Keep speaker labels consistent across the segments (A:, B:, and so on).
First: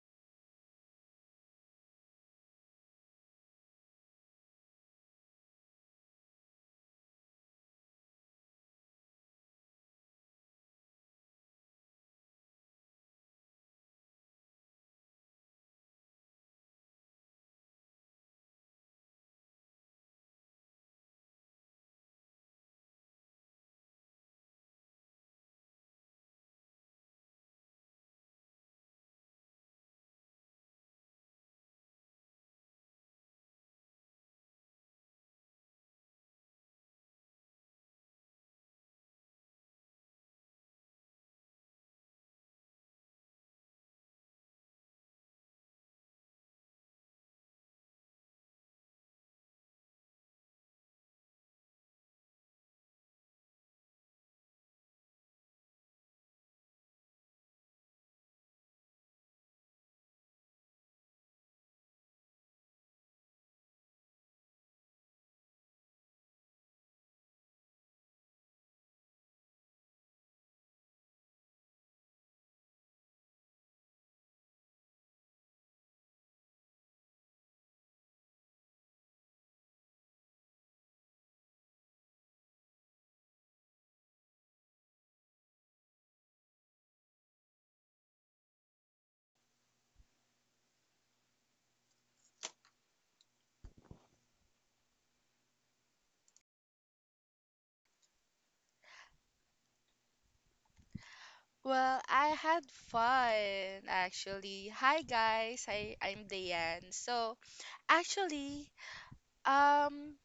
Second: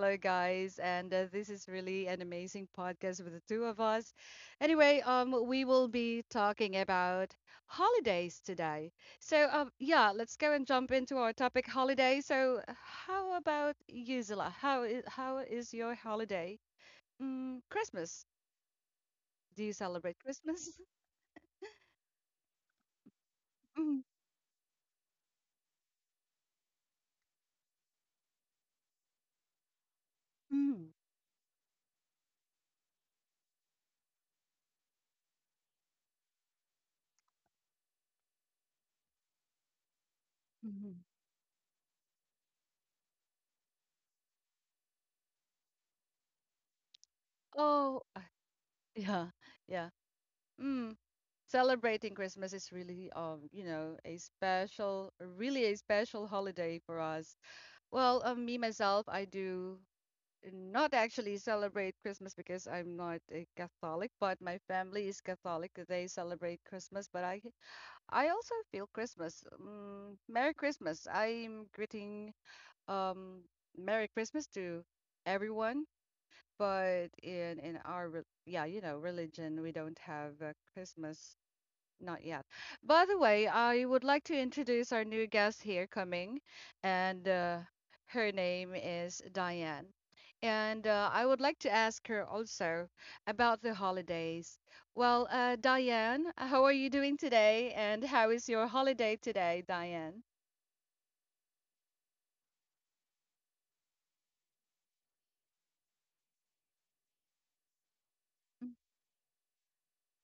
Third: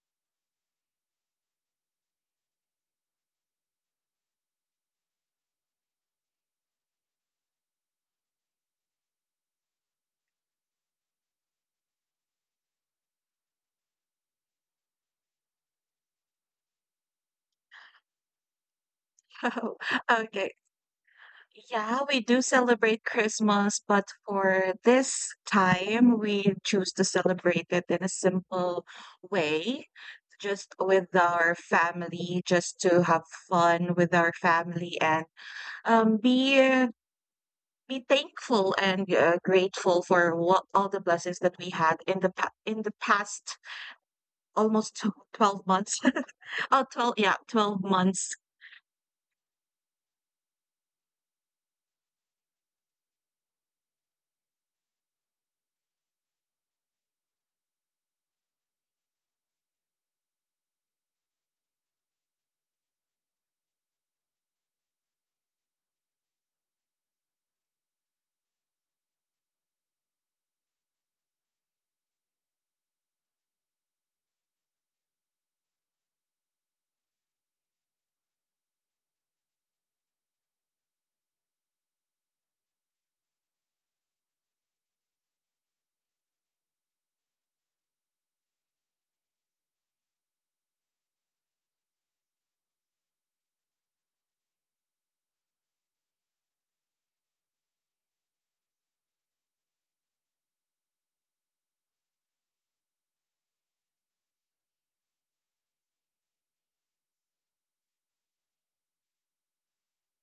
A: hello guys, and this is really an amazing podcast with the two of us. Anyway, we will be talking about holidays today. So, yeah, let's go and jump into our topic holiday. So, how about you, Zilla? How is your holiday? Mm, Christmas. Do you celebrate
B: Okay.
A: Christmas?
B: Yeah, we do celebrate Christmas,
A: Mm,
B: but for this time, we choose to celebrate it in a simple way, just
A: mm,
B: with our family, just to have fun with our family and um, be uh, be thankful and grateful for what all
A: mhm.
B: the blessings that we had in in the past almost tw 12 months. Oh, 12. Yeah, 12
A: Oh,
B: months.
A: yeah, yeah. Mm. Celebrating Christmas is really, a really a special holiday for us. Well, me myself, I do not actually celebrate Christmas because I'm not a Catholic, but my family is Catholic. They celebrate Christmas, but I also feel Christmas. Merry Christmas. Um, Merry Christmas to everyone but in our yeah, religion, we don't have Christmas not yet. By the way, I would like to introduce our new guest here coming, and her name is Diane. And I would like to ask her also about the holidays. Well, Diane, how are you doing today? And how is your holiday today, Diane?
C: Well, I had fun actually. Hi guys, I'm Dayan. So actually, um,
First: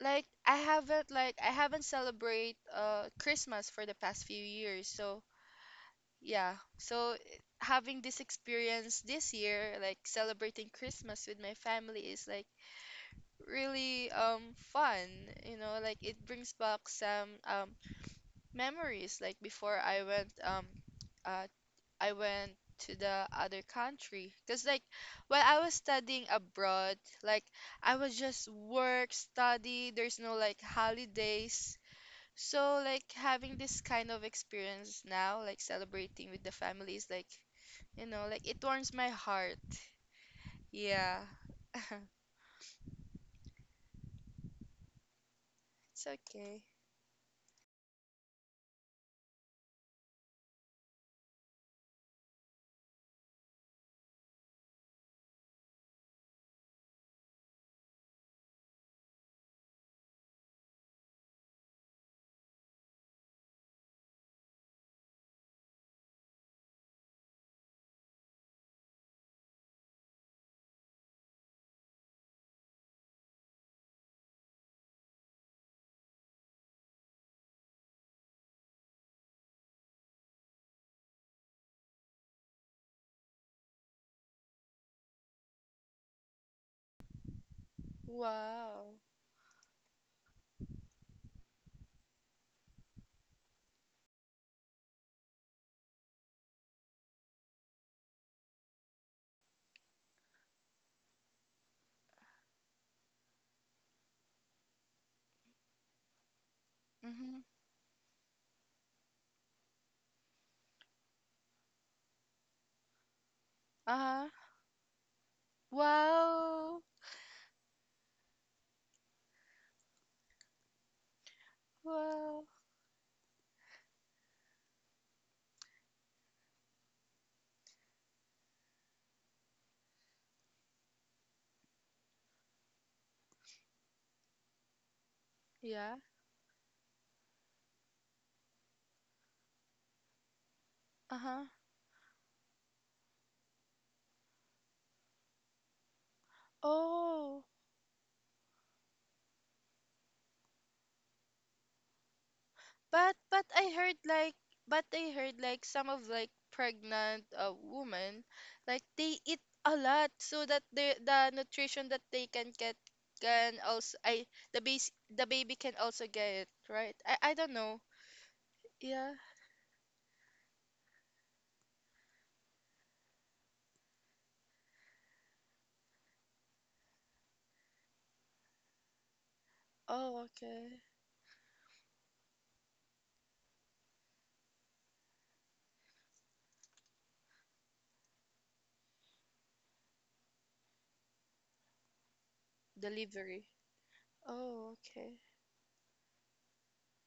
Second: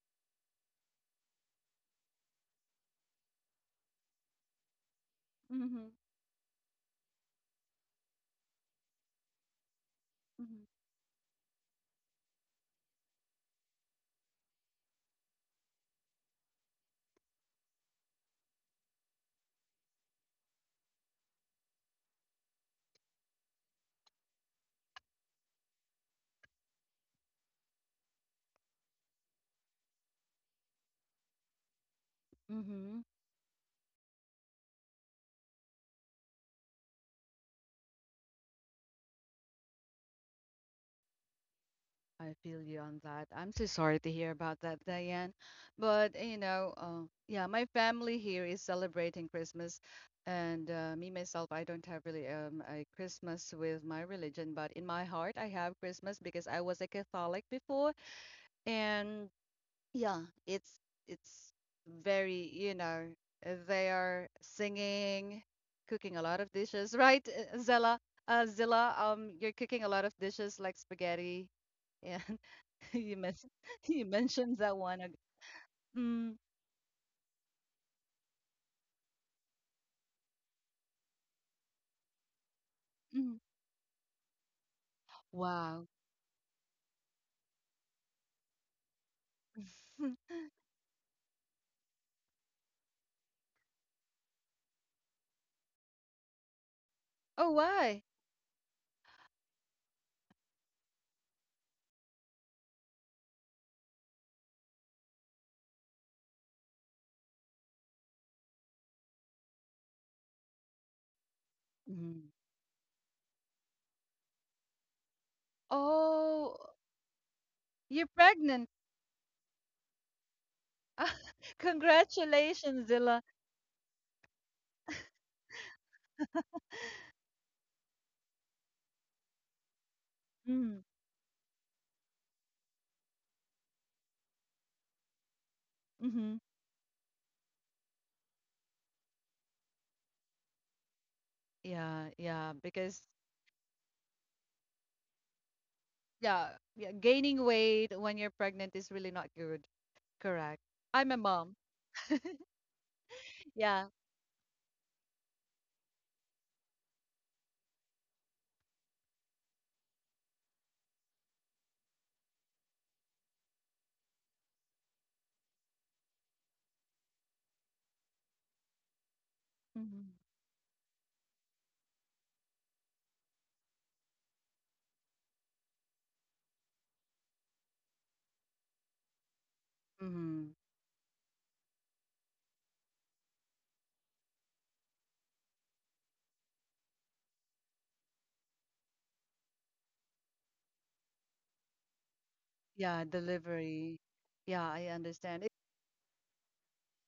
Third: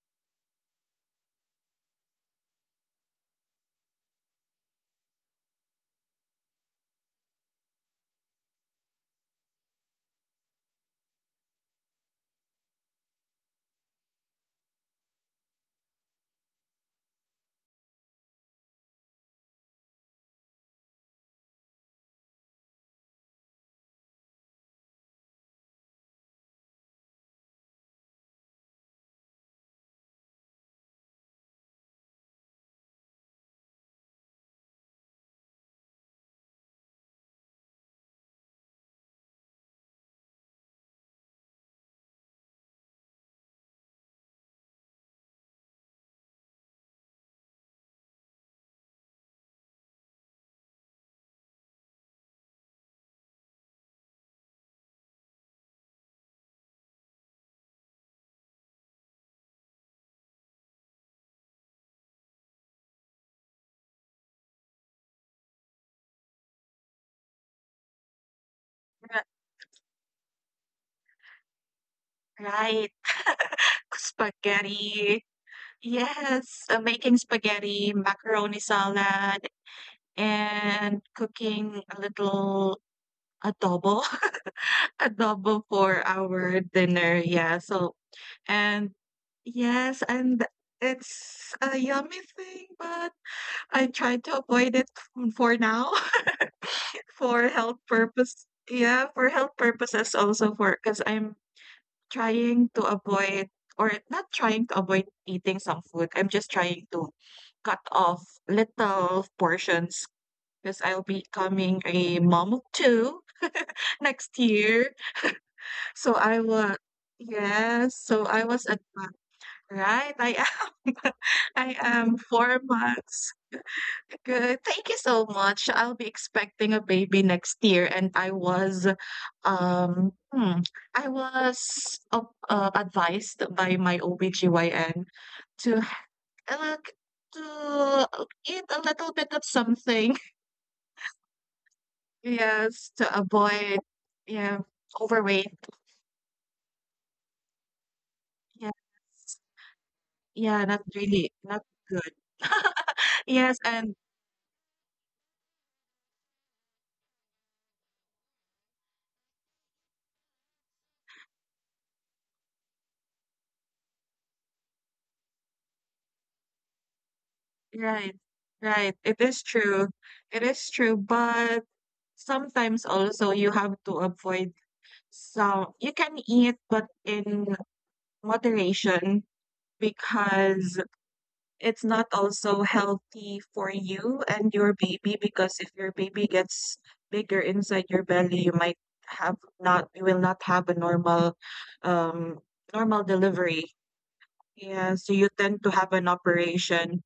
C: like I haven't celebrate Christmas for the past few years. So
A: Mm-hmm.
C: yeah, so having this experience this year, like celebrating Christmas with my family is like really fun. You know, like it brings back some memories. Like before uh I went to the other country because like while I was studying abroad, like I was just work, study, there's no like holidays. So
A: Mm-hmm.
C: like having this kind of experience now, like celebrating with the families, like you know, like it warms my heart. Yeah.
A: I feel you on that. I'm so sorry to hear about that, Diane.
C: It's
A: But
C: okay.
A: yeah, my family here is celebrating Christmas, and me myself, I don't have really a Christmas with my religion, but in my heart, I have Christmas because I was a Catholic before, and yeah, it's it's very they are singing, cooking a lot of dishes, right, Zella? Zilla,
B: Ri
A: you're cooking a lot of dishes like spaghetti. Yeah.
B: right.
A: you mes- you mentioned that one
B: Spaghetti.
A: mm,
B: Yes, making spaghetti, macaroni salad, and cooking a little
A: Mm.
B: adobo adobo
A: Wow.
B: for our dinner, yeah, so
C: Wow.
B: and yes, and it's a yummy thing, but I try to avoid it f for now. For
A: Oh,
B: health
A: why?
B: purpose yeah, for health purposes also for, because 'cause I'm trying to avoid or not trying to avoid eating some food, I'm just trying to
C: Mm-hmm.
B: cut off little portions, because 'cause I'll be becoming a
A: Mm.
B: mom of 2
C: Uh-huh.
B: next year. So I
A: Oh,
B: was,
C: Wow.
B: yes,
A: you're
B: so I was
A: pregnant.
B: advi right. I I am
C: Wow.
B: 4
A: Congratulations, Zilla.
B: months. Good. Thank you so much. I'll be expecting a baby next year, and um, hmm,
A: Mm.
B: I was advised by my OBGYN to
C: Yeah.
A: Hmm.
B: look to eat a little bit of something.
C: Uh-huh.
A: Yeah, yeah,
B: Yes,
A: because
B: to avoid, yeah, overweight.
A: yeah, yeah, gaining
C: Oh.
A: weight when you're pregnant
B: Yes,
A: is really not good. Correct.
B: yeah, not
A: I'm a
B: really,
A: mom.
B: not good.
C: But
B: Yes,
C: I
A: Yeah.
B: and
C: heard like but I heard like some of like pregnant women like they eat a lot so that the nutrition that they can get can also I the base the baby can also get it, right? I don't know.
B: right, right.
C: Yeah.
B: It is true.
A: Hmm.
B: It is true, but sometimes also you have to avoid some you can eat but in moderation
C: Oh,
A: Hmm.
B: because
C: okay.
B: it's not also healthy for you and your baby, because if your baby gets bigger inside your belly, you might have not, you will not have a um normal
A: Yeah,
C: Delivery.
B: delivery.
A: delivery. Yeah,
C: Oh,
A: I
B: Yeah, so
C: okay.
B: you
A: understand. It,
B: tend to have an operation,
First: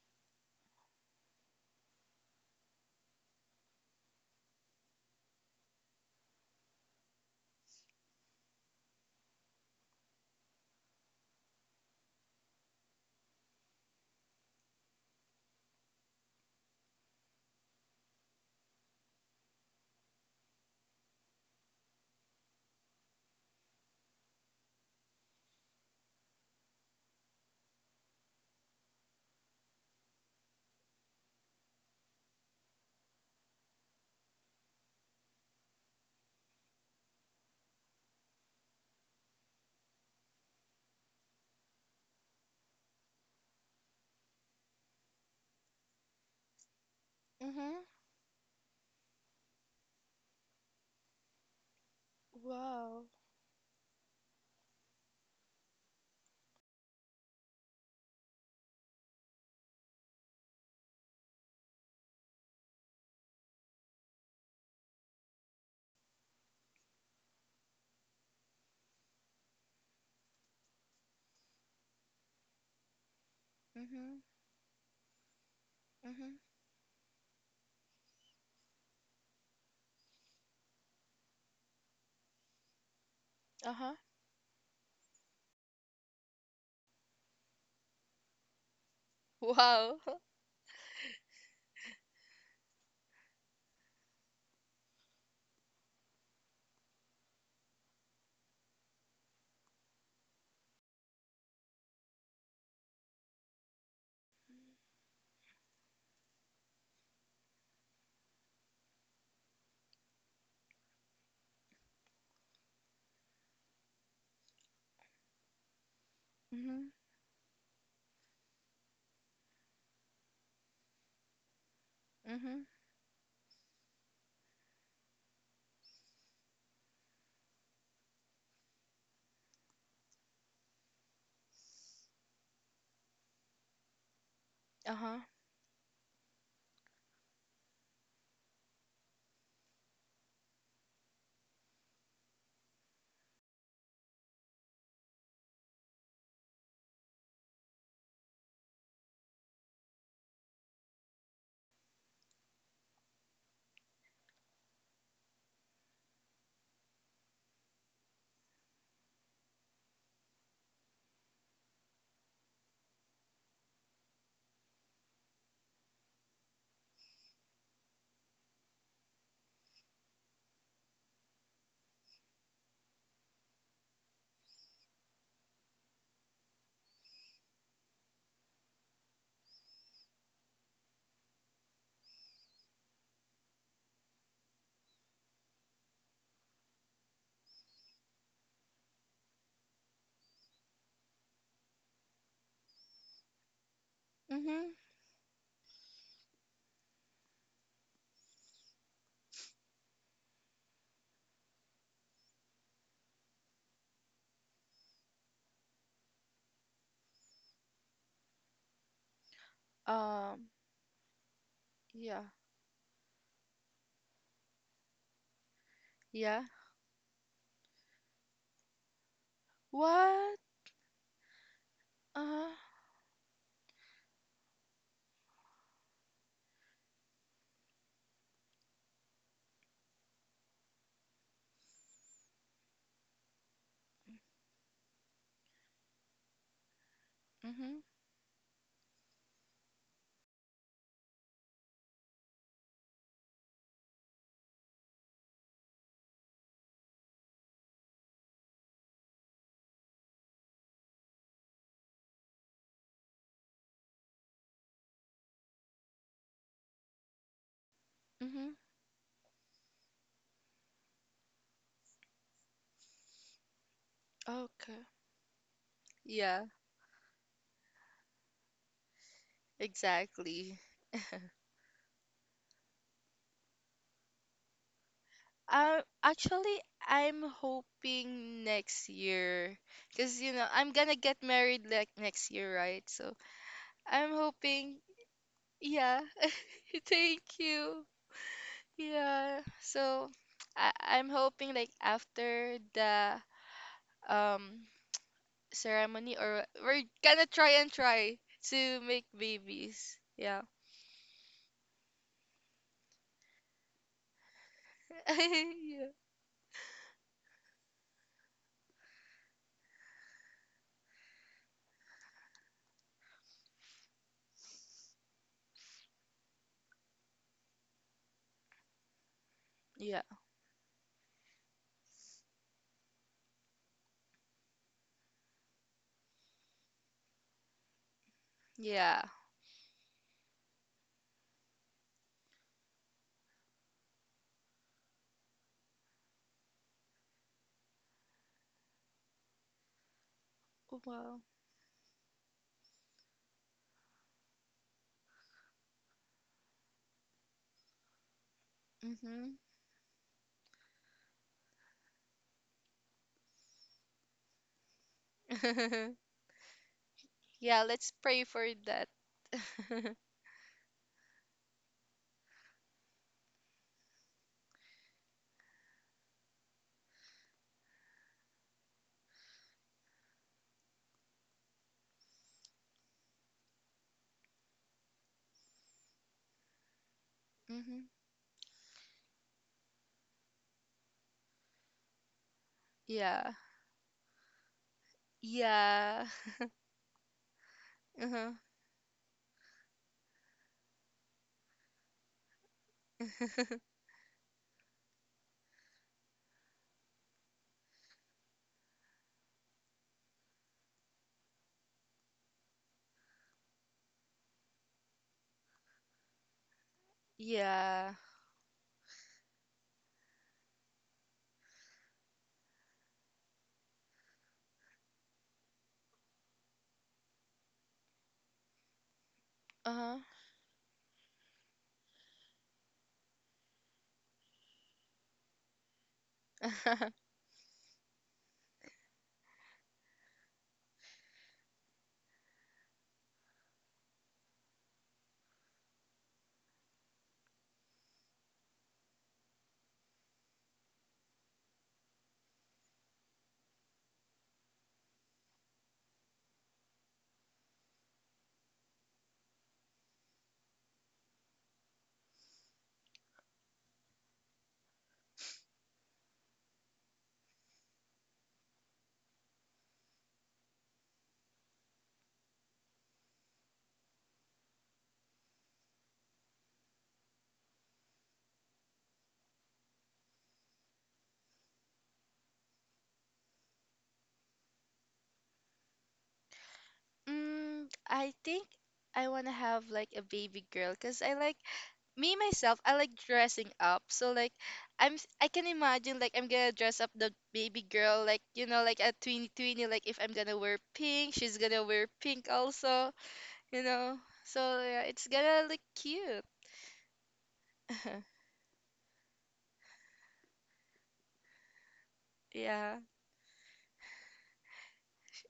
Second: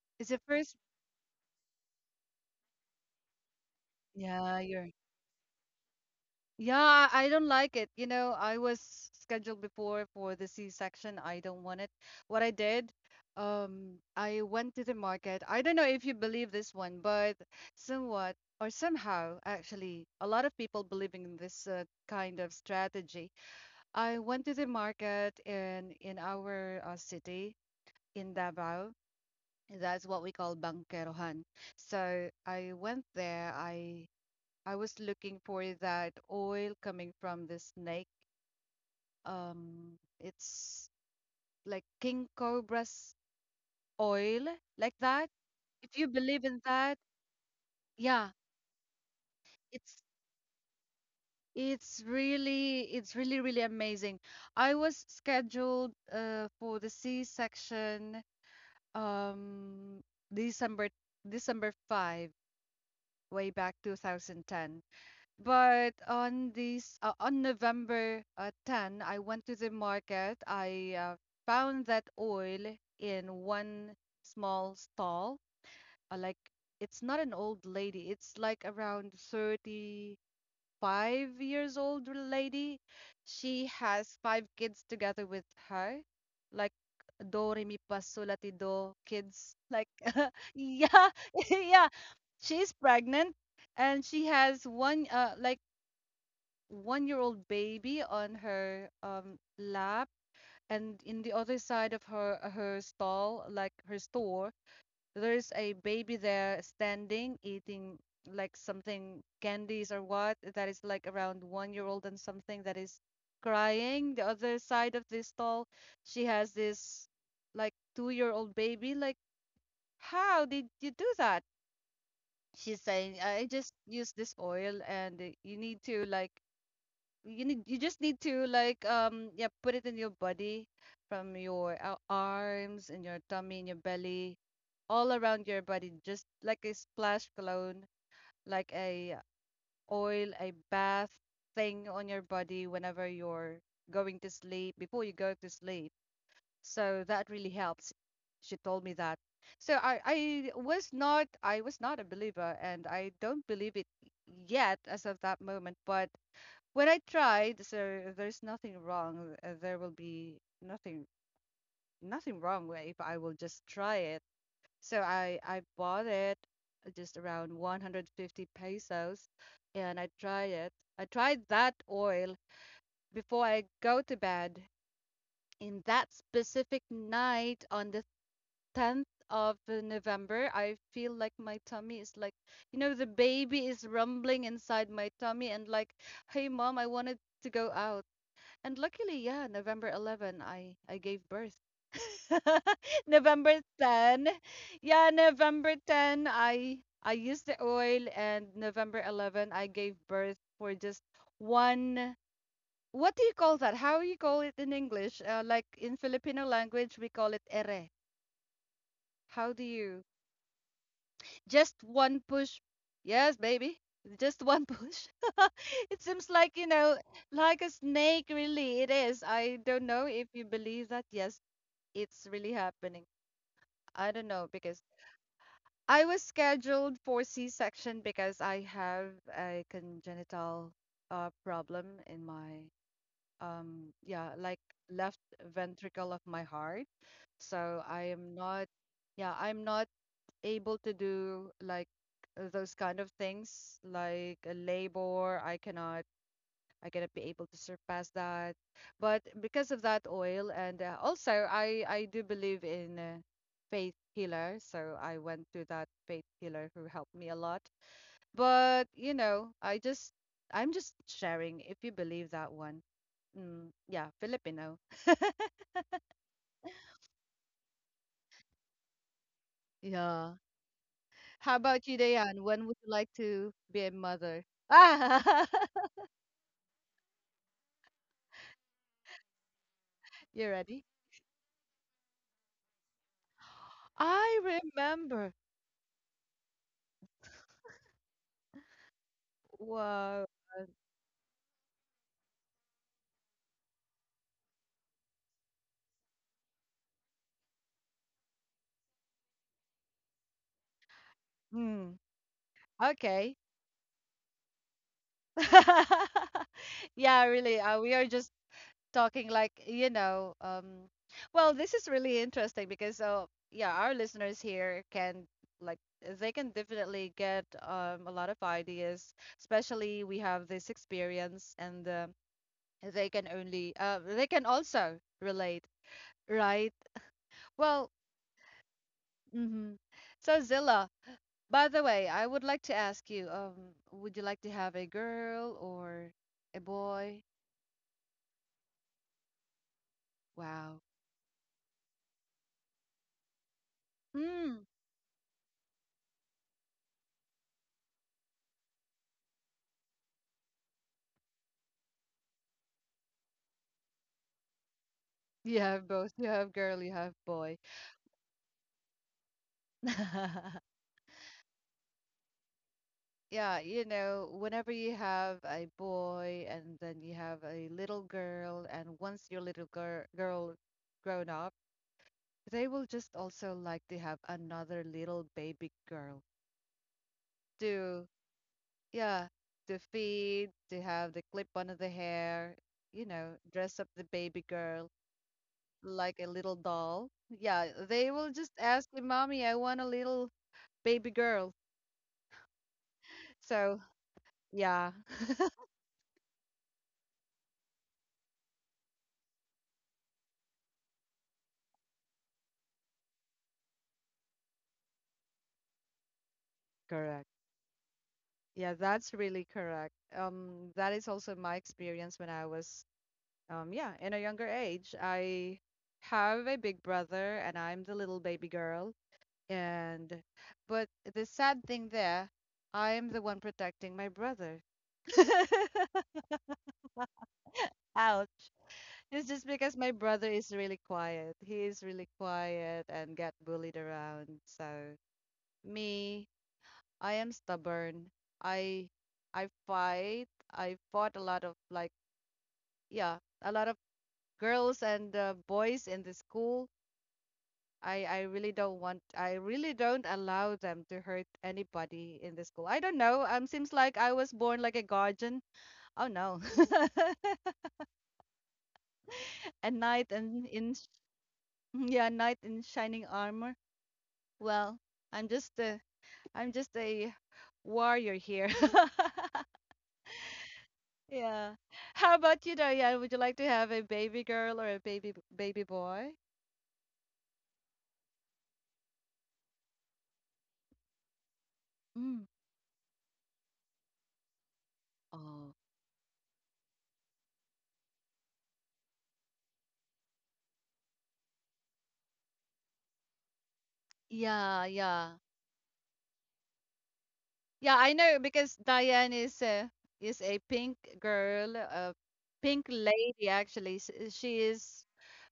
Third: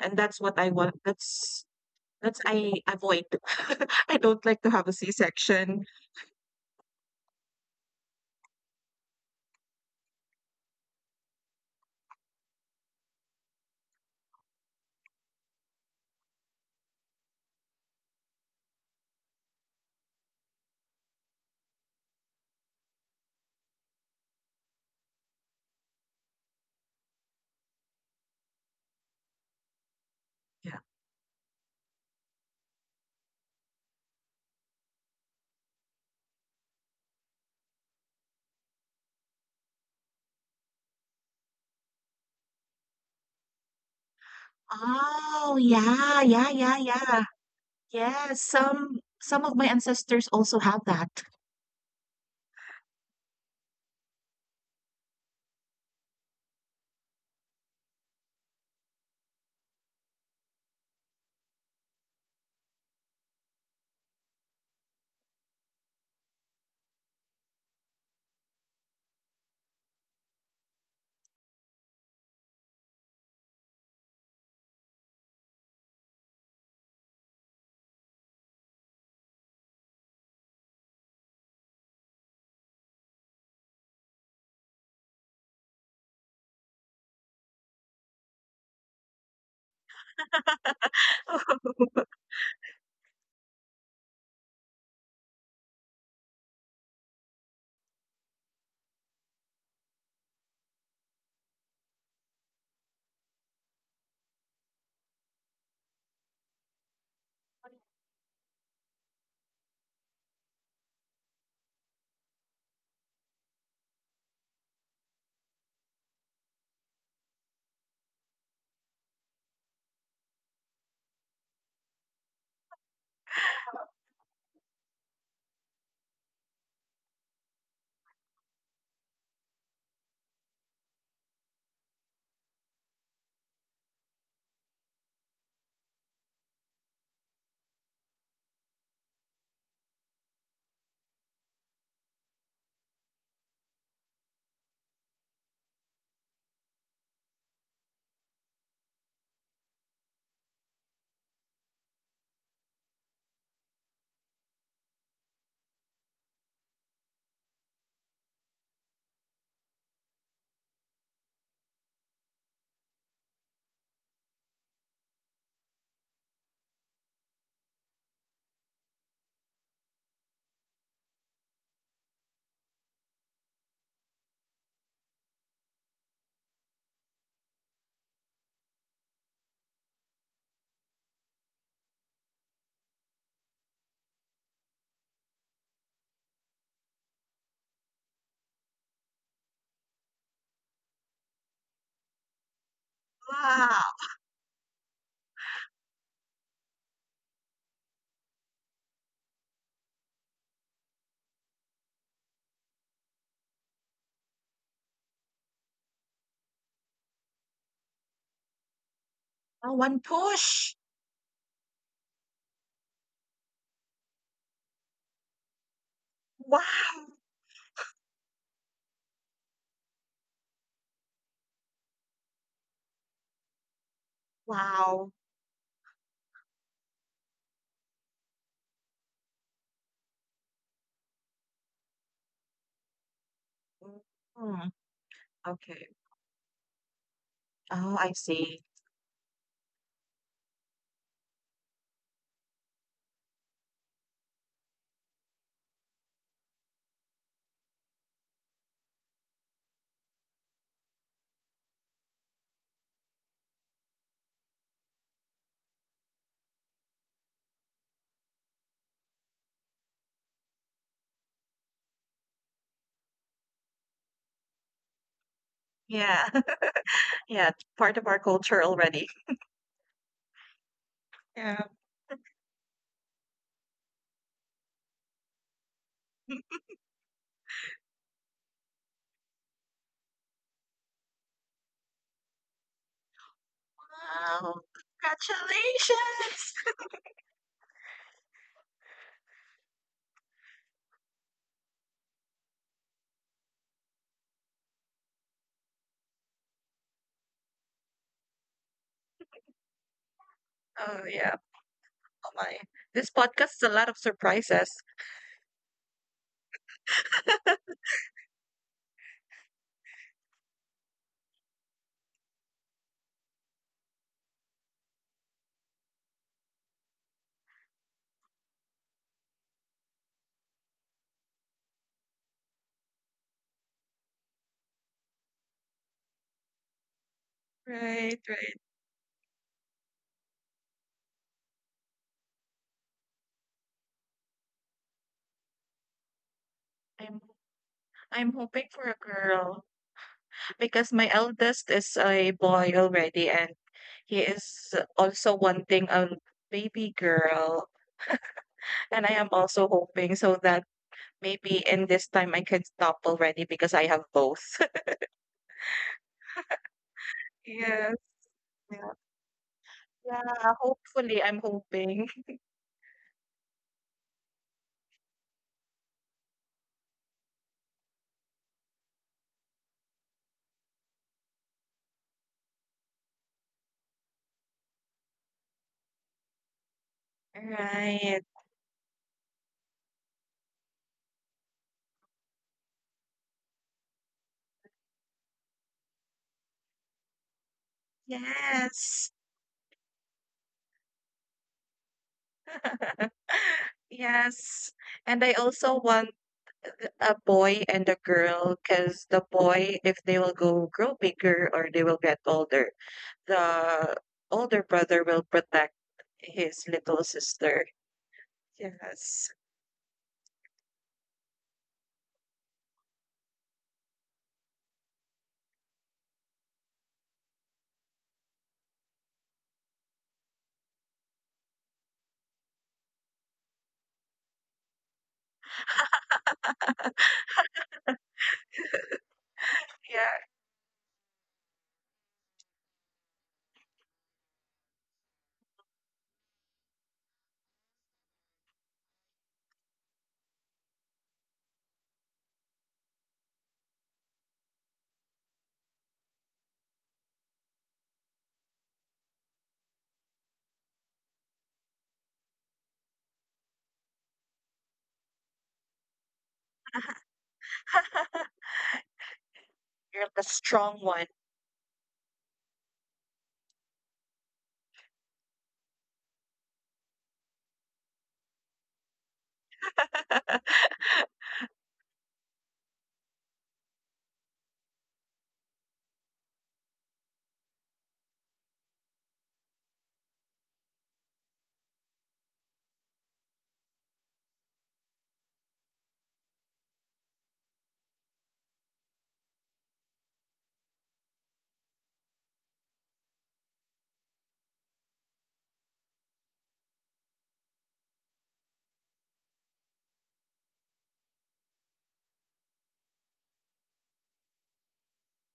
B: and
A: it's the
B: that's what I
A: first.
B: want. That's I avoid. I don't
A: Yeah,
B: like to
A: you're.
B: have a c-section.
A: Yeah, I don't like it. You know, I was scheduled before for the C-section. I don't want it. What I did, I went to the market. I don't know if you believe this one, but somewhat or somehow, actually, a lot of people believe in this kind of strategy. I went to the market in our city in Davao. That's what we call
B: Yeah.
A: Bangkerohan. So I went there. I was looking for that oil coming from the snake. It's like King Cobra's oil, like that.
B: Oh,
A: If you
B: yeah,
A: believe
B: yeah,
A: in
B: yeah,
A: that,
B: yeah.
C: Mhm.
B: Yeah,
A: yeah,
B: some of my
A: it's
B: ancestors also have that.
A: it's really
C: Wow.
A: it's really amazing. I was scheduled for the C-section um December December 5-way back 2010. But on this on November 10th, I went to the market. I found that oil in one
C: Mhm.
A: small stall.
C: Mhm.
A: Like it's not an old lady. It's like around 35 years old lady. She
C: Uh-huh.
A: has five kids together with her. Like do re mi fa sol la ti do kids. Like
C: Wow.
A: yeah, yeah. She's pregnant and she has one like 1 year old baby on her lap and in the other side of her stall like her store there's a baby there standing eating like something candies or what that is like around 1 year old and something that is crying the other side of this stall she has
C: Mhm.
A: this like 2 year old baby like how did you do that
C: Mhm.
A: she's saying I just use this oil and you need to like you just need to like yeah put it in your body from your arms and your tummy and your belly all
C: Uh-huh.
A: around your body just like a splash cologne like a oil a bath thing on your body whenever you're going to sleep before you go to sleep so that really helps she told me that so I was not a believer and I don't believe it yet as of that moment but when I tried, so there's nothing wrong. There will be nothing wrong with if I will just try it. So I bought it just around 150 pesos and I tried it. I tried that oil before I go to bed. In that specific night on the 10th of November, I feel like my tummy is like, you know, the baby is rumbling inside my tummy and like, hey mom, I wanted to go out. And luckily, yeah, November 11th, I gave birth. November
B: Wow.
A: 10.
C: Mhm.
A: Yeah, November 10th, I used the oil and November 11th I gave birth for just one. What do you call that? How you call it in English? Like in Filipino language, we call it ere. How do
B: Oh, one
A: you?
C: Um,
B: push.
A: Just one
C: yeah.
A: push. Yes, baby. Just one push. It seems
C: Yeah.
A: like,
B: Wow.
A: you know, like a snake, really, it is. I don't know if
C: What?
A: you believe that. Yes, it's really
C: Uh-huh.
A: happening. I don't know because
B: Wow.
A: I was scheduled for C-section because I have a congenital problem in my yeah like
B: Mm,
A: left
B: okay.
A: ventricle of my heart.
C: Mm-hmm.
A: So
B: Oh,
A: I
B: I
A: am
B: see.
A: not yeah I'm not able to do like those kind of things like a labor. I cannot I gotta be able to surpass that. But because of that oil, and also I do believe in faith healer, so I went to that faith healer who helped me a lot.
C: Mm-hmm.
A: But you know, I just I'm just sharing if you believe that one. Mm, yeah, Filipino.
C: Okay.
B: Yeah.
C: Yeah,
B: Yeah, part of our culture already.
A: Yeah.
C: exactly.
A: How
B: Yeah.
A: about you, Dayan? When would you like to be a mother? Ah,
C: Actually, I'm hoping next year, because you know
A: you
C: I'm
A: ready?
C: gonna get married like next year, right? So I'm
A: I
B: Wow,
C: hoping,
A: remember.
C: yeah.
B: congratulations!
C: Thank you. Yeah. So
A: Wow.
C: I'm hoping like after the um ceremony, or we're gonna try and try to make babies. Yeah.
B: Oh yeah,
A: Hmm.
B: oh my. This
A: Okay.
B: podcast is a lot of surprises.
C: Yeah.
A: Yeah, really. We are just talking like, you know, well, this is really interesting because, yeah, our listeners here can like they can definitely get a lot of ideas,
C: Yeah.
A: especially we have this experience and they can only they can also relate, right? Well,
B: Right, right.
C: Yeah.
A: mm-hmm. So Zilla, by the way, I would like to ask you, would you like to have a girl or a
B: I'm
A: boy?
B: I'm hoping for a girl
A: Wow.
B: because my
C: Wow.
B: eldest is a boy already, and he
A: Mm,
B: is also wanting a baby girl. And I am
C: Hmm.
B: also hoping so that maybe in this time I can stop already because I have both.
A: you have both. You have girl, you have boy.
C: Yeah,
B: Yes.
C: let's pray for
B: Yeah.
C: that.
B: Yeah, hopefully I'm hoping.
A: Yeah, you know, whenever you have a boy and then you have a little girl, and once your little girl grown up, they will just also like to have another little baby girl
C: Hmm.
A: to,
B: Right.
A: yeah, to feed, to have the clip under the hair, you know,
C: Yeah.
A: dress up the baby girl
C: Yeah.
A: like a little doll. Yeah, they will
C: Uh-huh.
A: just ask me,
B: Yes.
A: Mommy, I want a little baby girl. So
B: Yes.
A: yeah,
B: And I also want a boy and a girl because the boy, if they will go grow bigger or they will get older, the older brother will protect his little
A: correct.
B: sister.
C: Yeah.
A: Yeah, that's
B: Yes.
A: really correct. That is also my experience when I was, yeah, in a younger age. I have a big brother and I'm the little baby girl.
C: Uh-huh.
A: And, but the sad thing there, I'm the one protecting my brother. Ouch. It's just because my
B: Yeah.
A: brother is really quiet. He is really quiet and get bullied around. So me, I am stubborn. I I fight. I fought a lot of like yeah, a lot of girls and boys in the school. I really don't want. I really don't allow them to hurt anybody in the school. I don't know. Seems like I was born like a guardian. Oh no, a
B: You're
A: knight
B: the
A: and in
B: strong
A: sh-
B: one.
A: yeah, knight in shining armor. Well, I'm just a I'm just a warrior here. Yeah. How about you, Diane? Would you like to have a baby girl or a baby boy?
C: Mm, I think I want to have like a baby girl because I like me
A: Mm.
C: myself, I like dressing up. So like I can
A: Oh,
C: imagine like I'm gonna dress up the baby girl like you know like a tweeny tweeny like if I'm gonna wear pink, she's gonna wear pink also, you know. So
A: yeah,
C: yeah, it's
A: yeah,
C: gonna look cute.
A: yeah. I know because Diane is a pink girl, a pink
C: Yeah,
A: lady actually. She is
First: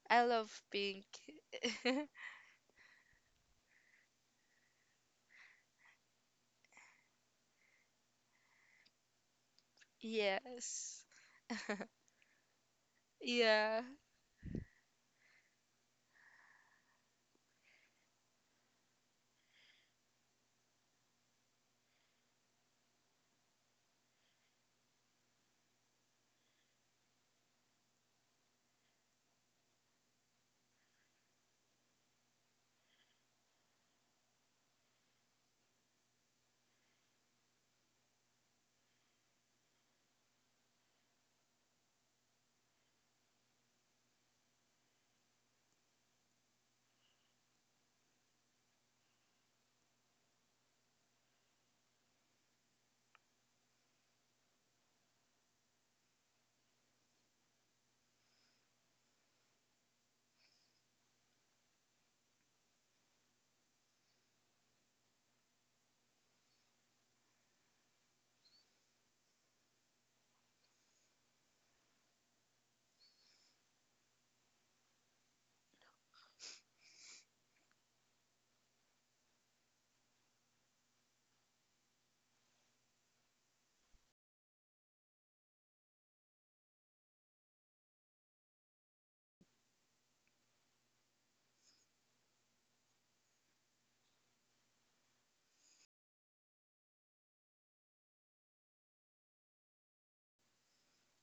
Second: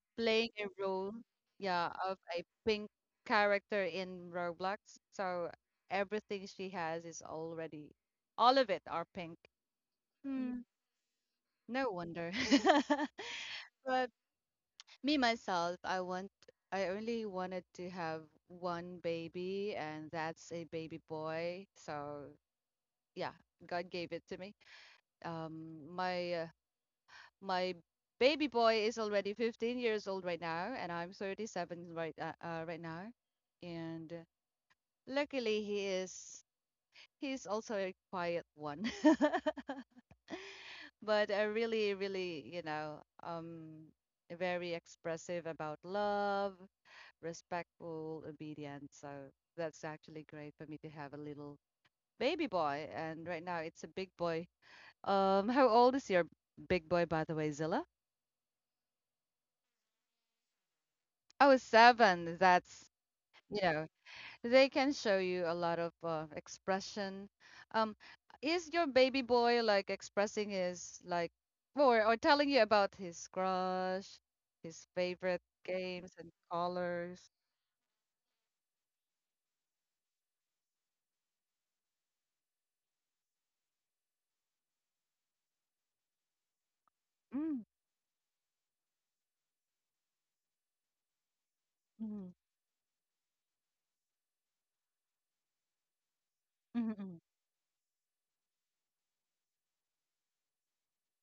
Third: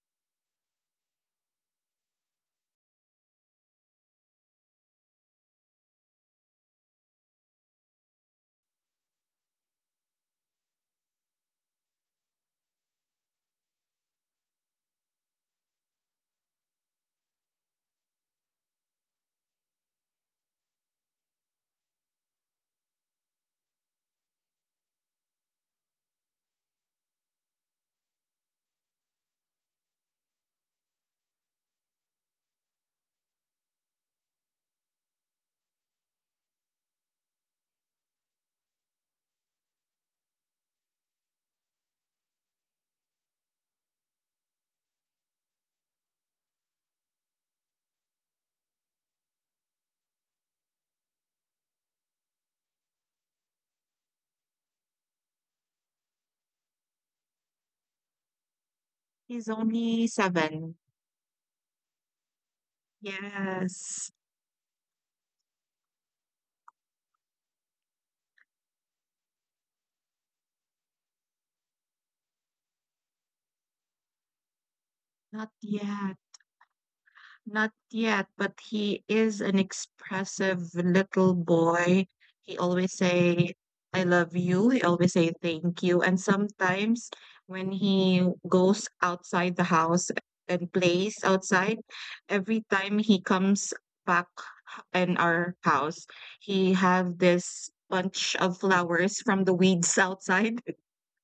C: I
A: playing
C: love
A: a
C: pink.
A: role, yeah, of a pink character in Roblox. So everything she has is already, all of it are pink. Mm.
C: Yes.
A: No wonder.
C: Yeah.
A: But. Me myself, I want I only wanted to have one baby and that's a baby boy. So, yeah, God gave it to me. Um my uh, my baby boy is already 15 years old right now and I'm 37 right right now. And luckily he's also a quiet one. But I really really, you know, very expressive about love respectful, obedient. So that's actually great for me to have a little baby boy. And right now it's a big boy. How old is your big boy, by the way, Zilla?
B: He's only seven.
A: Oh, seven. That's, you know,
B: Yes.
A: they can show you a lot of expression. Um, is your baby boy like expressing his like, or telling you about his crush, his favorite
B: Not
A: games
B: yet.
A: and colors?
B: Not yet, but he is an expressive little boy. He always say, "I love you." He always say, "Thank you." And sometimes,
A: Mm,
B: when he goes outside the house and plays outside,
A: mm,
B: every time he comes back in our house, he
A: mm,
B: have
A: mm.
B: this bunch of flowers from the weeds outside.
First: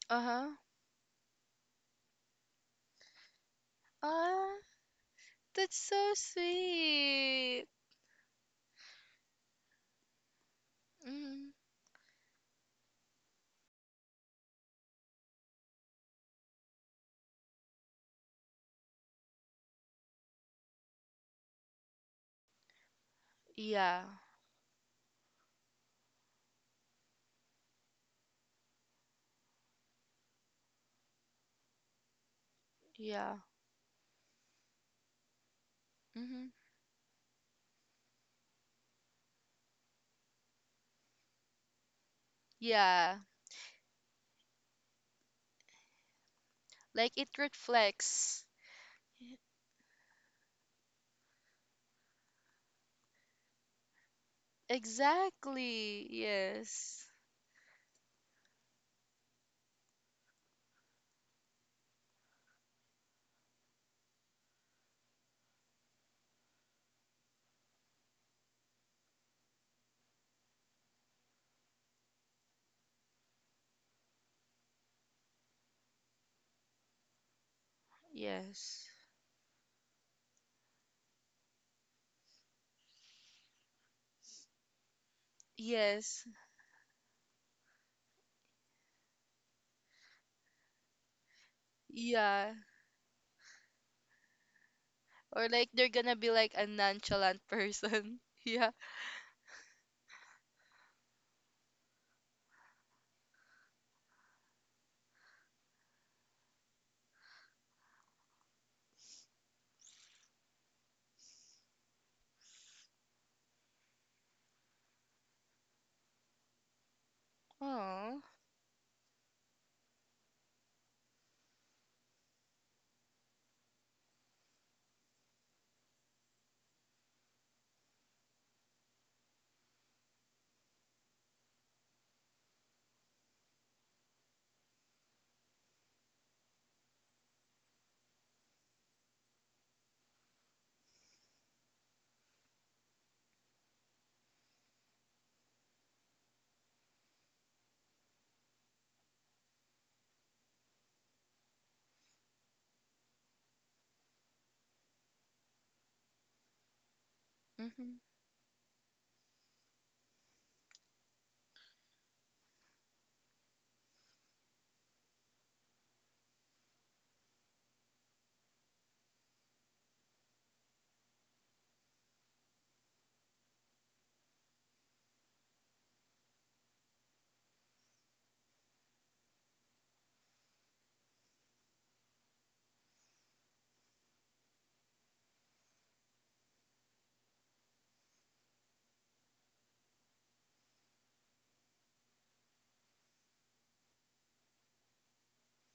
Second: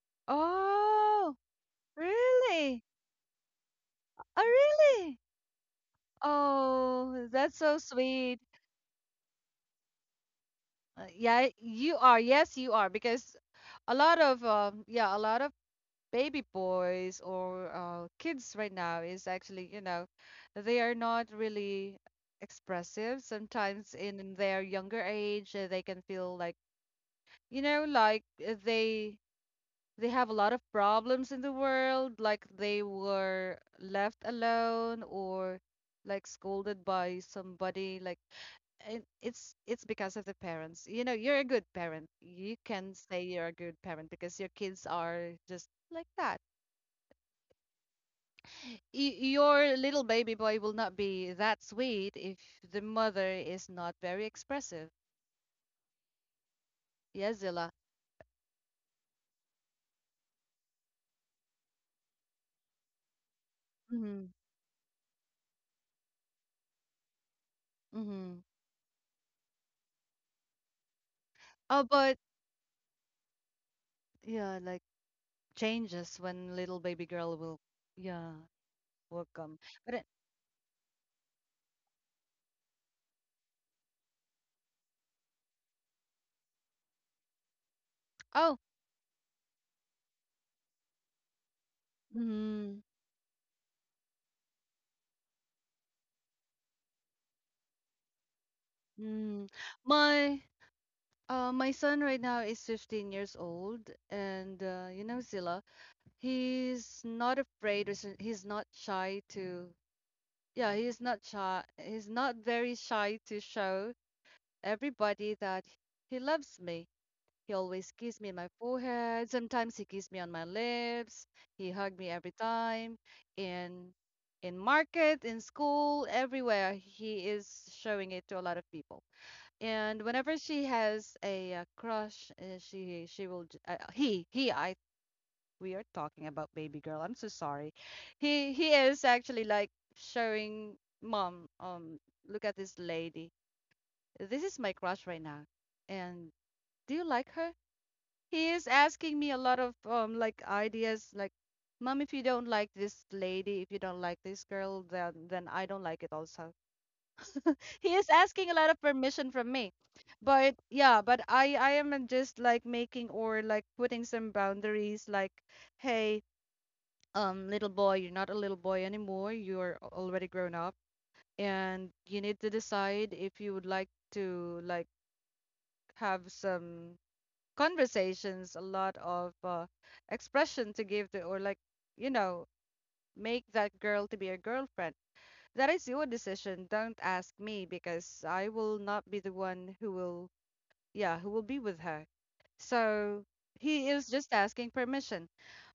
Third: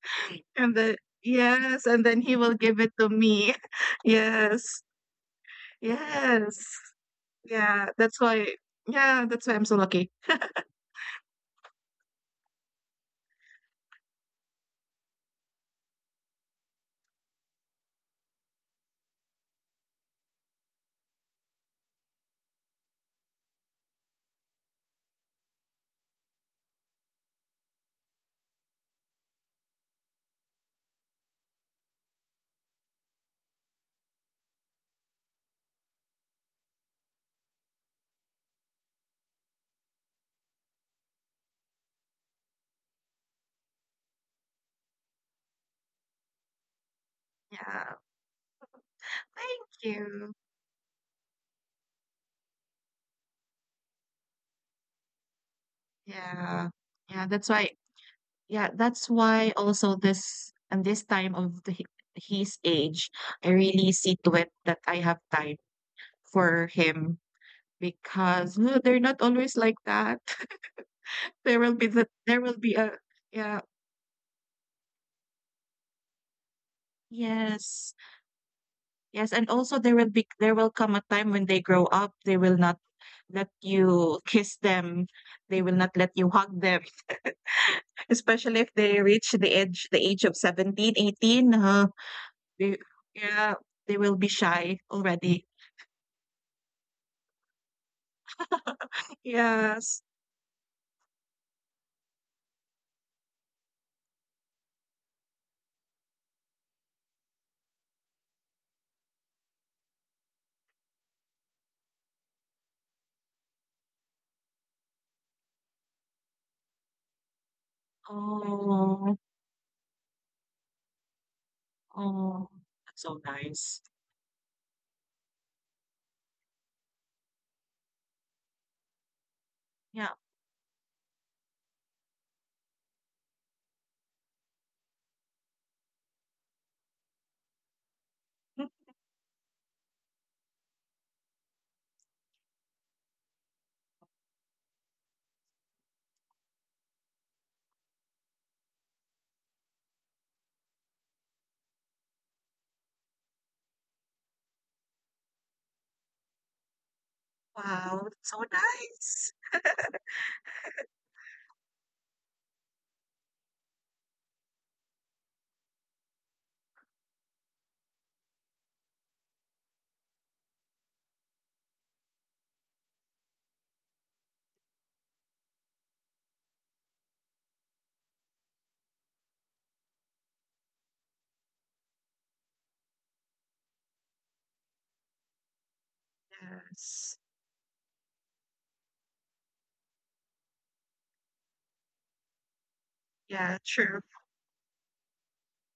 C: Uh-huh.
B: And the
A: Oh,
B: yes, and then he will give
A: really?
B: it to me.
A: Oh,
C: Ah,
B: Yes.
A: really?
C: that's so
B: Yes.
A: Oh, that's
C: sweet.
A: so
B: Yeah, that's
A: sweet.
B: why, yeah, that's why I'm so lucky.
A: Yeah,
C: Mm.
A: you are. Yes, you are. Because a lot of yeah, a lot of baby boys or kids right now is actually, you know, they are not really expressive. Sometimes
C: Yeah.
A: in their younger age, they can feel like, you know, they have a lot of problems in the world, like they
C: Yeah.
A: were left alone or like
C: Hmm.
A: scolded by somebody, like it's because of the parents. You know, you're a good parent. You can
C: Yeah.
A: say you're a good parent because your kids are just like that.
C: Like it
B: Yeah.
C: reflects.
A: Y
B: Thank
A: your little
B: you.
A: baby boy will not be that sweet if the mother is not very expressive.
C: Exactly.
B: Yeah.
C: Yes.
B: Yeah,
A: Yes,
B: that's why,
A: Zilla.
B: yeah, that's why also this and this time of the his age, I really see
A: Mm-hmm.
B: to it that I have time for him
A: Mm-hmm.
B: because, they're not always like that. There will
A: Oh,
B: be the
A: but
B: there will be a yeah.
A: yeah, like changes when little baby girl will,
B: Yes.
A: yeah,
C: Yes.
A: will
B: Yes, and
A: come.
B: also
A: But
B: there
A: it,
B: will be there will come a time when they grow up, they will not let you kiss them, they will not let
C: Yes.
B: you hug them. Especially
A: oh,
B: if they reach the age of 17, 18. 18,
C: Yeah.
B: they,
A: mm,
B: yeah, they will be shy already.
C: Or like they're gonna be like a nonchalant person. Yeah.
A: mm,
B: Yes.
A: my. My son right now is 15 years old, and you know, Zilla, he's not afraid. He's not shy to. Yeah, he's not shy. He's not very shy to show everybody that he loves me. He always kisses
C: Oh.
A: me on my
B: Oh,
A: forehead. Sometimes he kisses me on my lips. He hugged me every
B: oh,
A: time.
B: that's so nice.
A: In in market, in school, everywhere, he is showing it to a lot of people. And
B: Yeah.
A: whenever she has a, crush, she will j- he I we are talking about baby girl. I'm so sorry. He
B: Mm,
A: he is actually like showing mom, look at this lady. This is my crush right now. And do you like her? He is asking me a lot of like ideas like mom, if you don't like this lady, if you don't like this girl, then I don't like it also. He
B: wow,
C: Mm-hmm.
A: is
B: that's so
A: asking a lot of permission
B: nice.
A: from me. But yeah, but I am just like making or like putting some boundaries like, hey, little boy, you're not a little boy anymore. You're already grown up, and you need to decide if you would like to like have some conversations, a lot of expression to give to, or like, you know, make that girl to be a girlfriend. That is your decision. Don't
B: Yes.
A: ask me because I will not be the one who will, yeah, who will be with her. So
B: Yeah,
A: he
B: true.
A: is just asking permission.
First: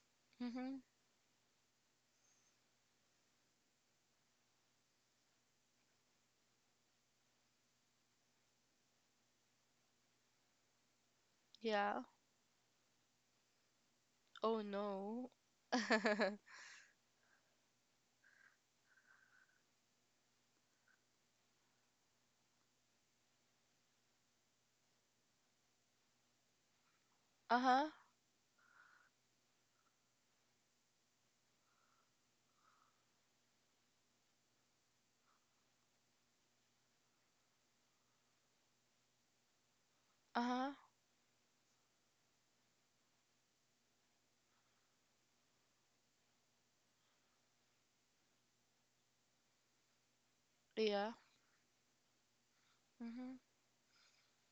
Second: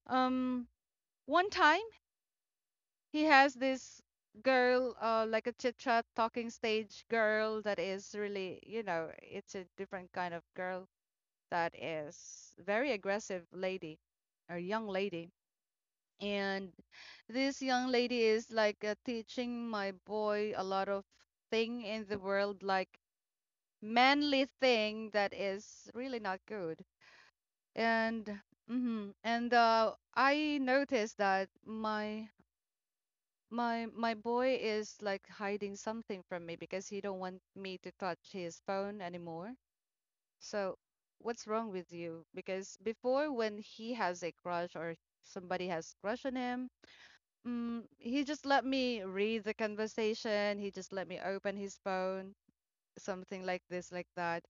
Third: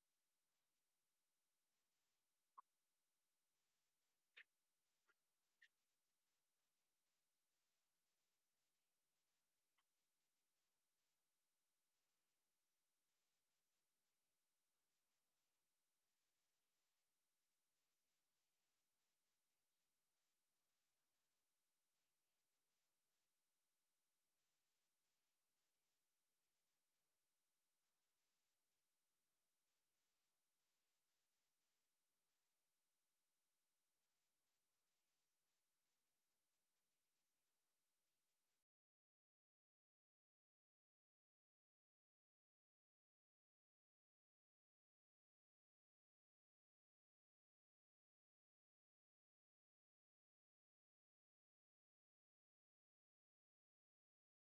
A: Um,
C: Mm-hmm.
A: One time. He has this girl, like a chit chat talking stage girl that is really, you know, it's a different kind of girl that
C: Yeah.
A: is very aggressive lady or
C: Oh
A: young lady.
C: no.
A: And this young lady is like teaching my boy a lot of thing in the world, like manly thing that is really not good.
C: Uh-huh.
A: And mm-hmm, and I noticed that my boy is like hiding something from me because he don't want me to touch his phone anymore.
C: Uh-huh.
A: So what's wrong with you? Because before when he has a crush or somebody has crush on him, mm, he just let me read the conversation, he just let
C: Yeah.
A: me open his phone,
C: Mm-hmm.
A: something like this, like that.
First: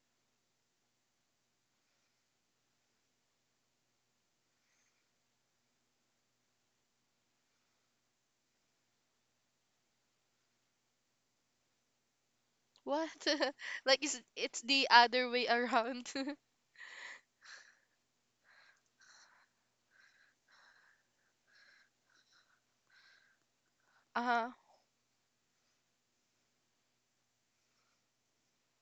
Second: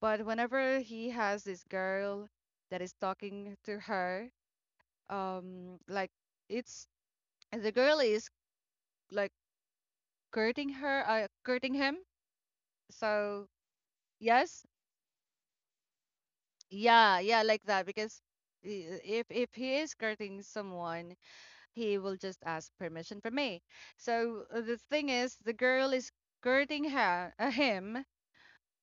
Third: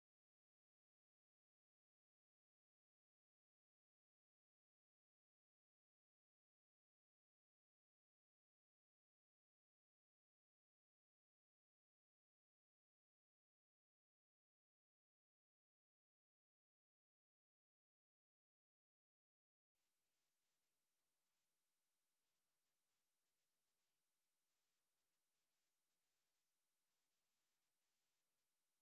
A: But whenever he has this girl that is talking to her, like it's the girl is like courting her, courting him.
C: What?
A: So
C: Like it's
A: yes,
C: the other way around.
A: yeah, like that. Because if he is courting someone, he will just ask permission from me. So
C: Uh-huh.
A: the thing is, the girl is courting her, him.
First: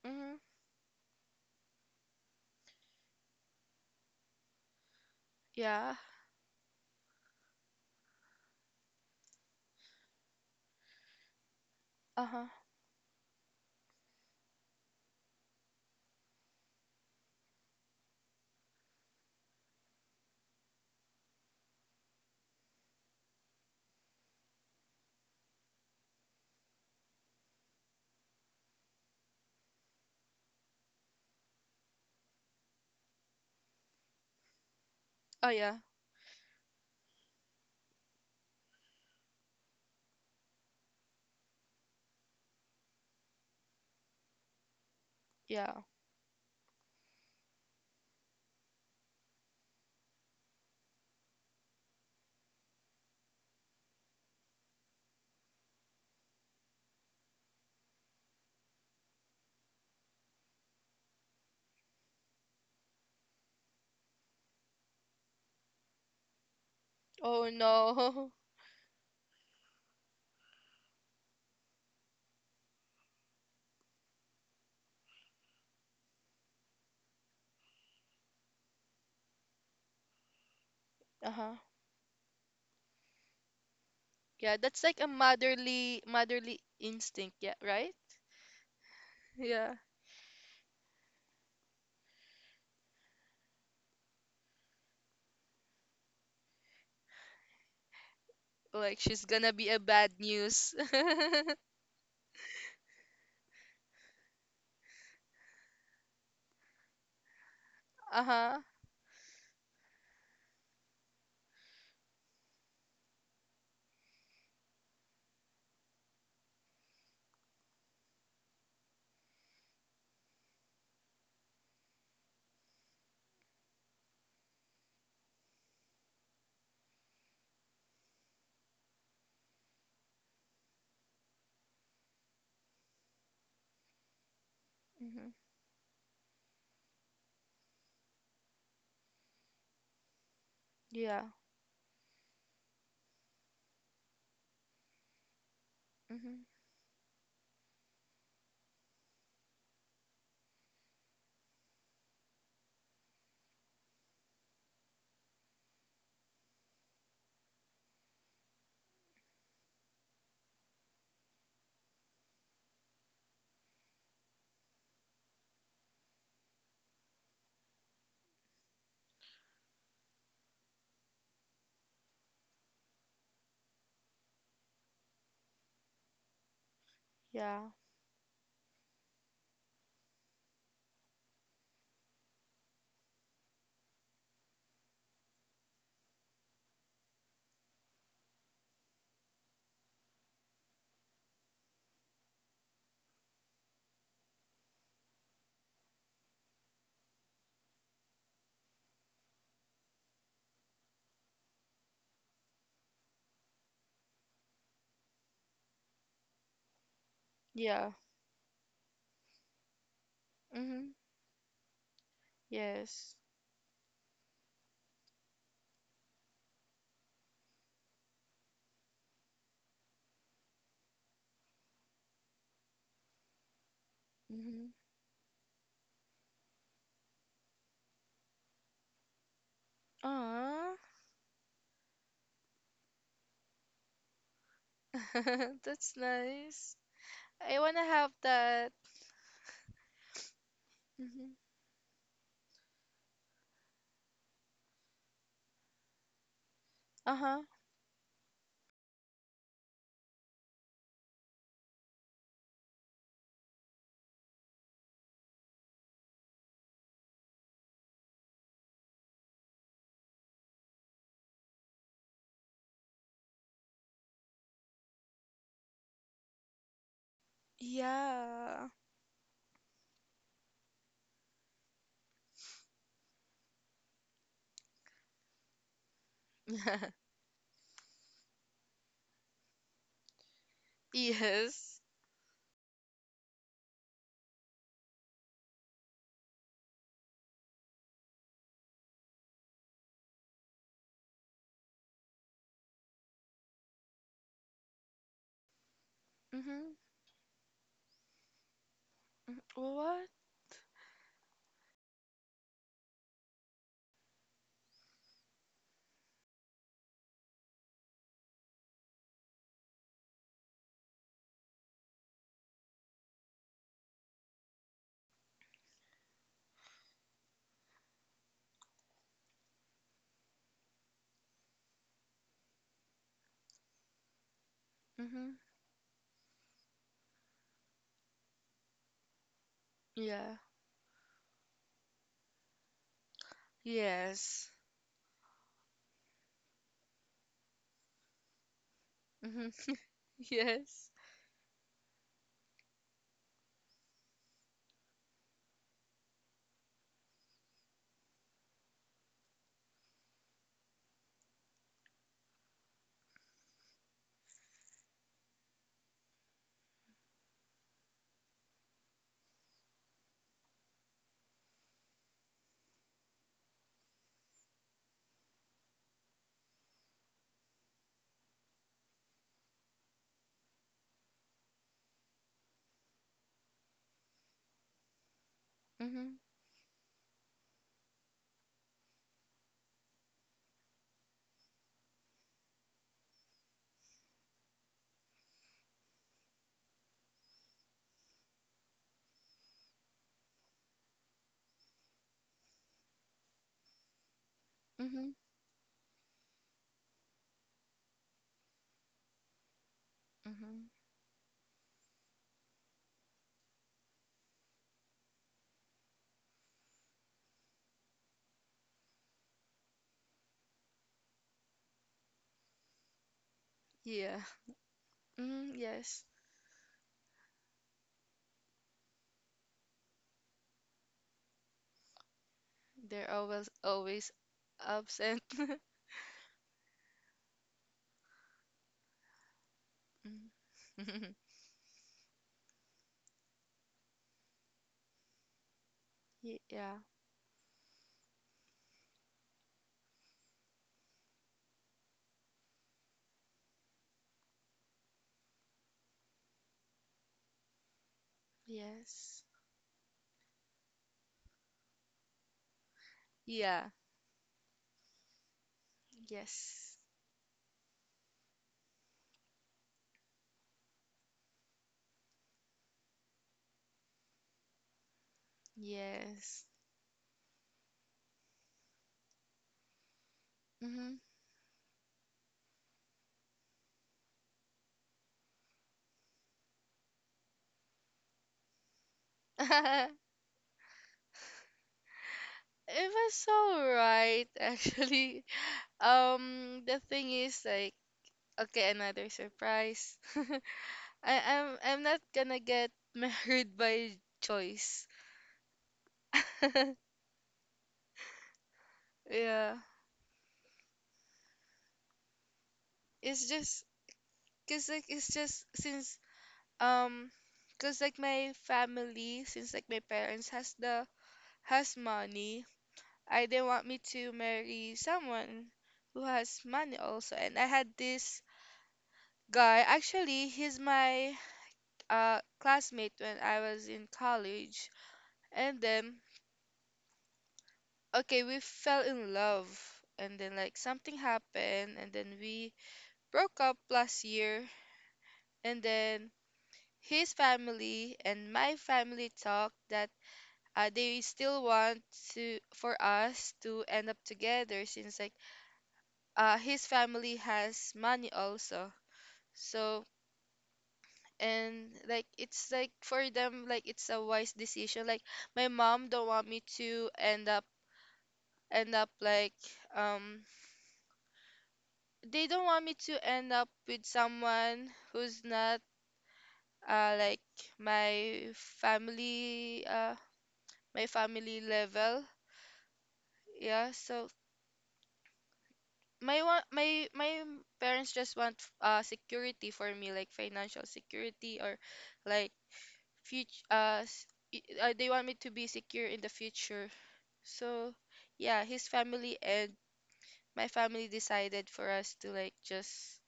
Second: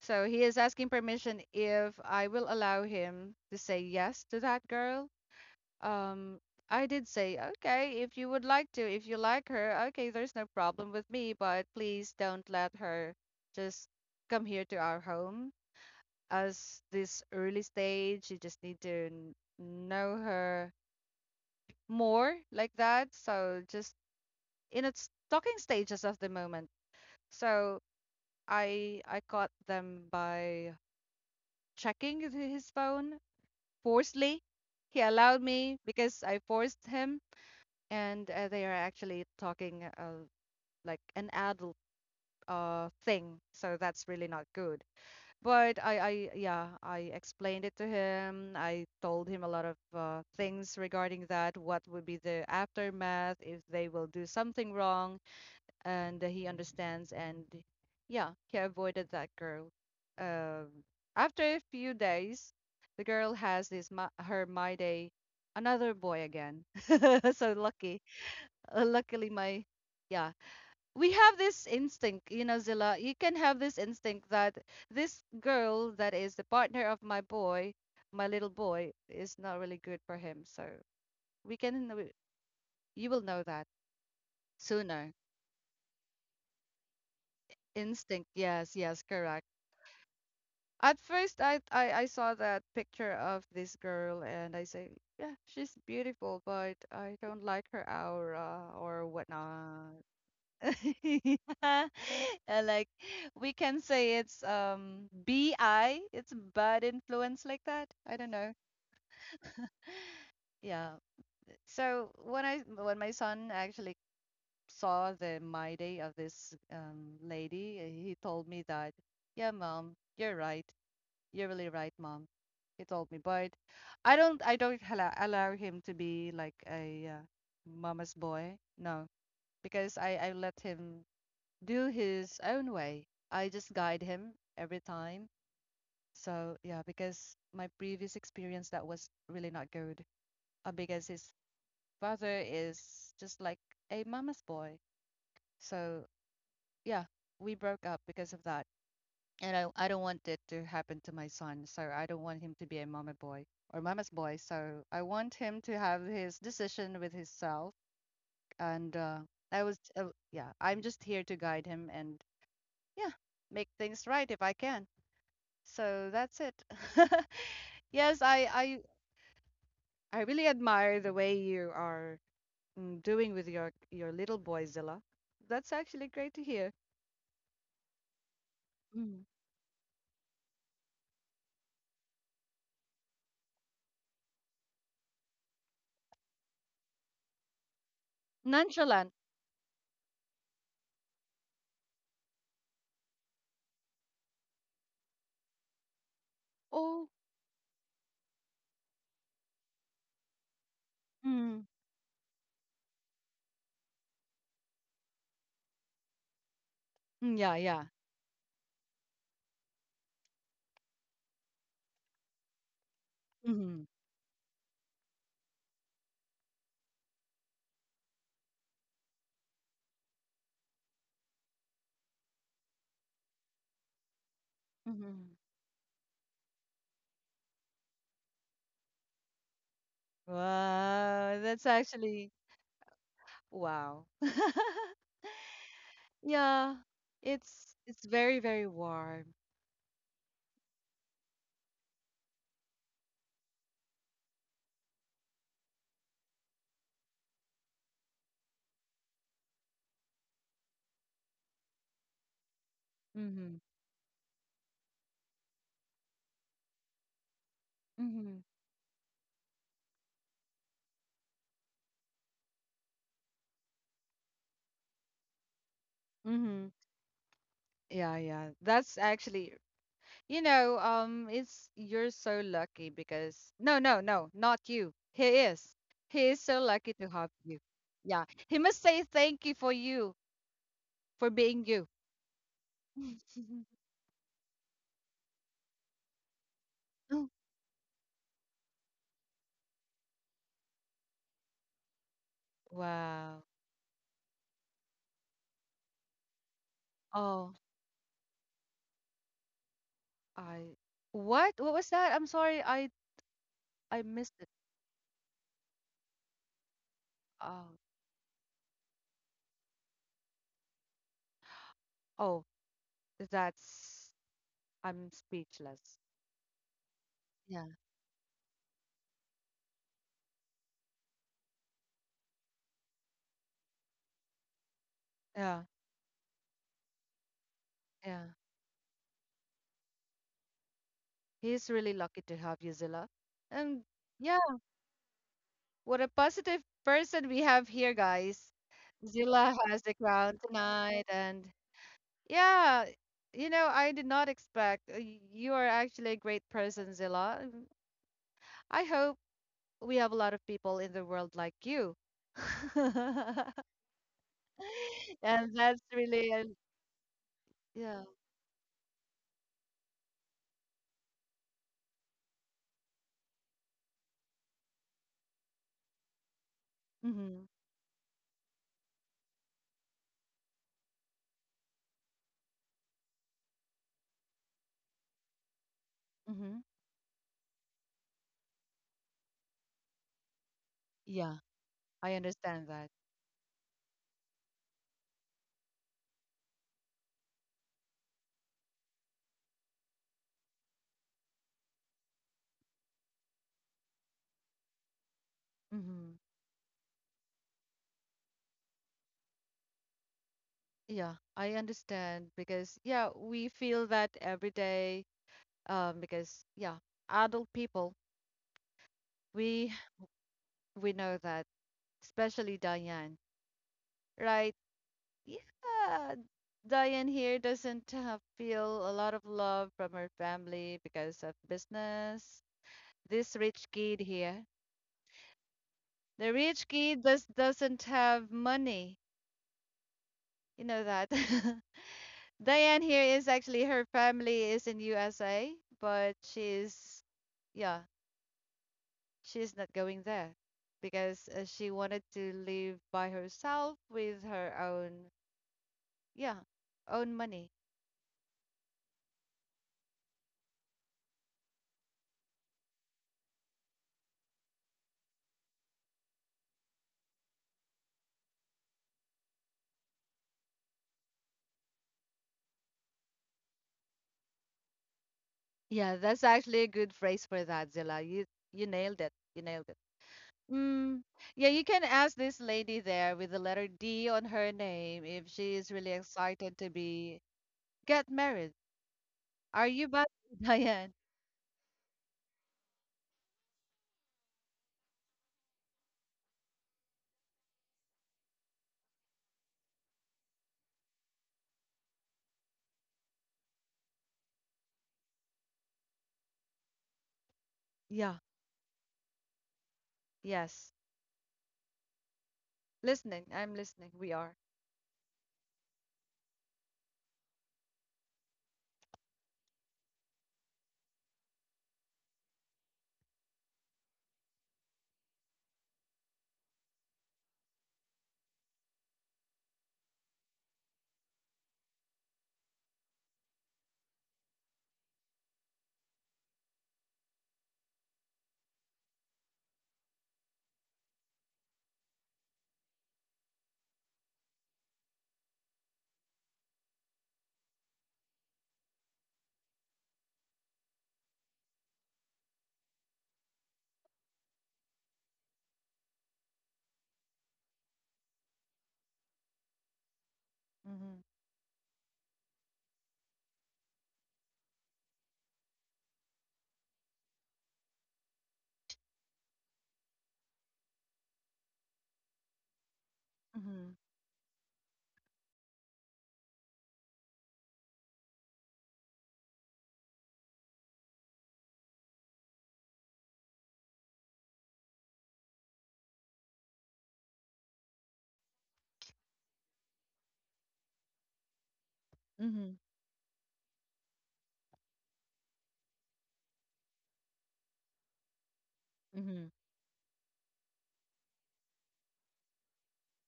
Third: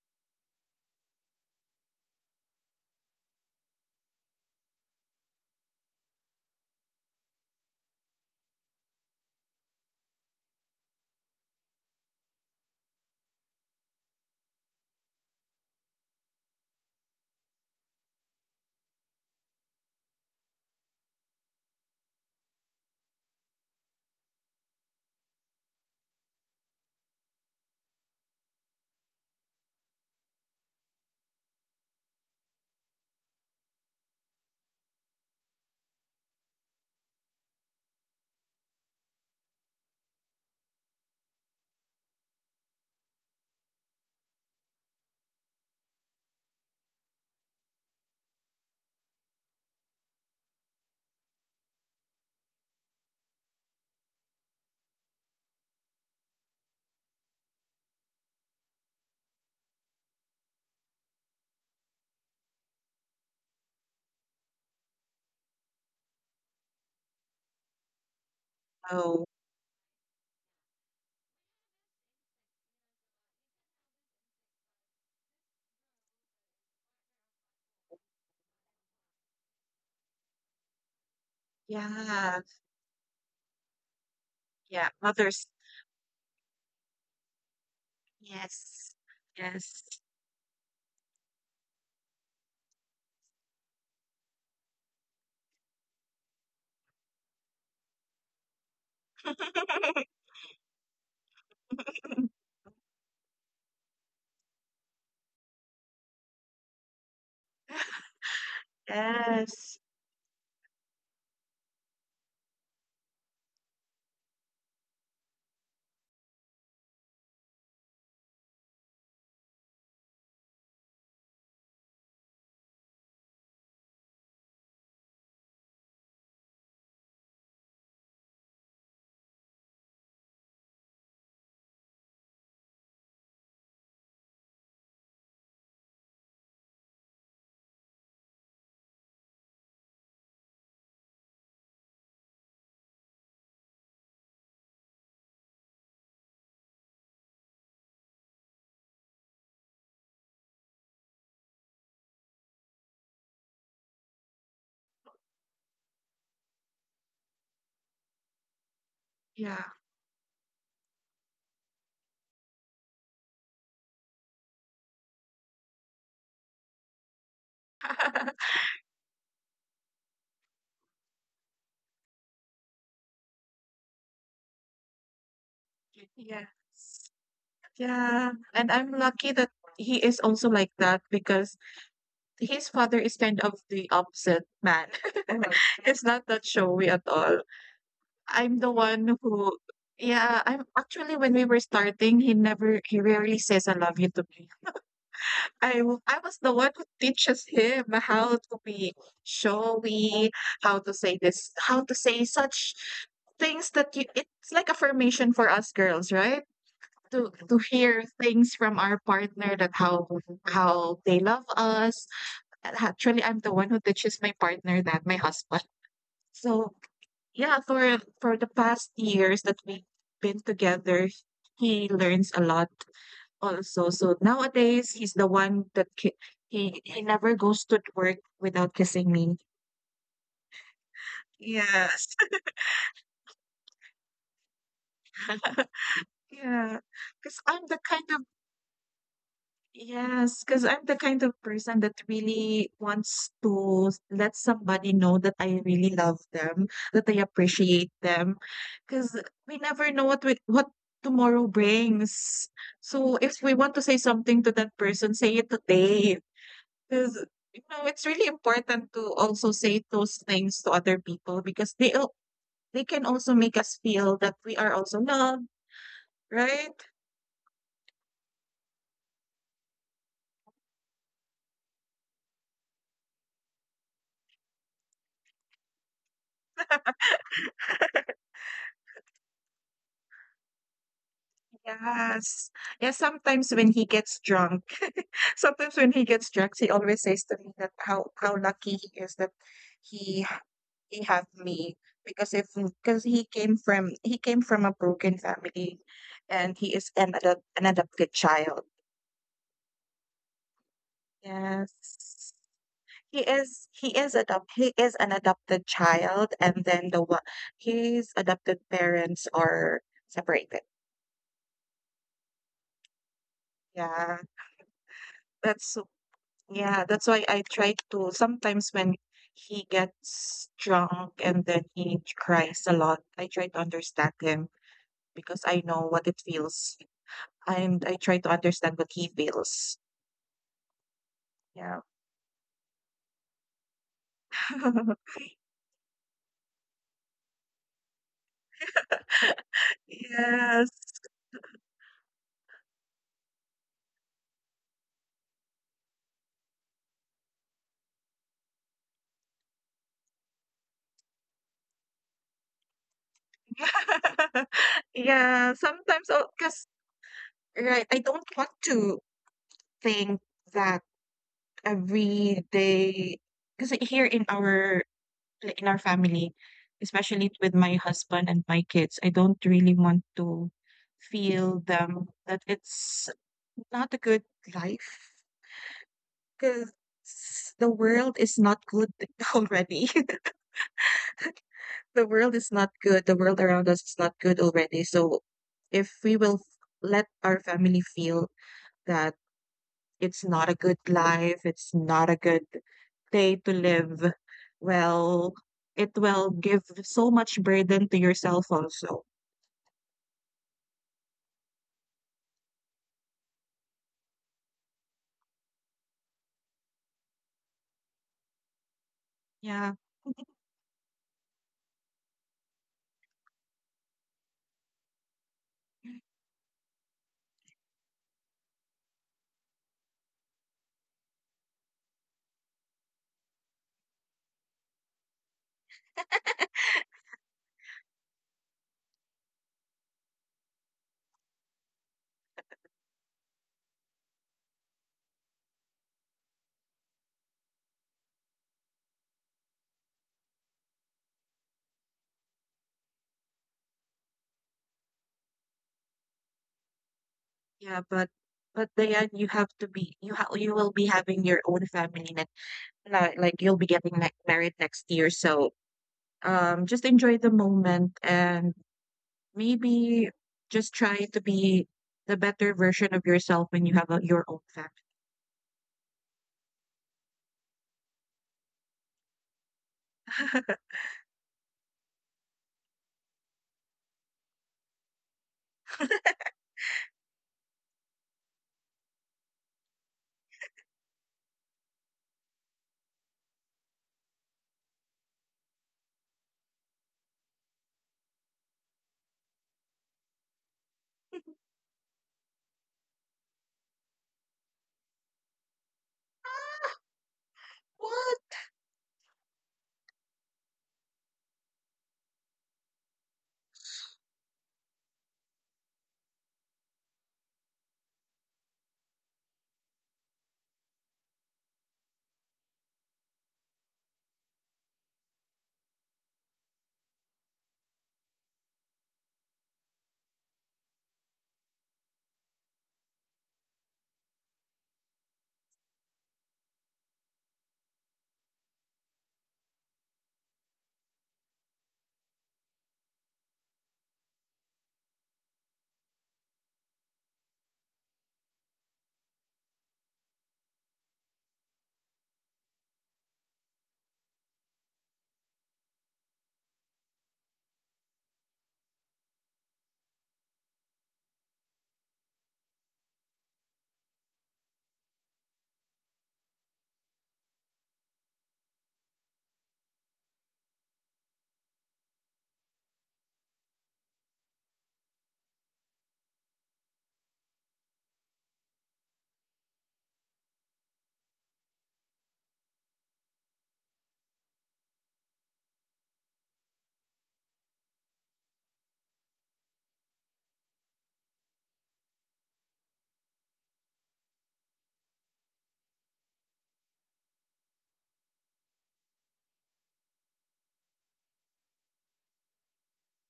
A: So
C: Mm-hmm.
A: he is asking permission if I will allow him to say yes to that girl.
C: Yeah.
A: Um, I did say, okay, if you would like to, if you like her, okay, there's no problem with me, but please
C: Uh-huh.
A: don't let her just come here to our home as this early stage. You just need to know her more like that. So just in its talking stages of the moment. So I caught them by checking his phone forcefully. He allowed
C: Oh
A: me
C: yeah.
A: because I forced him, and they are actually talking like an adult thing. So that's really not good. But
C: Yeah.
A: yeah, I explained it to him. I told him a lot of things regarding that, what would be the aftermath if they will do something wrong, and he understands. And yeah, he avoided that girl. Um, After a few days, the girl has this my, her my day, another boy again.
C: Oh
A: So lucky,
C: no.
B: Oh,
A: luckily my, yeah, we have this instinct, you know, Zilla, you can have this instinct that this girl that is the partner of my boy, my little boy, is not really good for him. So
C: Uh-huh.
A: we can,
B: yeah,
A: you will know that
C: Yeah, that's
B: yeah.
C: like a
A: sooner.
B: Mothers.
C: motherly motherly instinct, yeah, right?
A: Instinct, yes,
B: Yes.
A: yes, correct.
C: Yeah.
B: Yes.
A: At first, I saw that picture of this girl and I say, yeah, she's beautiful, but I don't like her aura
C: Like
A: or
C: she's gonna be a
A: whatnot.
C: bad news.
A: Like we can say it's BI, it's bad influence like that. I don't know.
C: Uh-huh.
B: Yes.
A: Yeah. So when my son actually saw the my day of this lady, he told me that, yeah, mom, you're right. You're really right, mom. He told me, but I don't allow him to be like a mama's boy. No, because I let him do his own way. I just guide him every
C: Mm-hmm.
A: time. So yeah, because my previous experience that was really not good. Because
C: Yeah.
A: his father is just like a mama's boy. So
C: Mm-hmm.
A: yeah, we broke up because of that. And I don't want it to happen to my son. So I don't want him to be a mama boy or mama's boy. So I want him to have his decision with himself. And I
B: Yeah.
A: was, yeah, I'm just here to guide him and yeah, make things right if I can. So that's it. Yes, I really admire the way you are mm, doing with your little boy Zilla. That's actually great to
B: Yes.
A: hear.
C: Yeah.
B: Yeah. And I'm
A: Mm.
B: lucky that he is also like that because his father is kind of the opposite man. It's not that showy at all. I'm the
A: Nonchalant.
B: one who, yeah, I'm actually, when we were starting, he never, he rarely says I love you to me. I was the one who
A: Oh,
B: teaches him how to be showy, how to say this,
A: mm,
B: how to say such things that you, it's like affirmation for us girls, right? To
A: mm, yeah,
B: to
A: yeah.
C: Yeah.
B: hear things from our partner, that how
C: Mm-hmm.
B: how they love us. And
C: Yes.
B: actually, I'm the one who
A: Hmm.
B: teaches my partner that, my husband. So yeah, for the past years that we've been together, he learns a lot also. So
C: Mm-hmm.
B: nowadays, he's the
A: Hmm.
B: one that he never goes to work without kissing me.
C: Aw.
A: Wow, that's
B: Yes.
A: actually wow.
C: That's nice.
A: Yeah,
B: Yeah, because
C: I
B: I'm the
C: wanna
B: kind
A: it's
C: have
B: of
A: very
C: that.
A: warm.
B: yes, because I'm the kind of
C: Hmm.
B: person that really wants to let somebody know that I really love them, that I
C: Uh-huh.
B: appreciate them, because we never know what tomorrow brings. So if we
A: Mm-hmm.
B: want to say something to that person, say it today. 'Cause, it's really
A: Mm-hmm.
B: important to also say those things to other people, because they can also make us feel that we are also loved,
A: Mm-hmm.
B: right?
A: Yeah, yeah.
C: Yeah.
A: That's actually you know, it's you're so lucky because no, no, no, not you. He is. He is so lucky to have you. Yeah, he must say thank you for you for being
C: Yes.
A: you.
B: Yes. Yeah, sometimes when he gets drunk sometimes when he gets drunk, he always says to me that how lucky he is that he he have me, because if because he
A: Wow.
B: came from he came from a broken family, and
C: Mm-hmm.
B: he is an adop
A: Oh,
B: an adopted child.
C: What?
A: I what? What was that? I'm
B: Yes.
A: sorry,
B: He is he
A: I
B: is
A: missed it.
B: adopt he is an adopted child, and then the one
A: Oh,
B: his adopted parents are separated.
A: oh, that's
B: Yeah,
A: I'm
B: that's so-
A: speechless.
B: yeah, that's why I
A: Yeah,
B: try to, sometimes when he gets drunk and then he cries a lot, I try to understand him,
C: Mm-hmm.
B: because I
A: yeah,
B: know what it feels, and I try to
A: yeah.
B: understand what he feels.
C: Yeah.
A: He's
B: Yeah.
A: really lucky to have you, Zilla. And yeah.
C: Yes.
A: What a positive person we have here, guys. Zilla
C: Mm-hmm.
A: has the crown
C: Yes.
B: Yes.
A: tonight, and yeah, you know, I did not expect. You are actually a great person, Zilla. Mm, I hope we have a lot of people in the world like you. And
B: Yeah,
A: that's
B: sometimes, oh,
A: really,
B: because, right, I
A: yeah.
B: don't want to think that every day, because here in our like, in our family, especially
A: Mm-hmm.
B: with my husband and my kids, I don't really want to feel them that it's not a good life,
C: Mm-hmm.
A: Mm-hmm.
B: because the world is not good already.
A: Yeah,
B: The
A: I
B: world is
A: understand
B: not
A: that.
B: good. The world around us is not good already. So if we will let our family feel that it's not a good life, it's not a good day to live,
C: Mm-hmm.
B: well, it
A: Mm-hmm.
B: will give so much burden to yourself also.
C: Mm-hmm.
A: Yeah, I understand because, yeah, we feel that every day. Because, yeah, adult people. We
B: Yeah,
A: We know that, especially Diane,
C: Yeah.
A: right?
C: Mm, yes.
A: Yeah, Diane here doesn't feel a lot of love from her family because of business.
C: They're
A: This
C: always
A: rich kid
C: always
A: here,
C: absent.
A: the rich kid just doesn't have money.
C: Mm.
A: You know that. Diane here is actually her family is in USA, but
C: Ye- Yeah.
A: she's, yeah, she's not going there because she wanted to live by herself with her own, yeah, own money.
B: yeah, but then
C: Yes.
B: you will be having your own family next, like you'll be
C: Yeah.
B: getting like married next year. So
C: Yes.
B: just enjoy the moment and maybe just try to be the better version of yourself when you have your own family.
A: Yeah, that's
C: Yes.
A: actually a good phrase for that, Zilla. You nailed it. You nailed it.
C: Mm-hmm.
A: Mm. Yeah, you can ask this lady there with the letter D on her name if she is really excited to be get married. Are you but Diane?
C: It was all right, actually. The thing is like okay, another surprise. I'm not gonna get married by choice.
A: Yeah.
B: What?
C: Yeah,
A: Yes. Listening.
C: it's
A: I'm
C: just
A: listening. We are.
C: cause like it's just since um cause like my family since like my parents has the has money. I didn't want me to marry someone who has money also, and I had this guy. Actually, he's my classmate when I was in college, and then okay, we fell in love and then like something happened and then we broke up last year and then his family and my family talked that they still want to for us to end up together since like his family has money also. So
A: Mhm.
C: and like it's like for them like it's a wise decision. Like my mom don't want me to end up like um they don't want me to end up
A: Mhm.
C: with someone who's not like my family uh my family level yeah so my one my my parents just want security for me like financial security or like
A: Mhm.
C: future they want me to be secure in the future so yeah his family
A: Mhm.
C: and my family decided for us to like just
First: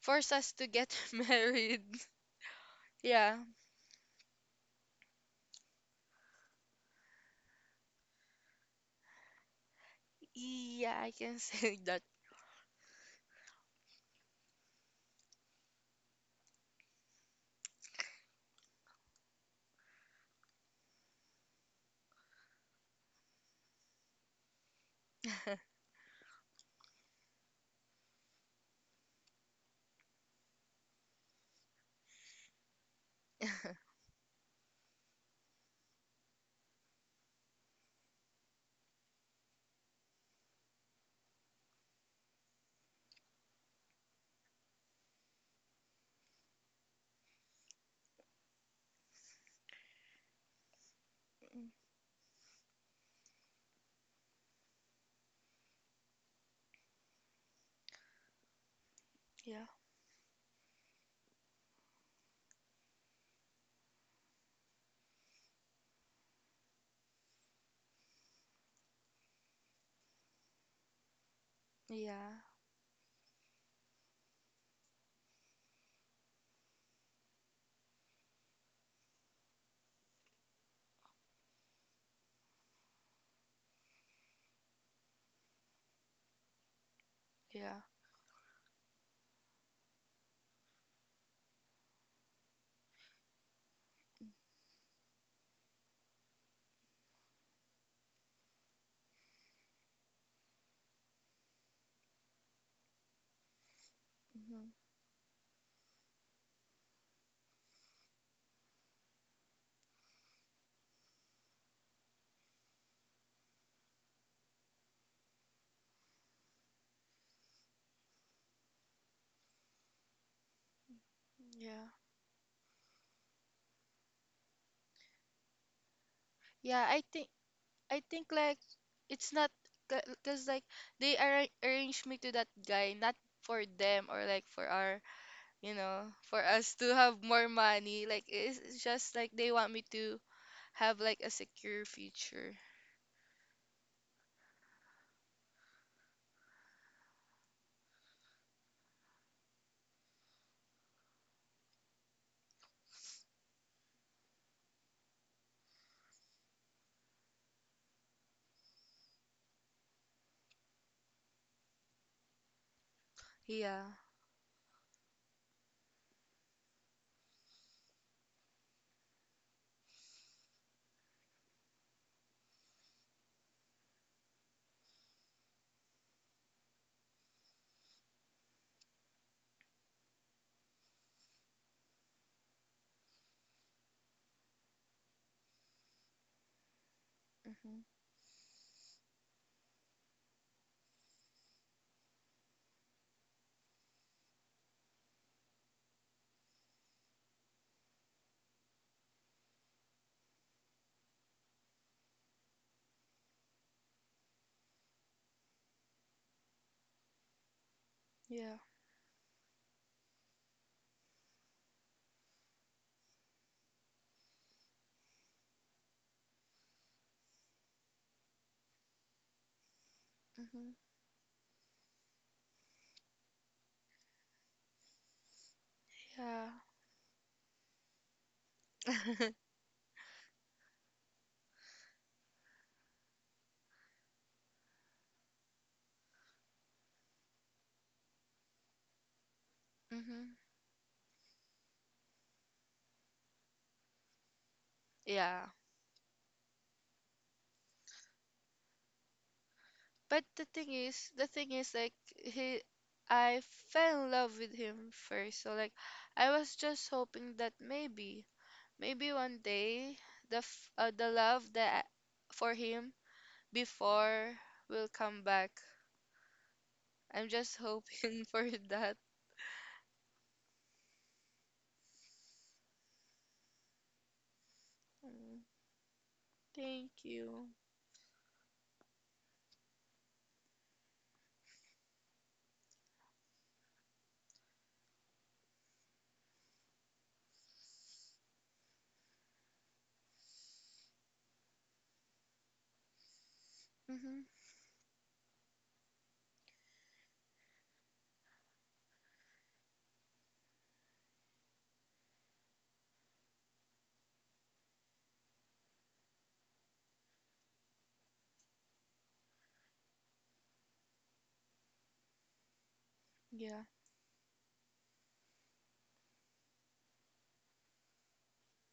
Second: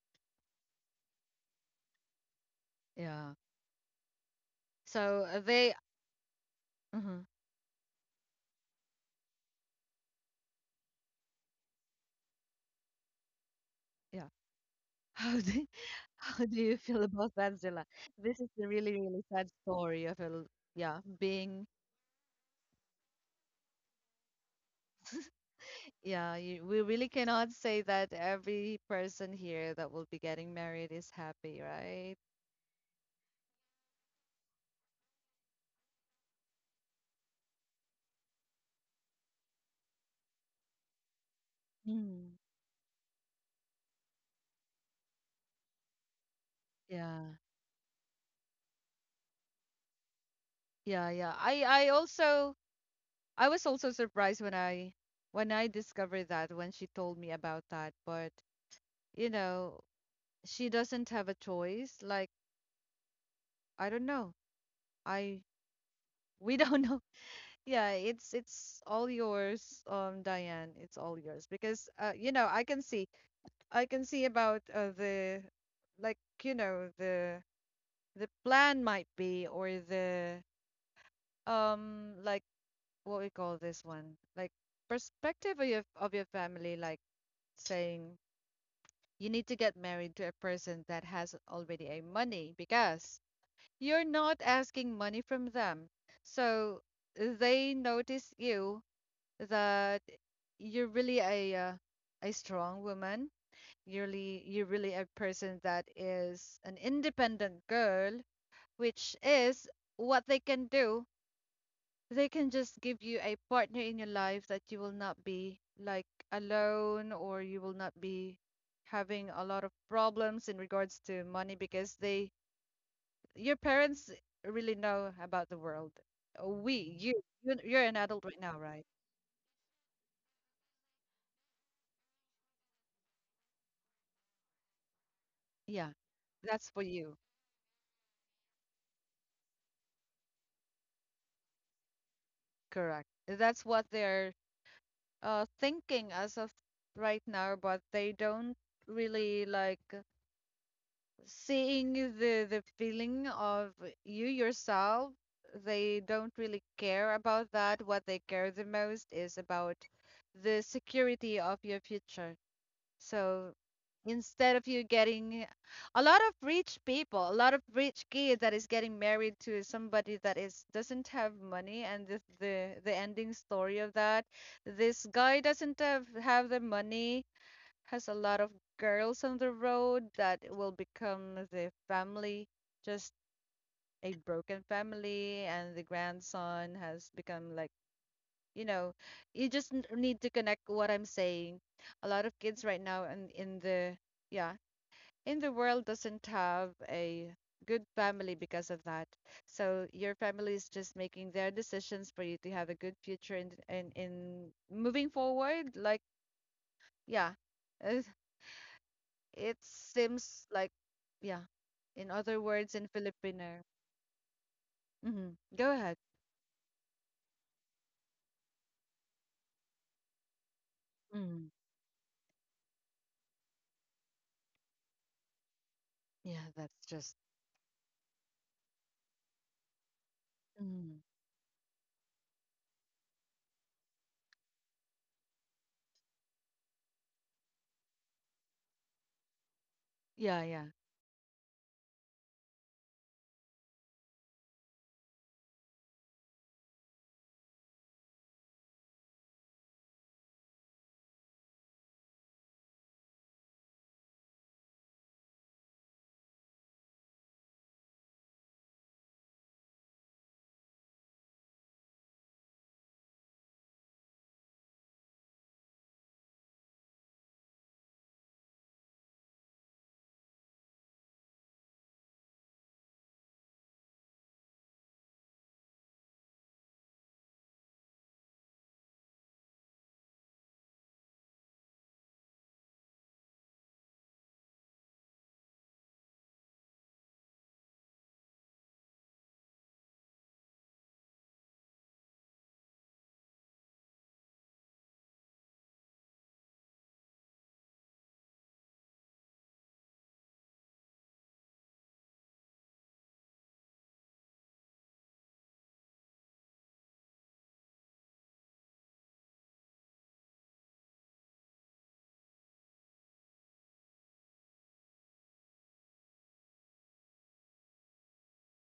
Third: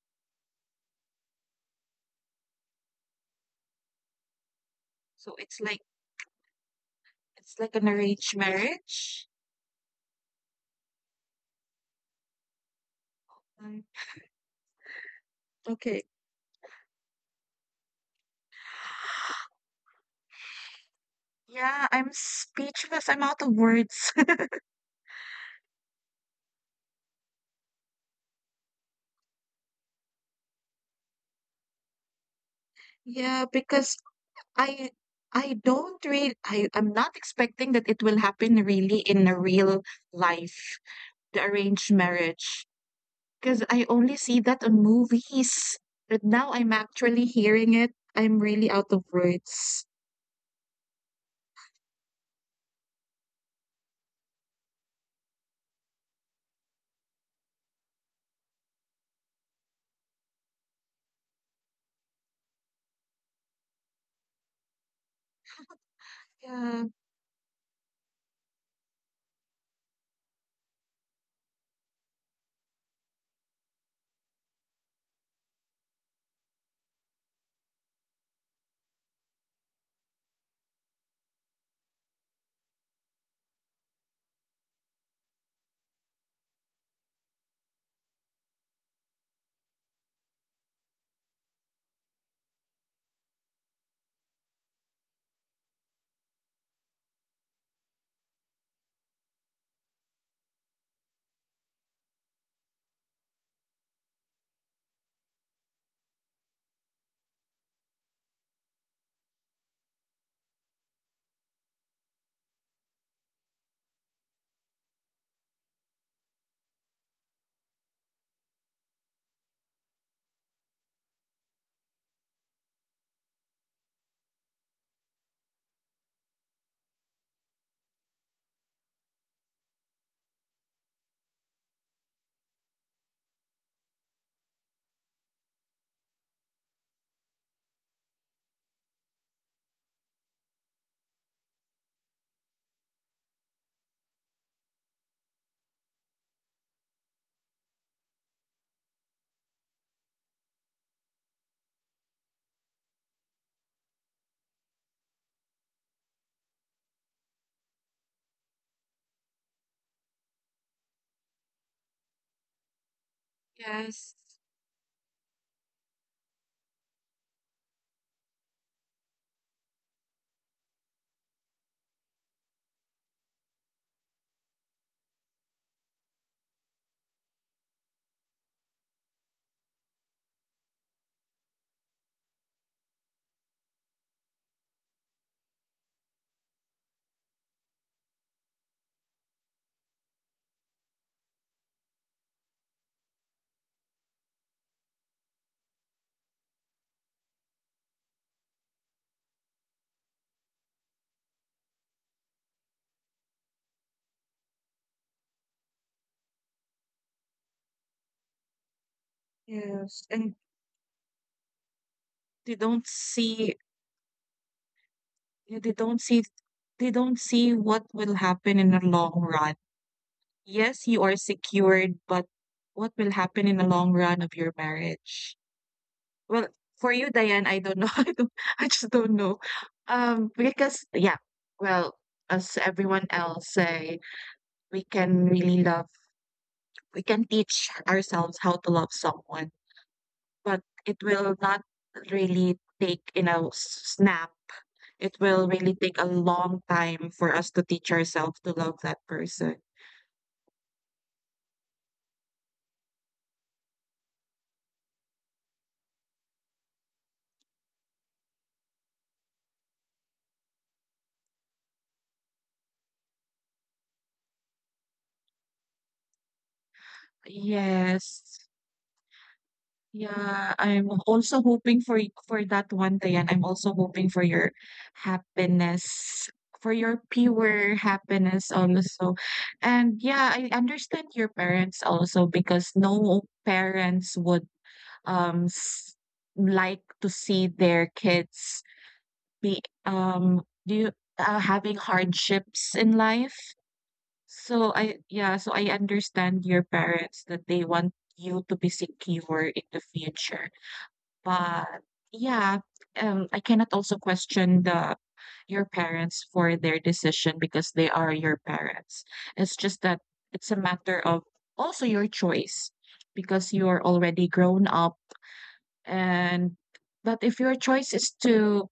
C: force us to get married
A: Yeah.
C: yeah.
A: So
B: So it's
A: they.
B: like
A: Mhm.
B: it's like an arranged marriage.
C: Yeah, I can say that.
B: Mm,
A: Yeah. How do
B: okay.
A: how do you feel about that, Zilla? This is a really really sad story of a yeah being
B: Yeah, I'm speechless. I'm out of words.
A: yeah, you, we really cannot say that every person here that will be getting married is happy, right?
B: Yeah, because I I don't really, I'm not expecting that it will happen really in a real life, the arranged
A: Mm.
B: marriage. Because I only see that on movies. But now I'm
A: Yeah,
B: actually hearing it. I'm really out of words.
A: yeah, yeah.
C: Mm,
A: I was also surprised when I discovered that when she told me about that, but you
C: yeah,
A: know, she doesn't have a choice. Like, I don't know. I we don't
B: Yeah,
A: know. Yeah, it's all yours, Diane. It's all yours because you
C: yeah,
A: know, I can see about the like you know the plan might be or the like what we call this one like perspective of your family like
C: yeah,
A: saying you need to get married to a person that has already a money because you're not asking money from them so they notice you that you're really a strong woman. You're you
C: hmm,
A: really a person that is an independent girl, which is what they can do. They can just give you a partner in your life that you will not be like alone or you will not be having a lot of problems in regards to money
C: yeah,
A: because they your parents really know about the world. We,
C: yeah.
A: you, you're an
C: I
A: adult
C: think
A: right now,
C: like
A: right?
C: it's not because like they arra arranged me to that guy not for them or like for our you
A: Yeah,
C: know for
A: that's for
C: us to
A: you.
C: have more money. Like it's just like they want me to have like a secure future.
A: Correct. That's what they're thinking as of right now, but they don't really like seeing the feeling of you yourself. They don't really care about that. What they care the most is about the security of your future. So
C: Yeah.
B: yes,
A: instead of you getting a lot of rich people, a lot of rich kids that is getting married to somebody that is doesn't have money, and the ending story of that, this guy doesn't have the money, has a lot of girls on the road that will become the family, just a broken family, and the grandson has become like
C: Mm-hmm.
A: you know you just need to connect what I'm saying. A lot of kids right now in the, yeah, in the world doesn't have a good family because of that. So your family is just making their decisions for you to have a good future, and in moving forward, like, yeah, uh,
C: Yeah.
A: it
B: yes. And
A: seems like, yeah, in other
B: they
A: words, in
B: don't see.
A: Filipino. Hmm.
B: Yeah.
A: Go
B: they
A: ahead.
B: don't see they don't see what will happen in the long run.
C: Mm-hmm.
B: Yes, you are
A: Mm.
B: secured, but what will happen in the long run of your marriage?
A: Yeah,
C: Yeah.
B: Well,
A: that's
B: for
A: just.
B: you, Diane, I don't know. I don't, I just don't know. Because
A: Mm.
B: yeah, well, as everyone else say, we can really love, we can teach ourselves how to love someone,
C: Mm-hmm.
A: Yeah,
B: but
A: yeah.
B: it will not really take, snap. It
C: Yeah.
B: will really take a long time for us to teach ourselves to love that person.
C: But the thing is like he I fell in love with him first. So like I was just hoping that maybe maybe one day the love that for him before will come back. I'm just hoping
B: Yes.
C: for that.
B: Yeah, I'm also hoping for that one, Tian. I'm also hoping for your
C: Mm,
B: happiness, for your
C: thank you.
B: pure happiness also. And yeah, I understand your parents also, because no parents would um s- like to see their kids be do you, having hardships in life.
C: Mm-hmm.
B: So I yeah, so I understand your parents, that they want you to be secure in the future. But yeah, I cannot also question the your parents for their decision, because they are your parents. It's just that it's a matter of also your choice, because
C: Yeah.
B: you're already grown up, and but if your choice is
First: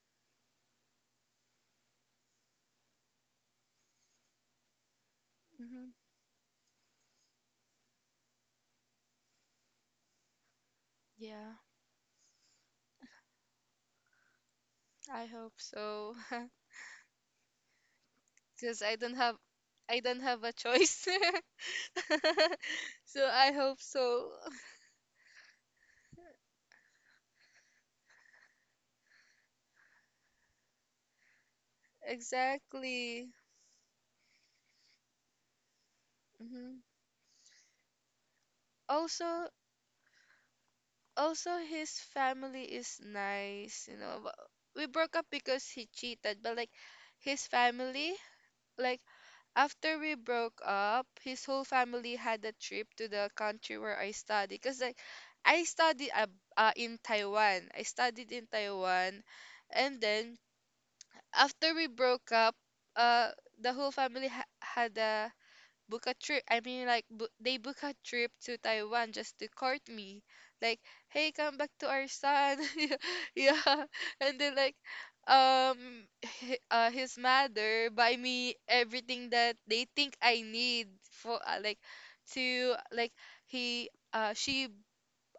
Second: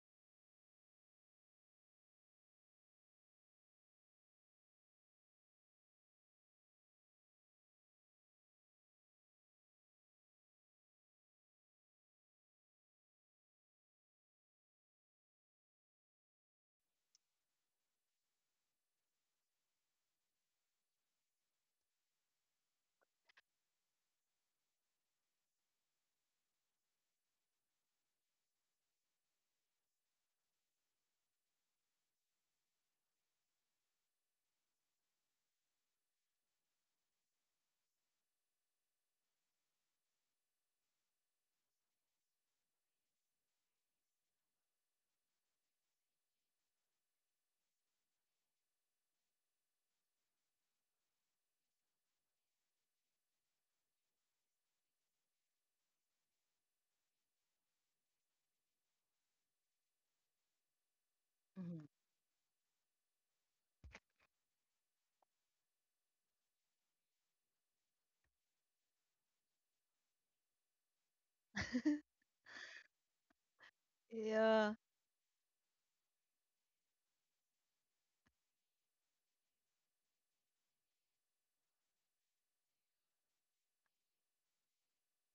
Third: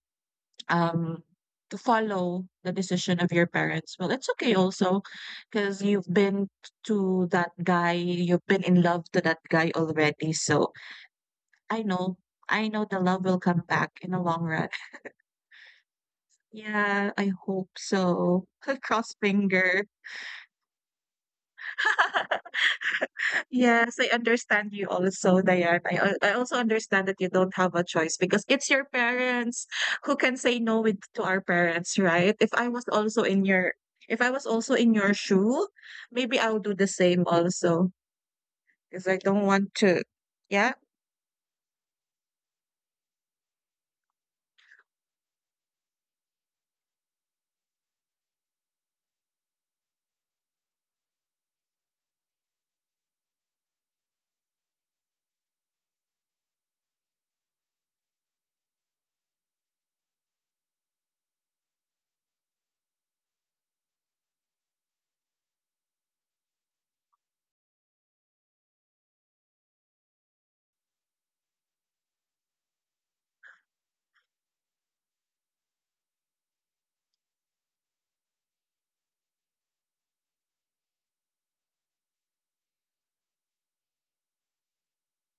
B: um to follow the decision of your parents, well, it's okay also, because
C: Mm-hmm.
B: you've been to that guy, you've been in love to that guy already. So
C: Yeah.
B: I know, I know the love will come back in the long run.
C: I hope so.
B: Yeah, I hope so.
C: Because
B: Cross finger.
C: I don't have a choice. So I hope
B: Yes, I
C: so.
B: understand you also, Diane. I also understand that you don't have a choice, because it's your parents, who can say no with to our parents, right? If I was also
C: Exactly.
B: in your if I was also in your shoe, maybe I'll do
C: Hmm.
B: the same also, because I don't
C: Also,
B: want to. Yeah.
C: also his family is nice, you know. But we broke up because he cheated, but like his family, like after we broke up, his whole family had a trip to the country where I study. Cause like I studied in Taiwan. I studied in Taiwan, and then after we
A: Mm.
C: broke up, uh, the whole family ha had a book a trip. I mean, like, bo they book a trip to Taiwan just to court me. Like, hey, come back to our son. Yeah. Yeah. And then, like,
A: Yeah.
C: um, his mother buy me everything that they think I need for, like, to, he, uh, she,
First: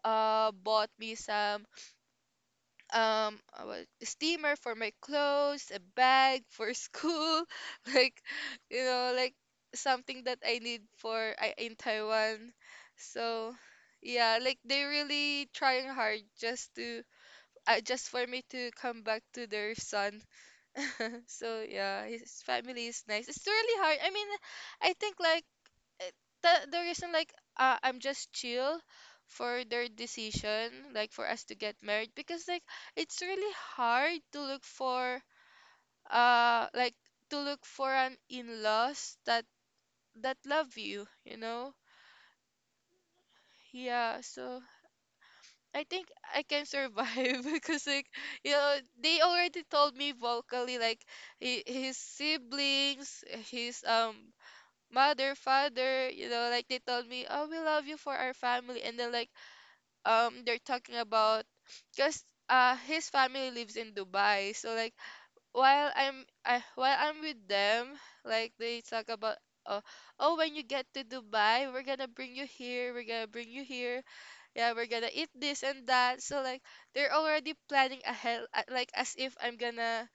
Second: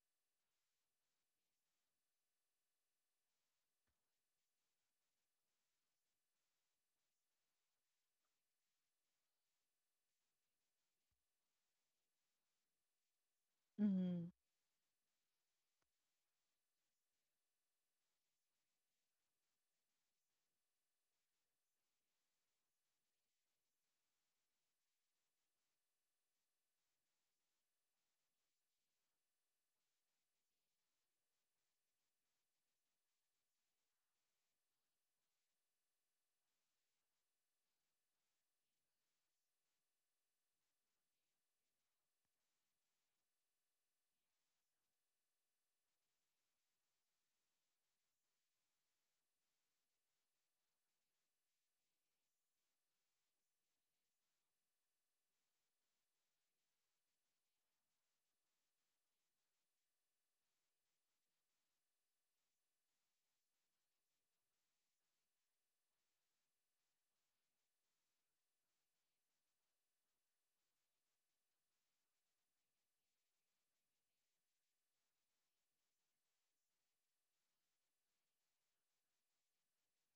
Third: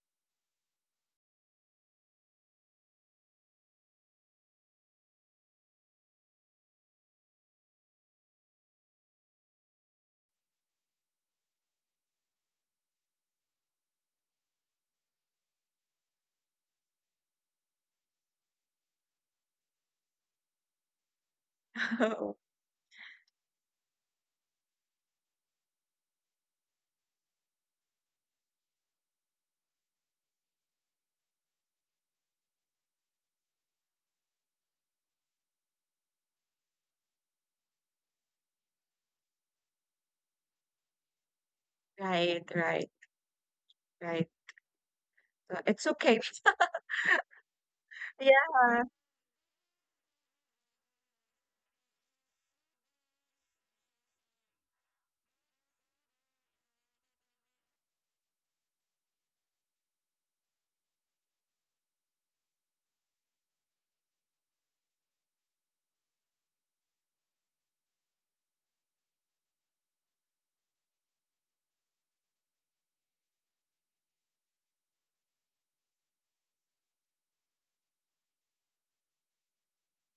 C: bought me some steamer for my clothes, a bag for school, like you know, like something that I need for I in Taiwan. So
A: Mm-hmm.
C: yeah, like they really trying hard just to just for me to come back to their son. So yeah, his family is nice. It's really hard. I mean, I think like eh, the reason like I'm just chill for their decision like for us to get married because like it's really hard to look for like to look for an in-laws that that love you you know
B: Right, right,
C: yeah
B: right.
C: so I
B: It's
C: think
B: okay.
C: I can survive because like
B: Yeah.
C: you know they already told me vocally like his siblings his mother father you know like they told me oh we love you for our family and then like they're talking about because his family lives in Dubai so like while I'm with them like they talk about oh oh when you get to Dubai we're gonna bring you here we're gonna bring you here yeah we're gonna eat this and that so like they're already planning ahead like as if I'm gonna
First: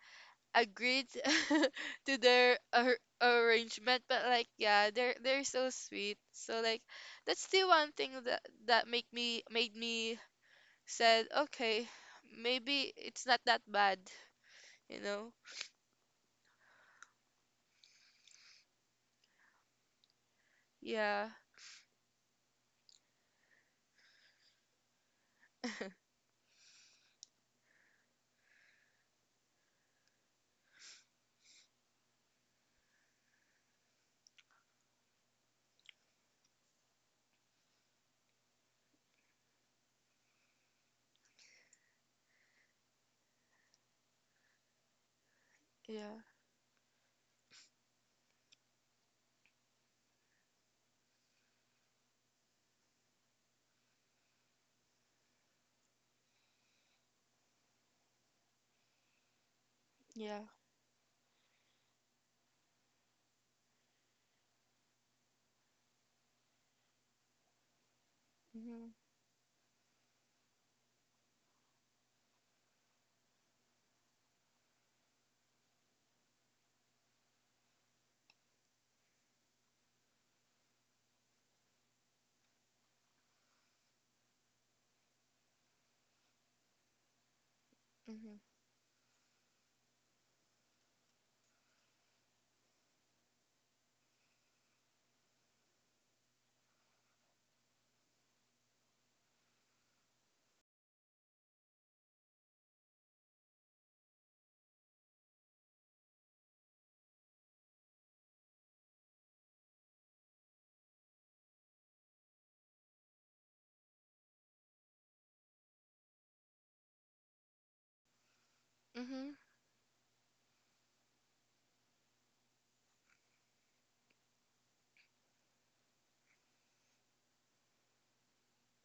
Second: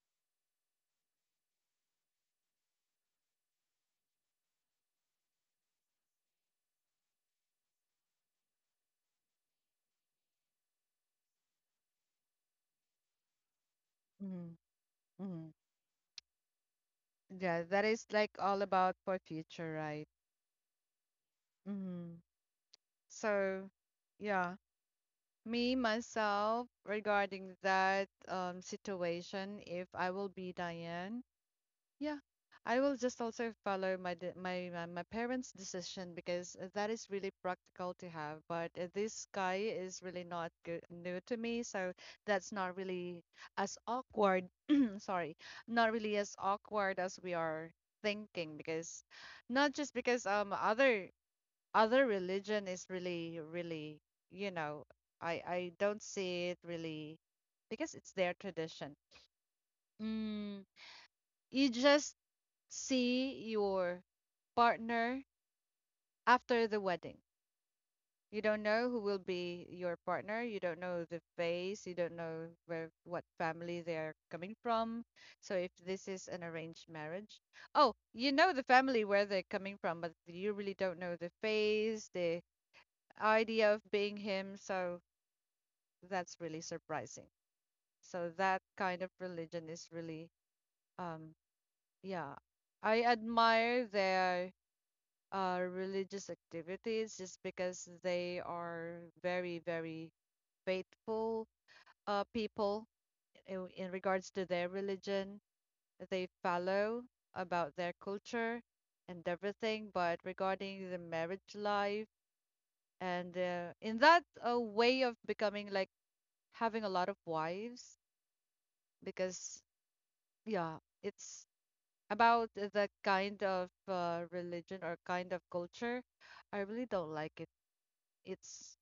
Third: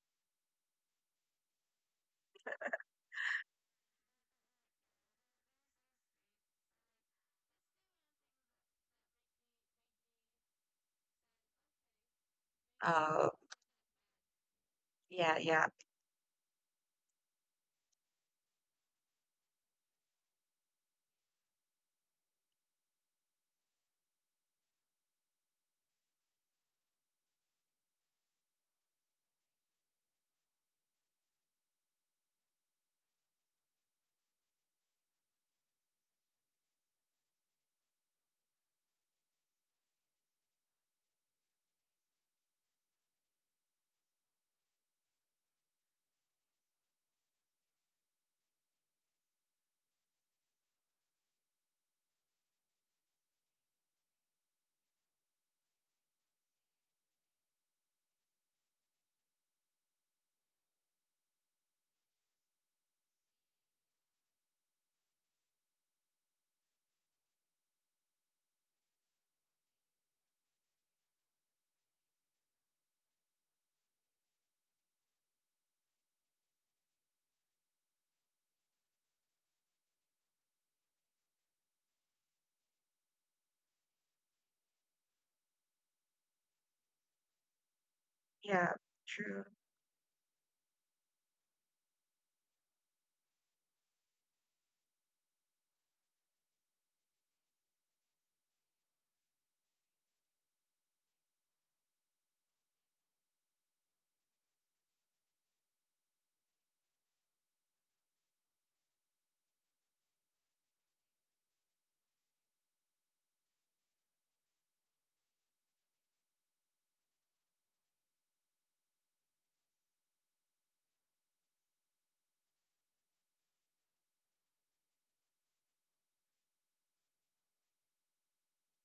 C: agree t- to their arrangement but like yeah they're so sweet so like that's the one thing that that make me made me said, okay, maybe it's
B: Oh,
C: not that bad,
A: Mm-hmm.
C: you know?
B: yeah,
A: Mm-hmm.
B: yeah,
A: Yeah, that is like all about for future, right?
C: Yeah,
A: Mm-hmm. So, yeah, me myself regarding that situation, if I will be Diane, yeah, I will just also follow my my my parents' decision because that is really practical to have. But this guy is really not good, new to me, so that's not really as awkward. Sorry, not really
C: yeah,
A: as awkward as we are thinking because not just because other religion is really really, you know I don't see it really because it's their tradition.
C: yeah.
A: Mm, you just see your partner after the wedding. You don't
C: Mm-hmm,
A: know who will be your partner. You don't know the face. You don't know where what family they're coming from. So if this is an arranged marriage, oh, you know the family where they're coming from, but you really don't know the face, the idea of being him. So that's really surprising.
C: mm-hmm,
A: So that
B: yeah.
A: kind of
B: True.
A: religion is really, um, yeah, I admire their religious activities just because they are very, very faithful people in regards to their religion. They follow about their culture and everything, but regarding the marriage life and in that way of becoming like having a lot of wives,
C: mm-hmm,
A: because yeah, it's about the kind of religion or kind of culture. I really don't like it. It's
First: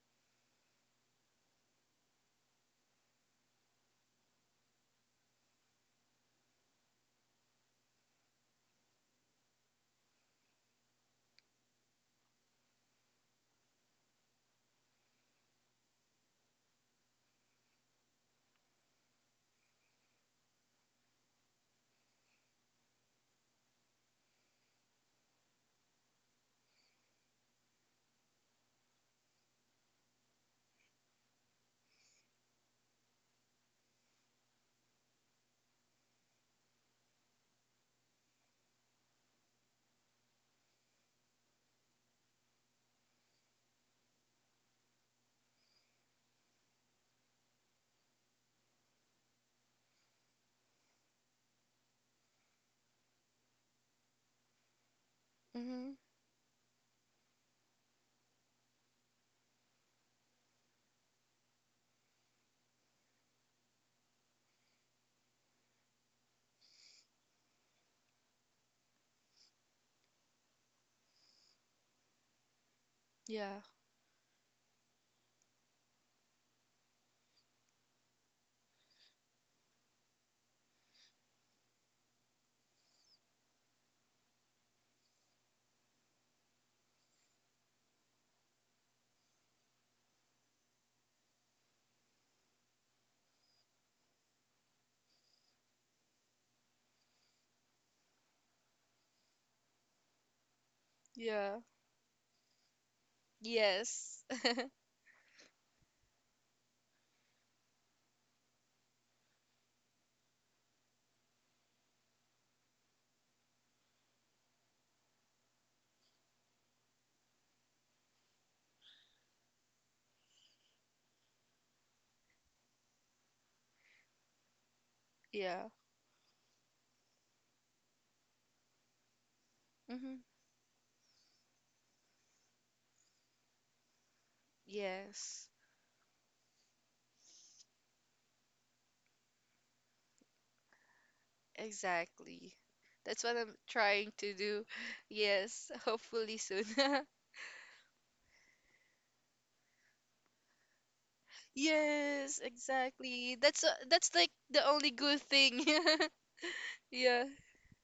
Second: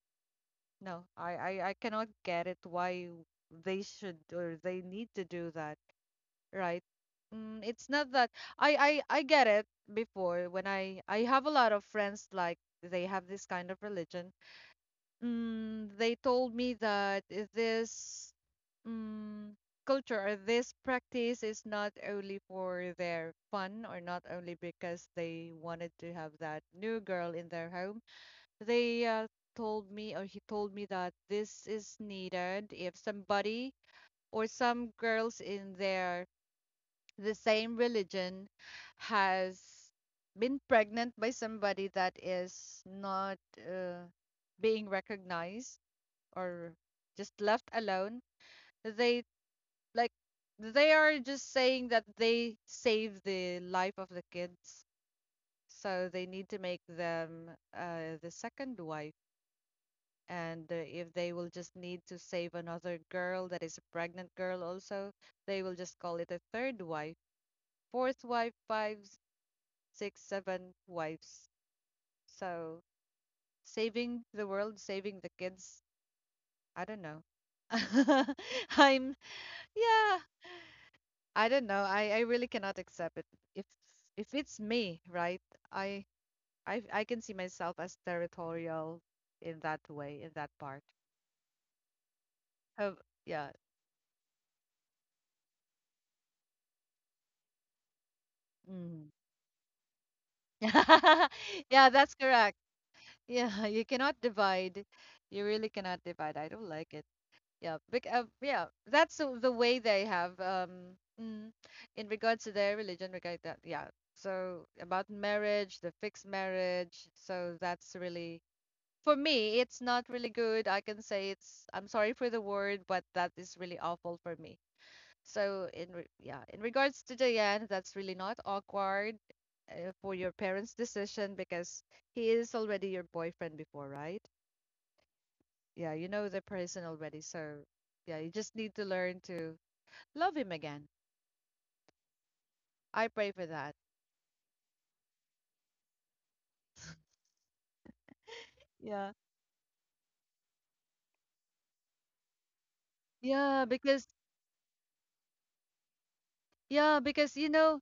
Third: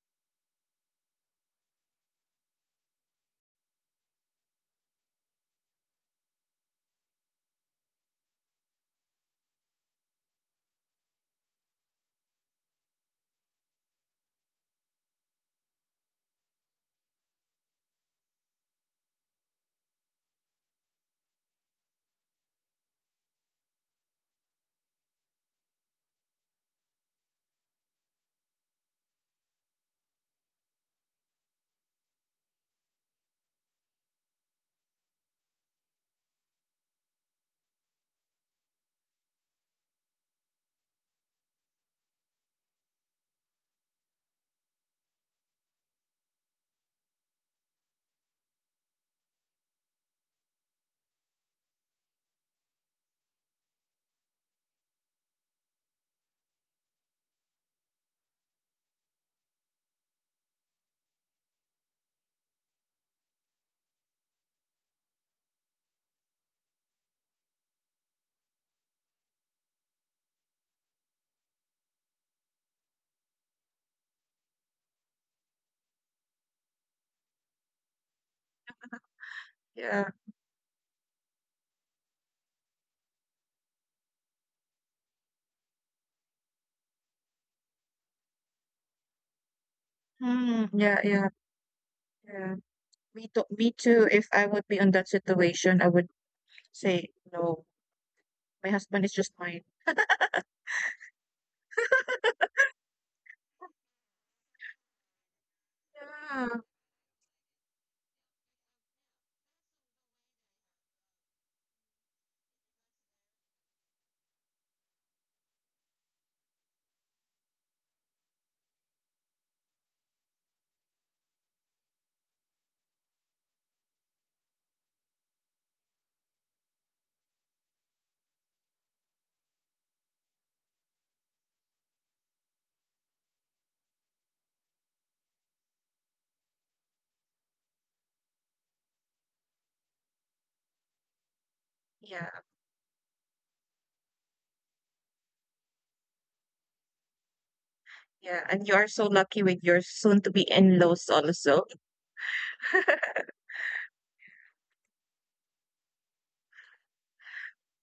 A: No, I cannot get it why they should or they need to do that, right? Mm, it's not that I get it before when I have a lot of friends like they have this kind of religion. Mm, they told me that this, mm, culture or this practice is not only for their fun or not only because they wanted to have that new girl in their home. They told me, or he told me, that this is needed if somebody or some girls in the same religion has been pregnant by somebody that is not uh, being recognized or just left alone. They, like, they are just saying that they save the life of the kids,
C: mm-hmm.
A: so they need to make them the second wife, and if they will just need to save another girl that is a pregnant girl also, they will just call it a third wife, fourth wife, five, six, seven wives. So,
C: Yeah,
A: saving the world, saving the kids, I don't know. I'm
B: Yeah.
A: Yeah, I don't know. I really cannot accept it. If, it's me, right? I i i can see myself as territorial in that way, in that
B: Hmm.
A: part.
B: Yeah, yeah, yeah.
A: Have,
B: Me too,
A: yeah.
B: me too. If I would be in that situation, I would say, "No, my husband
A: Mm.
B: is just mine."
C: yeah,
A: Yeah, that's correct. Yeah, you cannot
C: yes,
A: divide. You really cannot divide. I
B: Yeah,
A: don't like it. Yeah, bec yeah, that's the way they have, in regards to their religion, regard that. Yeah. So about marriage, the fixed marriage. So that's really, for me, it's not really good. I can say I'm sorry for the word, but that is really awful for me.
C: yeah,
A: So, yeah, in regards to Jayan, that's really not awkward
C: mm-hmm,
A: for your parents' decision because he is already your boyfriend before, right?
C: yes,
A: Yeah, you know the person already. So yeah, you just need to learn to love him again.
B: yeah,
C: exactly.
A: I
C: That's
A: pray
C: what
A: for
C: I'm
A: that.
C: trying to do. Yes, hopefully soon.
B: yeah, and you are so
A: Yeah.
B: lucky with your soon to be in-laws also.
C: Yes, exactly.
A: Yeah, because
C: That's like the only good thing.
A: yeah,
C: Yeah.
A: because,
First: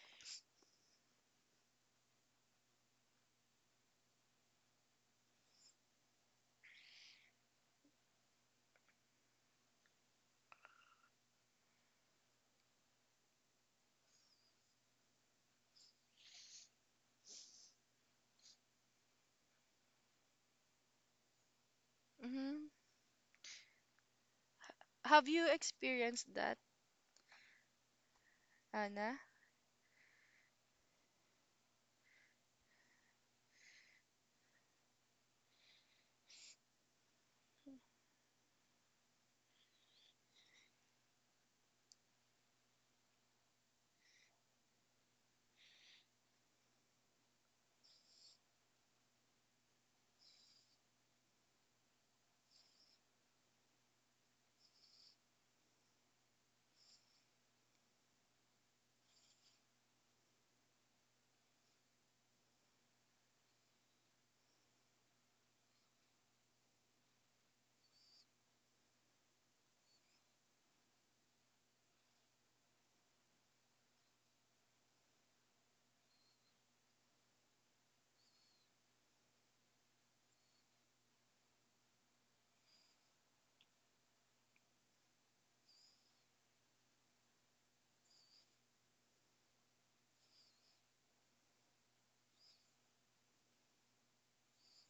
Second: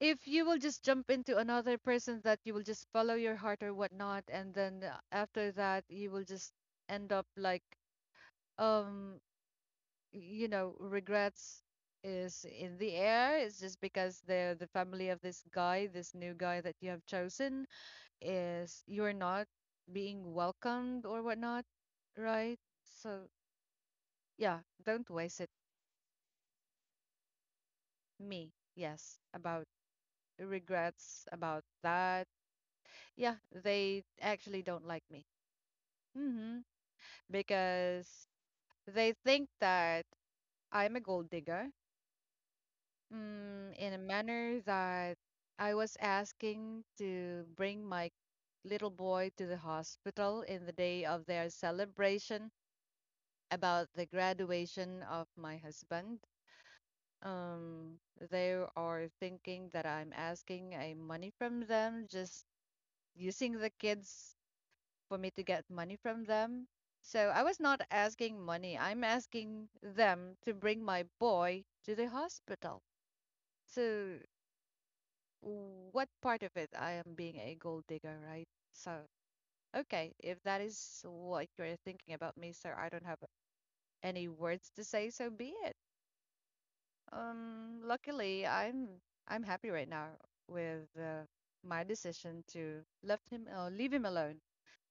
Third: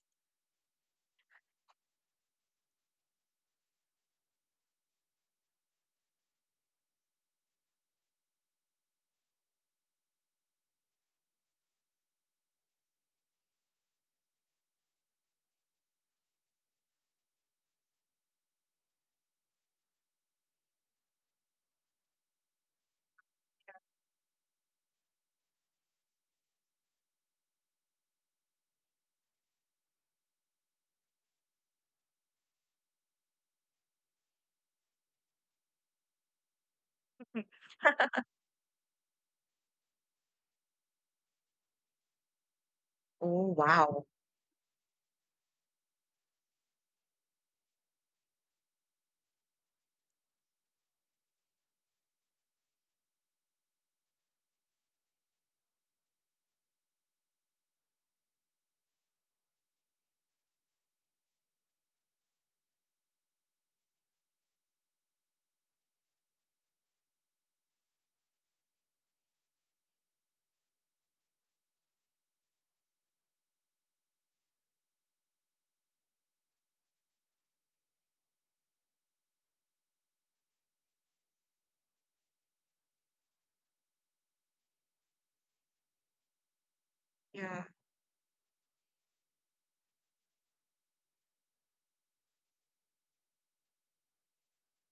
A: if you will just jump into another person that you will just follow your heart or whatnot, and then after that you will just end up like, um regrets is in the air. It's just because the family of this guy, this new guy that you have chosen, is you're not being welcomed or whatnot, right?
C: Hmm.
A: So yeah, don't
C: Have
A: waste
C: you
A: it.
C: experienced that,
A: Me, yes,
C: Anna?
A: about regrets about that. Yeah, they actually don't like me. Mm-hmm. Because they think that I'm a gold digger,
B: Oh,
A: in a
B: wow.
A: manner that I was asking to bring my little boy to the hospital in the day of their celebration about the graduation of my husband. Um, they are thinking that I'm asking a money from them, just using the kids for me to get money from them. So I was not asking money. I'm asking them to bring my boy to the hospital. So what part of it I am being a gold digger, right? So, okay, if that is what you're thinking about me, sir, I don't have any words to say, so be it.
B: Yeah,
A: Luckily, I'm happy right now with my decision to left him leave him alone,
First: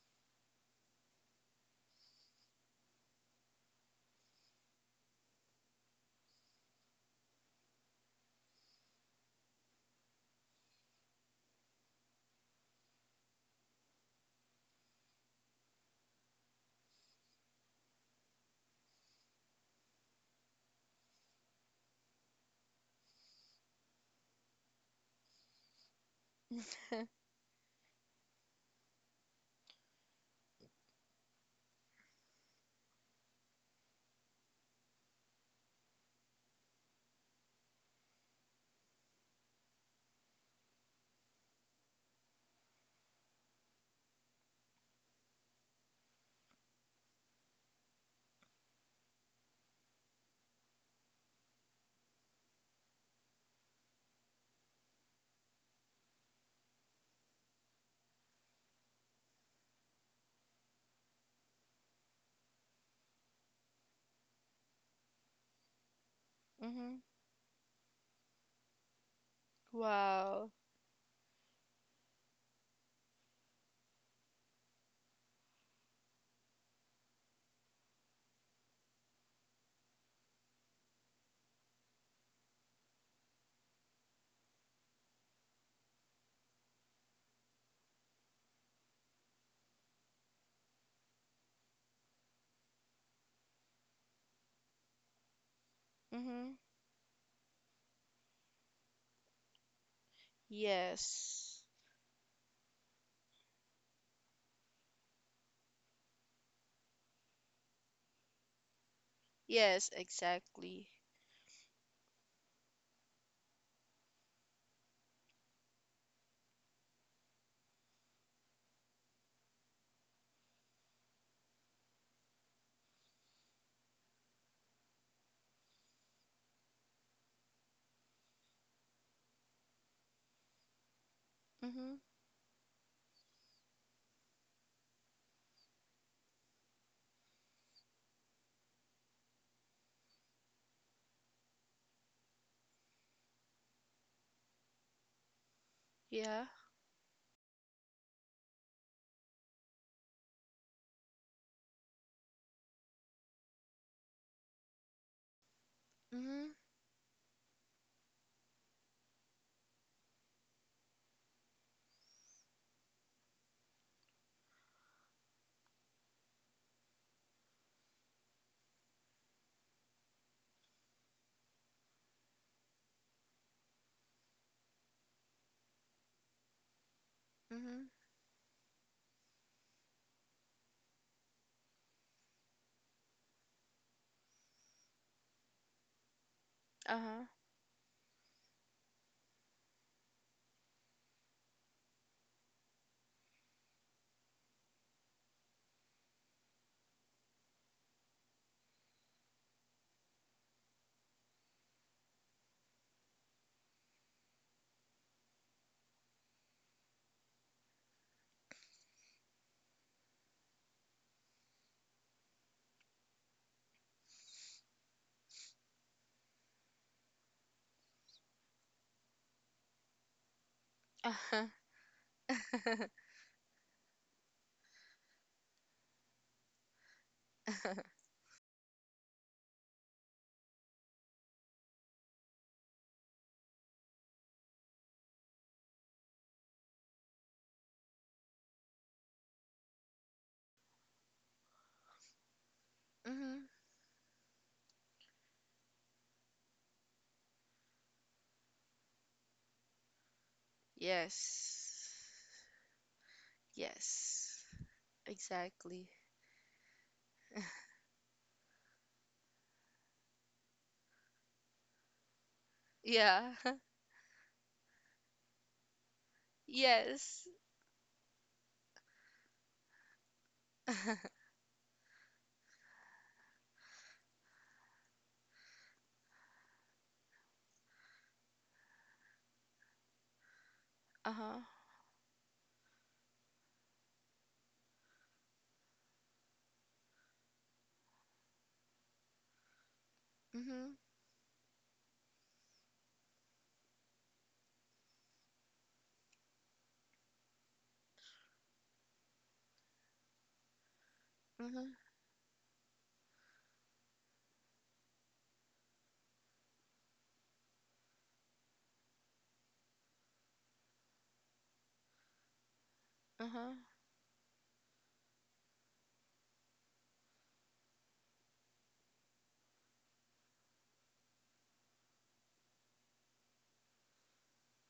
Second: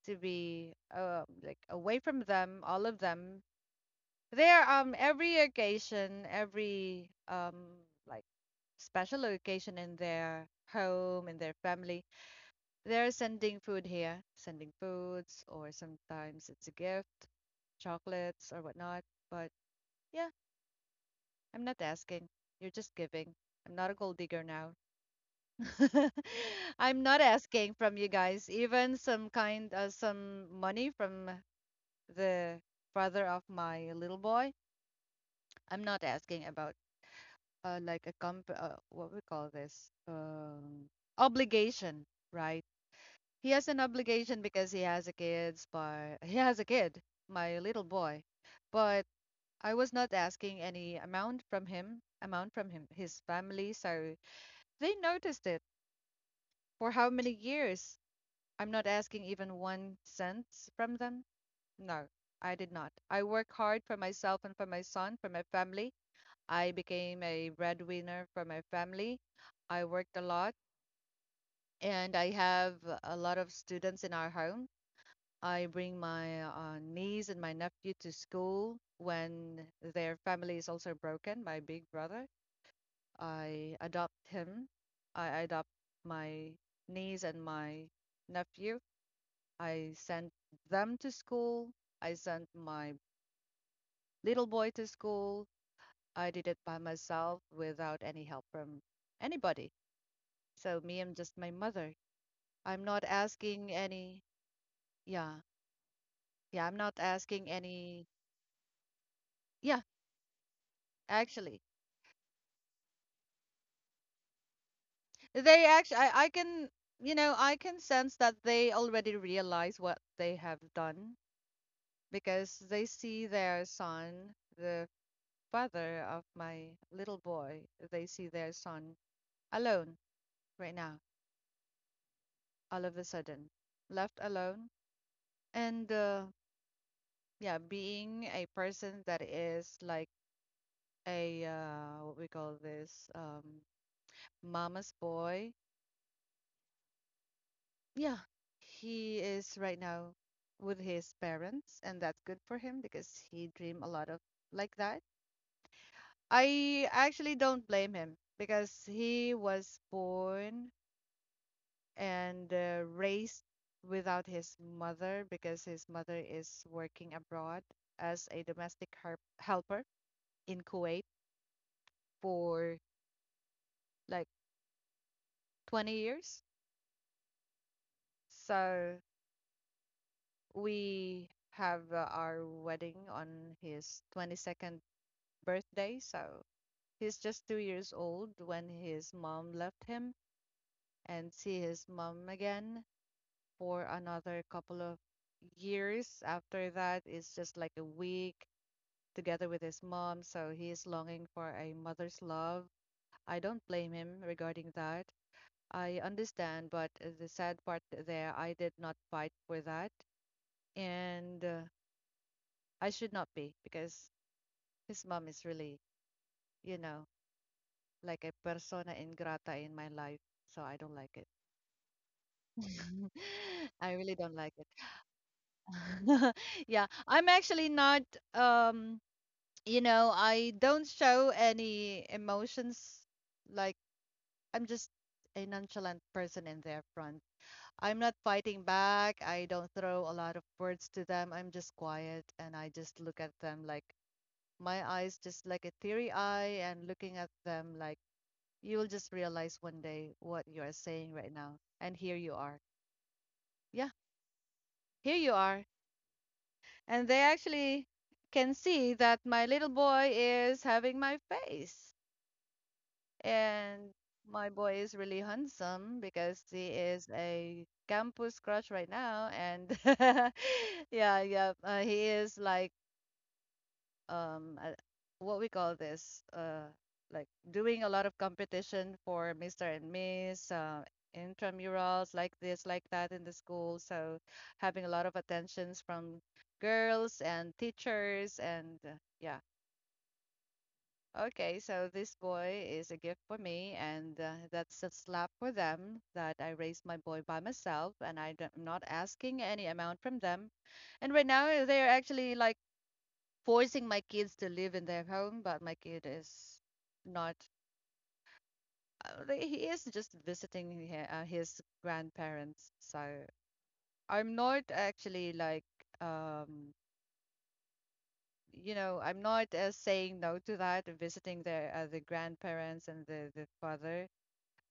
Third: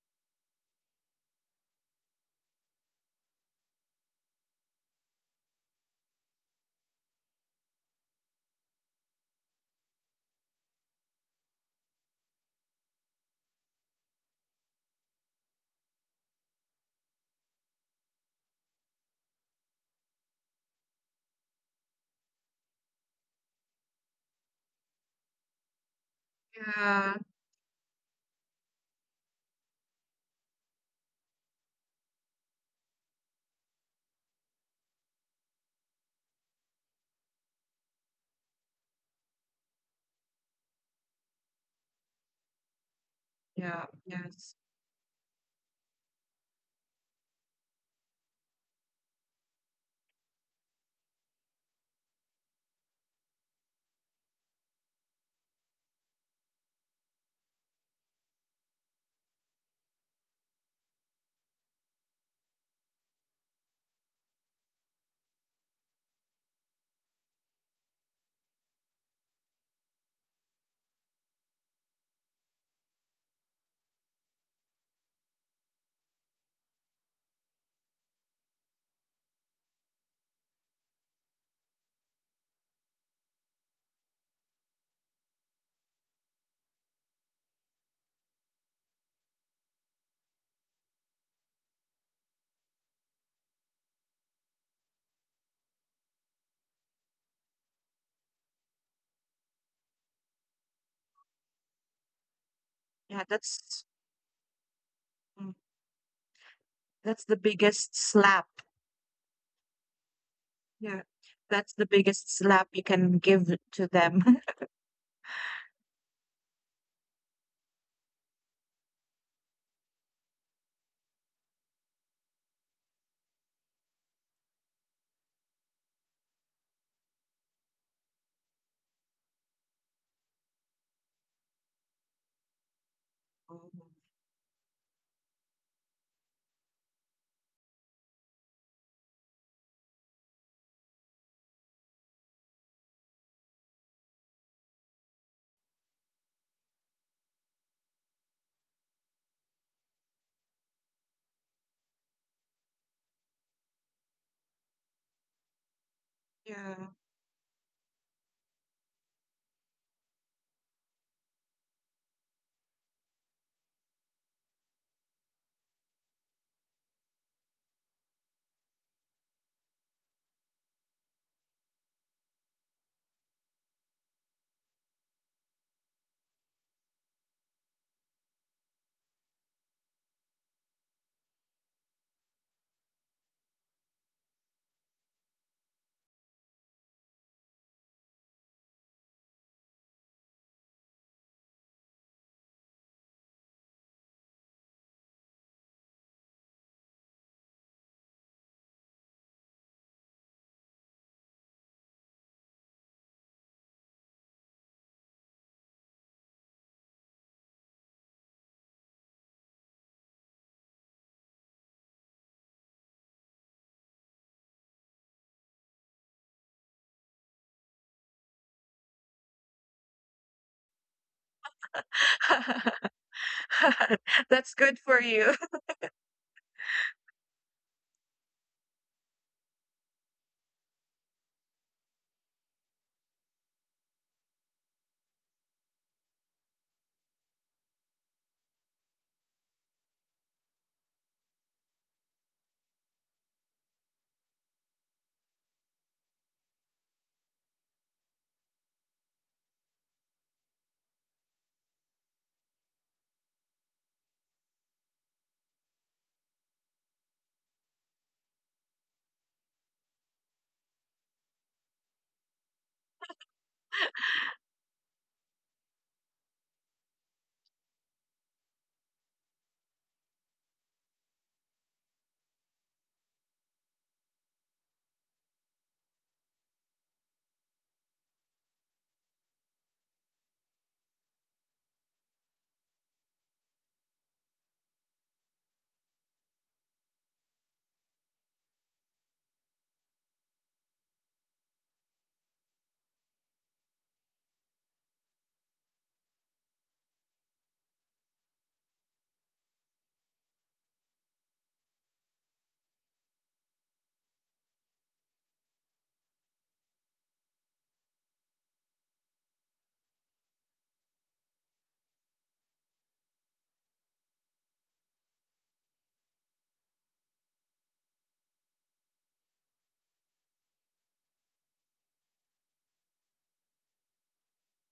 A: to be like away from them, all of them. There, every occasion, every like special occasion in their home, in their family, they're sending food here, sending foods, or sometimes it's a gift, chocolates or whatnot. But yeah, I'm not asking. You're just giving. I'm not a gold digger now. I'm
B: yeah,
A: not asking from you guys, even some money from the father of my little boy. I'm not asking about like a, comp what we call this, obligation, right? He has an
B: yeah,
A: obligation
B: yes.
A: because he has a kids, but he has a kid, my little boy. But I was not asking any amount from him, his family, so they noticed it. For how many years? I'm not asking even 1 cent from them. No, I did not. I work hard for myself and for my son, for my family. I
C: Hmm.
A: became a breadwinner for my family. I worked a
C: Wow.
A: lot and I have a lot of students in our home. I bring my niece and my nephew to school when their family is also broken. My big brother, I adopt him. I adopt my niece and my nephew. I sent them to school. I sent my little boy to school. I did
C: Mm-hmm.
A: it by myself without any help from anybody. So me, I'm just my
C: Yes.
A: mother. I'm not
B: Yeah,
A: asking any, yeah,
B: mm,
A: yeah, I'm not
B: that's the
A: asking
B: biggest
A: any,
B: slap.
A: yeah,
C: Yes, exactly.
B: Yeah,
A: actually.
B: that's the biggest slap you can give to them.
A: They actually, I can, I can sense that they already realize what they have done because they see their son, the father of my little boy, they see their son alone right now,
C: Mm-hmm.
A: all of a sudden,
B: Oh,
A: left alone. And yeah, being a person that is like what we call this, mama's boy.
C: Yeah.
A: Yeah, he is right now with his parents, and that's good for him because he dream a lot of like that.
C: Mm-hmm.
B: yeah.
A: I actually don't blame him because he was born and raised without his mother because his mother is working abroad as a domestic her helper in Kuwait for like 20 years.
C: Mm-hmm.
A: So we have our wedding on his 22nd birthday. So he's
C: Uh-huh.
A: just 2 years old when his mom left him and see his mom again for another couple of years. After that is just like a week together with his mom. So he is longing for a mother's love. I don't blame him regarding that. I understand, but the sad part there, I did not fight for that. And I should not be because his mom is really, you know, like a persona ingrata in my life, so I don't like it.
C: Uh-huh.
A: I really don't
B: That's
A: like it.
B: good for you.
A: Yeah, I'm actually not, um, I don't show any emotions. Like, I'm just a nonchalant person in their front. I'm not fighting back. I don't throw a lot of words to them. I'm just quiet and I just look at
C: Mm-hmm.
A: them like my eyes, just like a teary eye, and looking at them like, you will just realize one day what you are saying right now.
C: Yes.
A: And here you are. Yeah,
C: Yes.
A: here you are.
C: Exactly.
A: And they actually can see that my little boy is having my face.
C: Yeah.
A: And my boy is really handsome because he is
C: Yes.
A: a campus crush right now. And yeah, yeah, he is like um uh, what we call this like doing a lot of competition for Mr. and Miss,
C: Uh-huh.
A: intramurals, like this like that, in the school, so having a lot of attentions from girls and teachers and yeah,
C: Mm-hmm.
A: okay, so this boy is a gift for me, and that's a slap for them, that I raised my boy by myself, and I'm not asking any amount from them. And right now
C: Mm-hmm.
A: they're actually like forcing my kids to live in their home, but my kid is not. He is just visiting his grandparents, so
C: Uh-huh.
A: I'm not actually like I'm not saying no to that, visiting their, the grandparents, and the father,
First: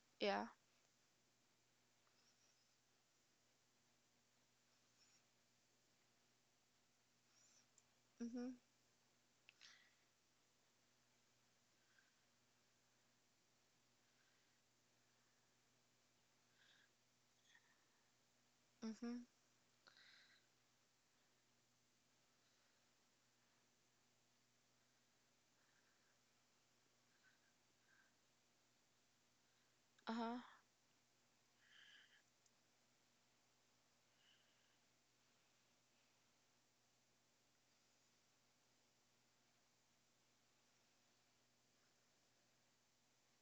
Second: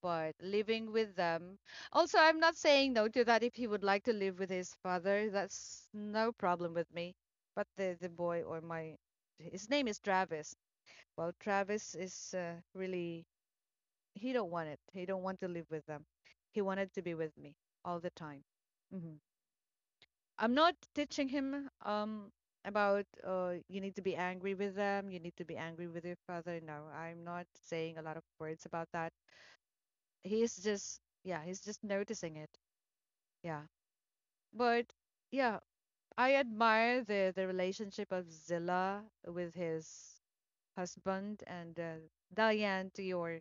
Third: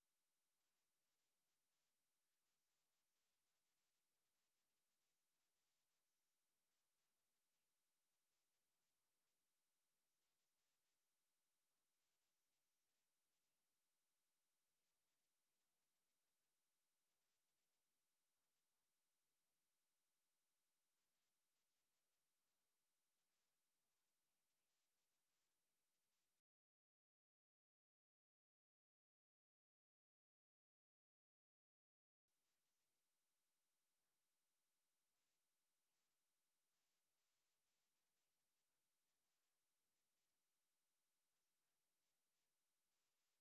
A: but
C: Yeah.
A: living with them. Also, I'm not saying no to that if he would like to live with his father. That's no problem with me. But the boy, or
C: Mm-hmm.
A: my, his name is Travis. Well, Travis is really, he don't want it. He don't want to live with them. He wanted to be with me all the time. hmm
C: Mm-hmm.
A: I'm not teaching him about you need to be angry with them, you need to be angry with your father. No, I'm not saying a lot of words about that.
C: Uh-huh.
A: He's just, yeah, he's just noticing it. Yeah. But yeah, I admire the relationship of Zilla with his husband, and Diane, to your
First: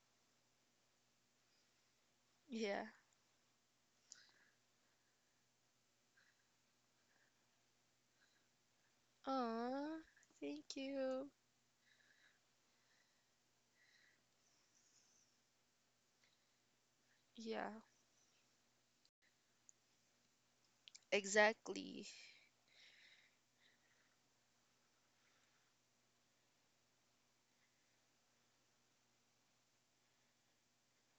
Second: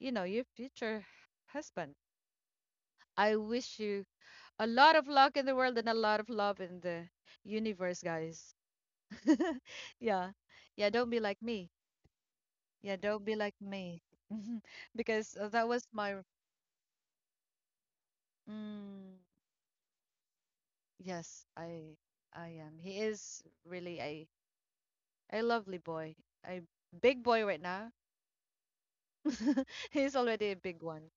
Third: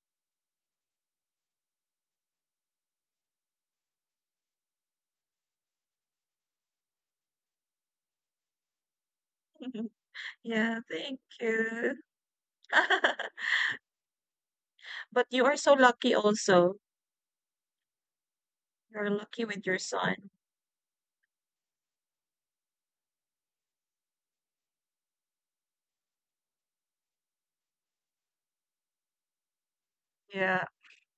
A: you know, your future husband.
C: Yeah.
A: I wish you a lot of luck in the world and a lot of love in the universe, guys.
C: Aw,
A: Yeah.
C: thank
B: Yeah,
A: Yeah, don't be
B: thank
C: you.
A: like me.
B: you.
A: Yeah, don't be like me.
B: But
A: Because
B: you are
A: that
B: so
A: was
B: lucky
A: my.
B: also.
C: Yeah.
B: You're
A: Mm,
B: lucky with your son.
A: yes, I
C: Exactly.
A: I am. He is really a lovely boy. A big boy right now. He's already a
B: Yeah,
A: big one.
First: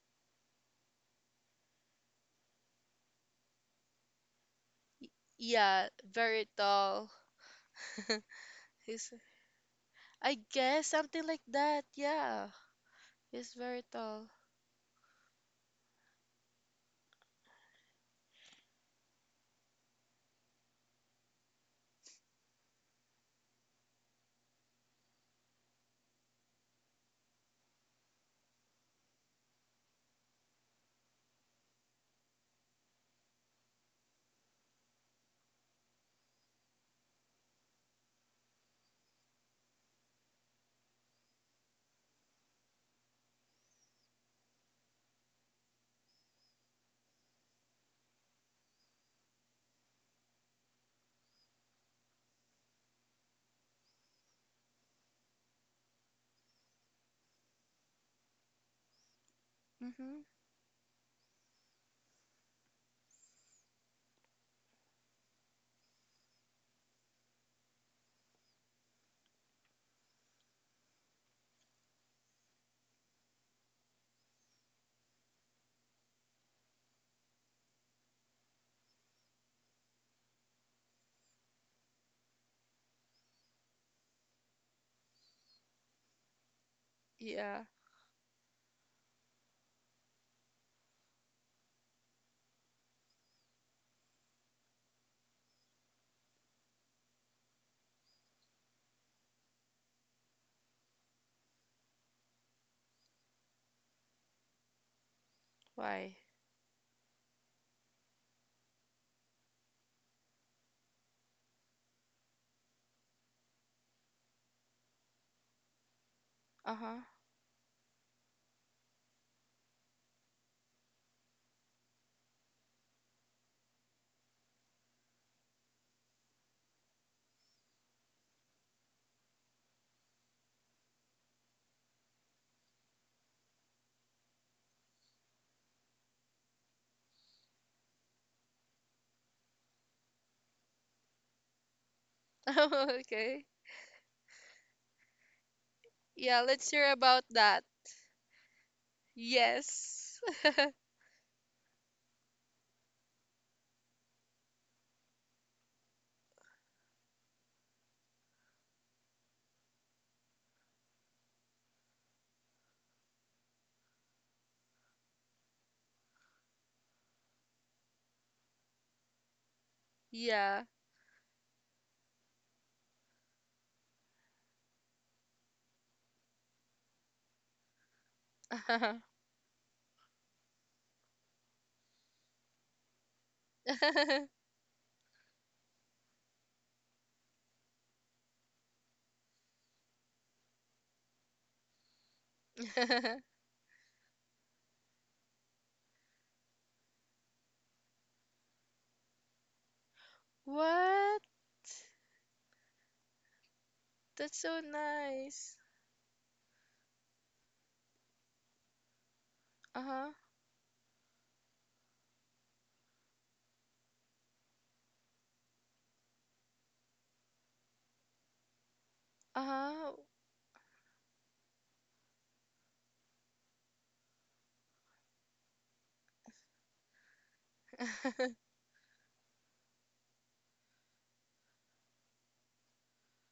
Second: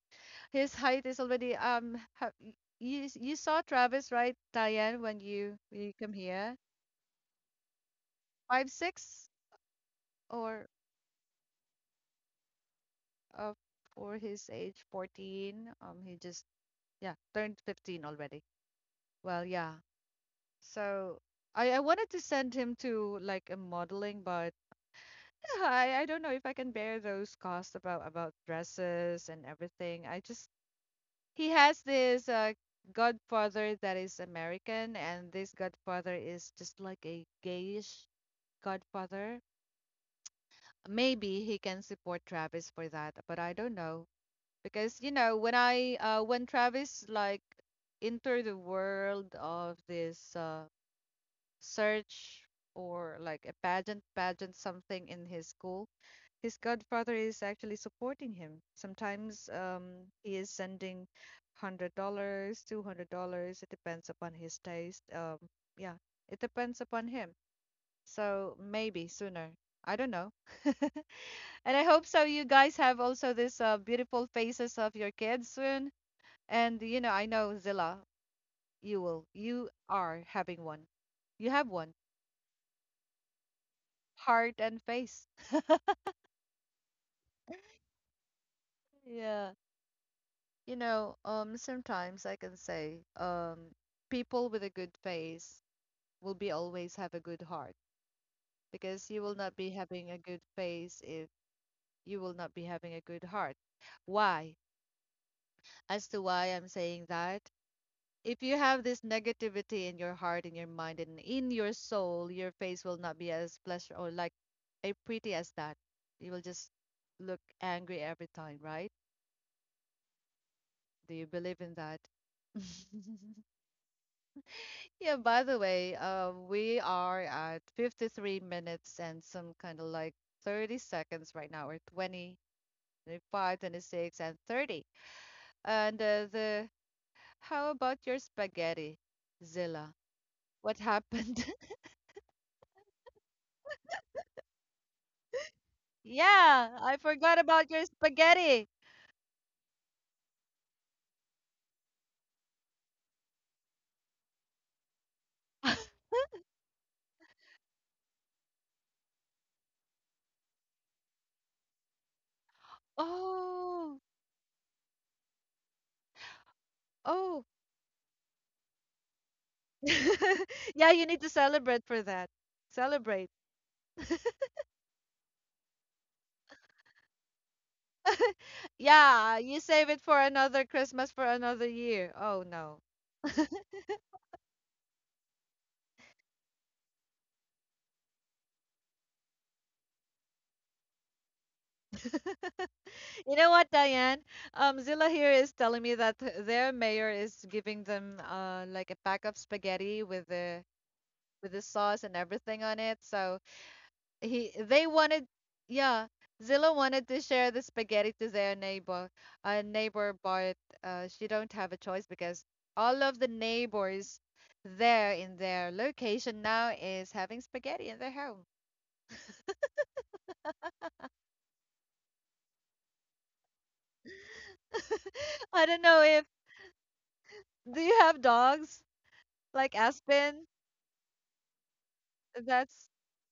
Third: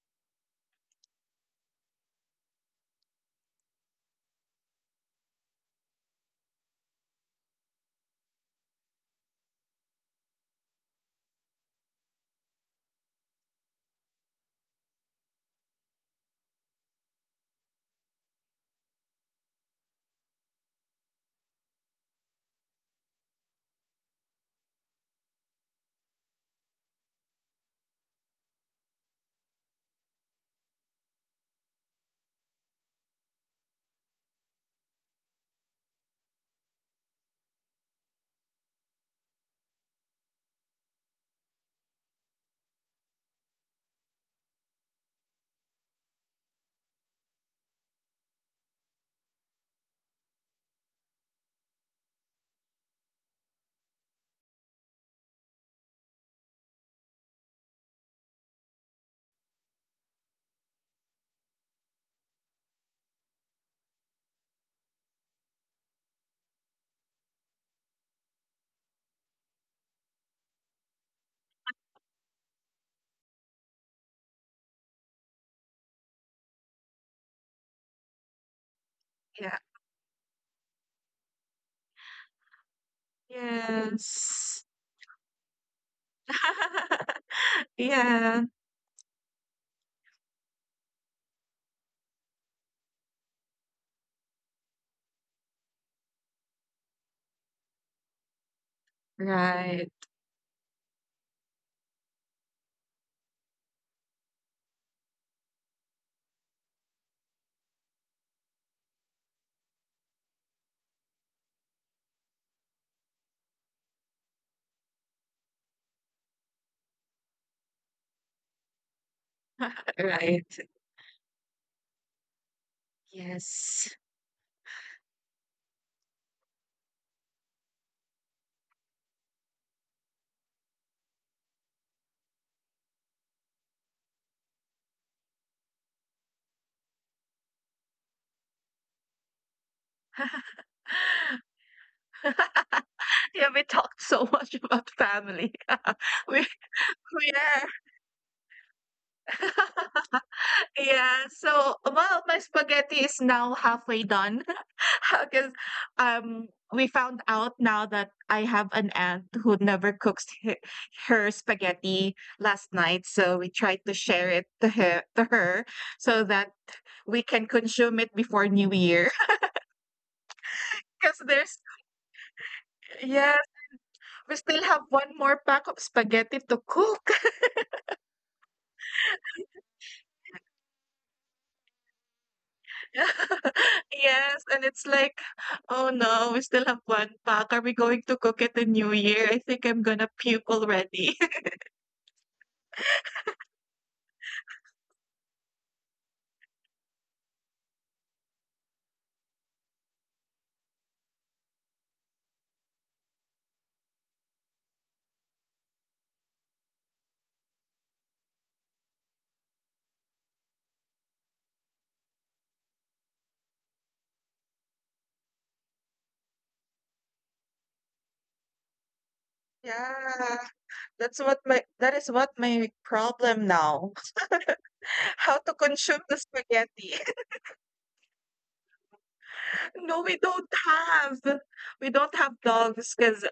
A: His height is already you saw Travis, right, Diane,
C: Y-
A: when you when
C: Yeah,
A: you come
C: very
A: here?
C: tall.
A: five
C: He's
A: six
C: I
A: or
C: guess something like that. Yeah, he's
A: uh
C: very
A: for
C: tall.
A: his age, 14, he just, yeah, turned 15 already. Well, yeah, so I wanted to send him to like a modeling, but I don't know if I can bear those costs about dresses and everything. I just, he has this godfather that is American, and this godfather is just like a gayish godfather. Maybe he can support Travis for that, but I don't know. Because, when I when Travis like entered the world of this search, or like a pageant something in his school, his godfather is actually supporting him. Sometimes
C: Mhm.
A: he is sending $100, $200. It depends upon his taste. Yeah, it depends upon him. So maybe sooner. I don't know. And I hope so, you guys have also this beautiful faces of your kids soon. And I know, Zilla,
B: yeah.
A: you are having one. You have one, heart
B: Yes.
A: and face.
C: Yeah.
B: Yeah,
A: Yeah, sometimes I can say, people with a good face will be always have a good heart, because you will not be
B: right,
A: having a good face if you will not be having a good heart. Why? As
C: Why?
A: to why I'm saying that, if you have this negativity in your heart, in your mind, and in your soul, your face will not be as pleasure or like a pretty as that. You will just
C: Uh huh.
A: look angry every time, right?
B: right.
A: Do you believe in that?
B: Yes.
A: Yeah, by the way, we are at 53 minutes and some kind of like 30 seconds right now, or 20, 25, 26, and 30. And the how about your spaghetti, Zilla? What happened?
C: Okay.
B: Yeah, we talked so much about family. We,
C: Yeah. Let's
A: Yeah,
C: hear
A: I
C: about
B: we
A: forgot
C: that.
B: are.
A: about your spaghetti.
C: Yes.
B: Yeah, so, well, my spaghetti is now halfway done, because we found out now that I have an aunt who never cooks he her spaghetti last night, so we tried to
A: Oh,
B: share it to her so that we can
A: oh.
B: consume it before New Year.
C: Yeah.
A: Yeah, you
B: Because
A: need to
B: there's
A: celebrate for that. Celebrate.
B: yes, we still have one more pack of spaghetti to cook.
A: Yeah, you save it for another Christmas for another year. Oh no.
B: Yes, and it's like, "Oh no, we still have 1 pack. Are we going to cook it in New Year? I think I'm gonna puke already."
A: You know what, Diane? Zilla here is telling me that their mayor is giving them like a pack of spaghetti with the
C: What?
A: with the sauce and everything on it. So
C: That's
A: he
C: so
A: they wanted
C: nice.
A: yeah, Zilla wanted to share the spaghetti to their
C: Uh huh.
A: neighbor, but she don't have a choice because all of the neighbors there in their location now is having spaghetti in their home.
C: Uh huh.
B: Yeah, that is what my problem now, how to
A: I don't know,
B: consume the
A: if
B: spaghetti.
A: do you have dogs like
B: No, we
A: Aspen?
B: don't have. We don't have
A: That's.
B: dogs because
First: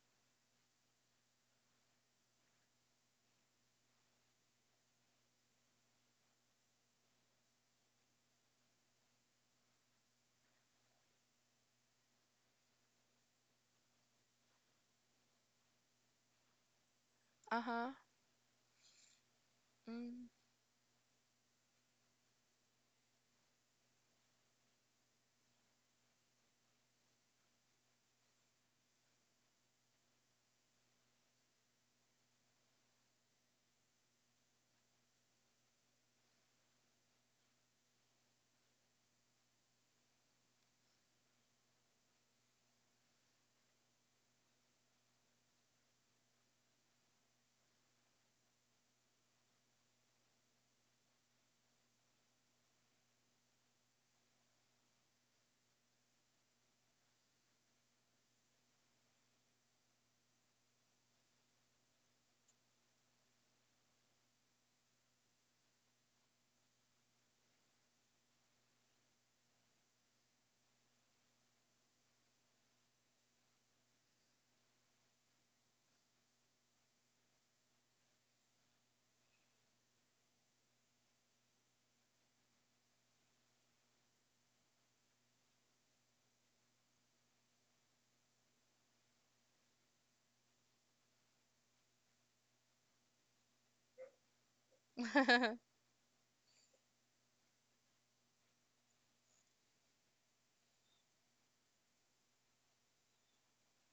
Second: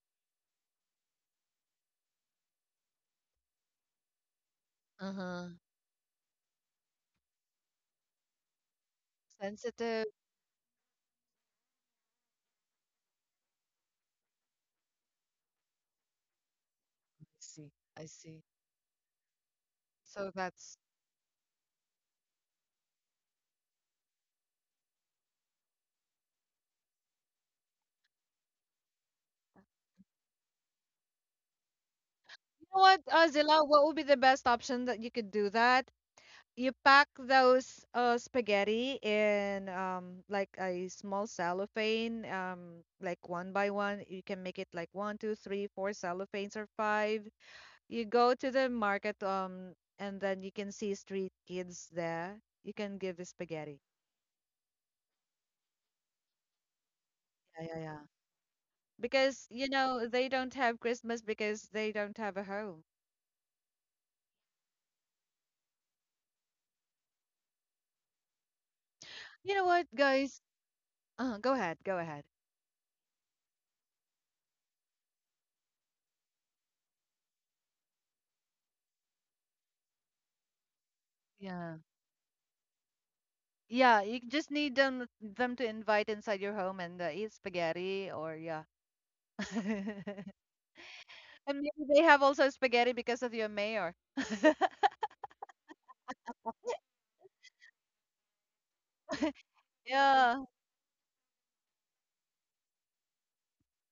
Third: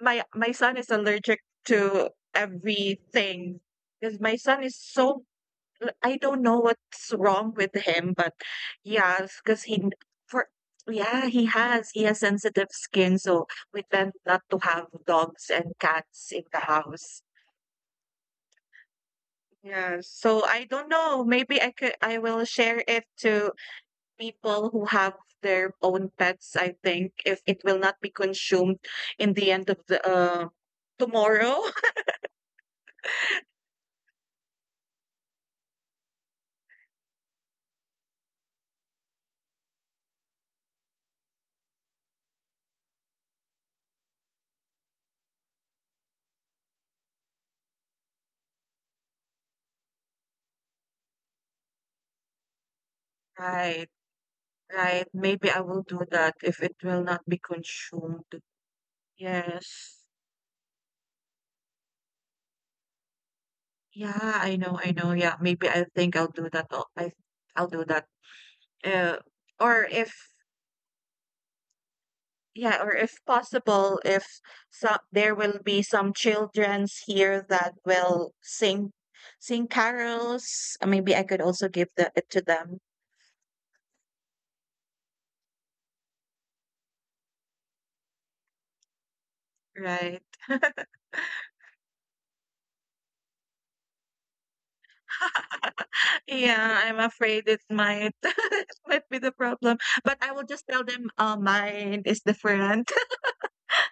B: my son is allergic to everything. Because my son is so,
A: Uh-huh.
B: L I don't know what's wrong with him, but yeah, because he n
A: Sensitive.
B: for yeah, he has sensitive skin, so we tend not to have dogs and cats in the house.
A: I
C: Uh
A: see.
C: huh.
A: I see.
B: Yeah,
C: Mm.
A: So
B: so I
A: that's,
B: don't know, maybe I will share it to people who have their own pets, I think, if it will not be consumed in the end of tomorrow.
A: you know what, Zilla, what would be the best option that you could do, that you pack those spaghetti in, like a small cellophane, like one by one. You can make it like one, two, three, four cellophanes or five. You go to the market, and then you can see street kids there. You can give the spaghetti.
B: Right, right, maybe I will do that if it will not be
A: Yeah, yeah, yeah,
B: consumed.
A: because
B: Yes.
A: they don't have Christmas because they don't have a home.
B: Yeah, I know, I know. Yeah, maybe I think I'll do that. I'll do that. Uh,
A: You know
B: or
A: what,
B: if
A: guys? Go ahead, go ahead.
B: yeah, or if possible, if some there will be some childrens here that will sing carols. Maybe I could also give the it to them.
A: Yeah, you just need them to invite inside your home and eat spaghetti or yeah.
B: Right.
A: And maybe they have also spaghetti because of your mayor.
B: Yeah, I'm afraid it might it might be the problem. But I will
A: Yeah.
B: just tell them mine is different.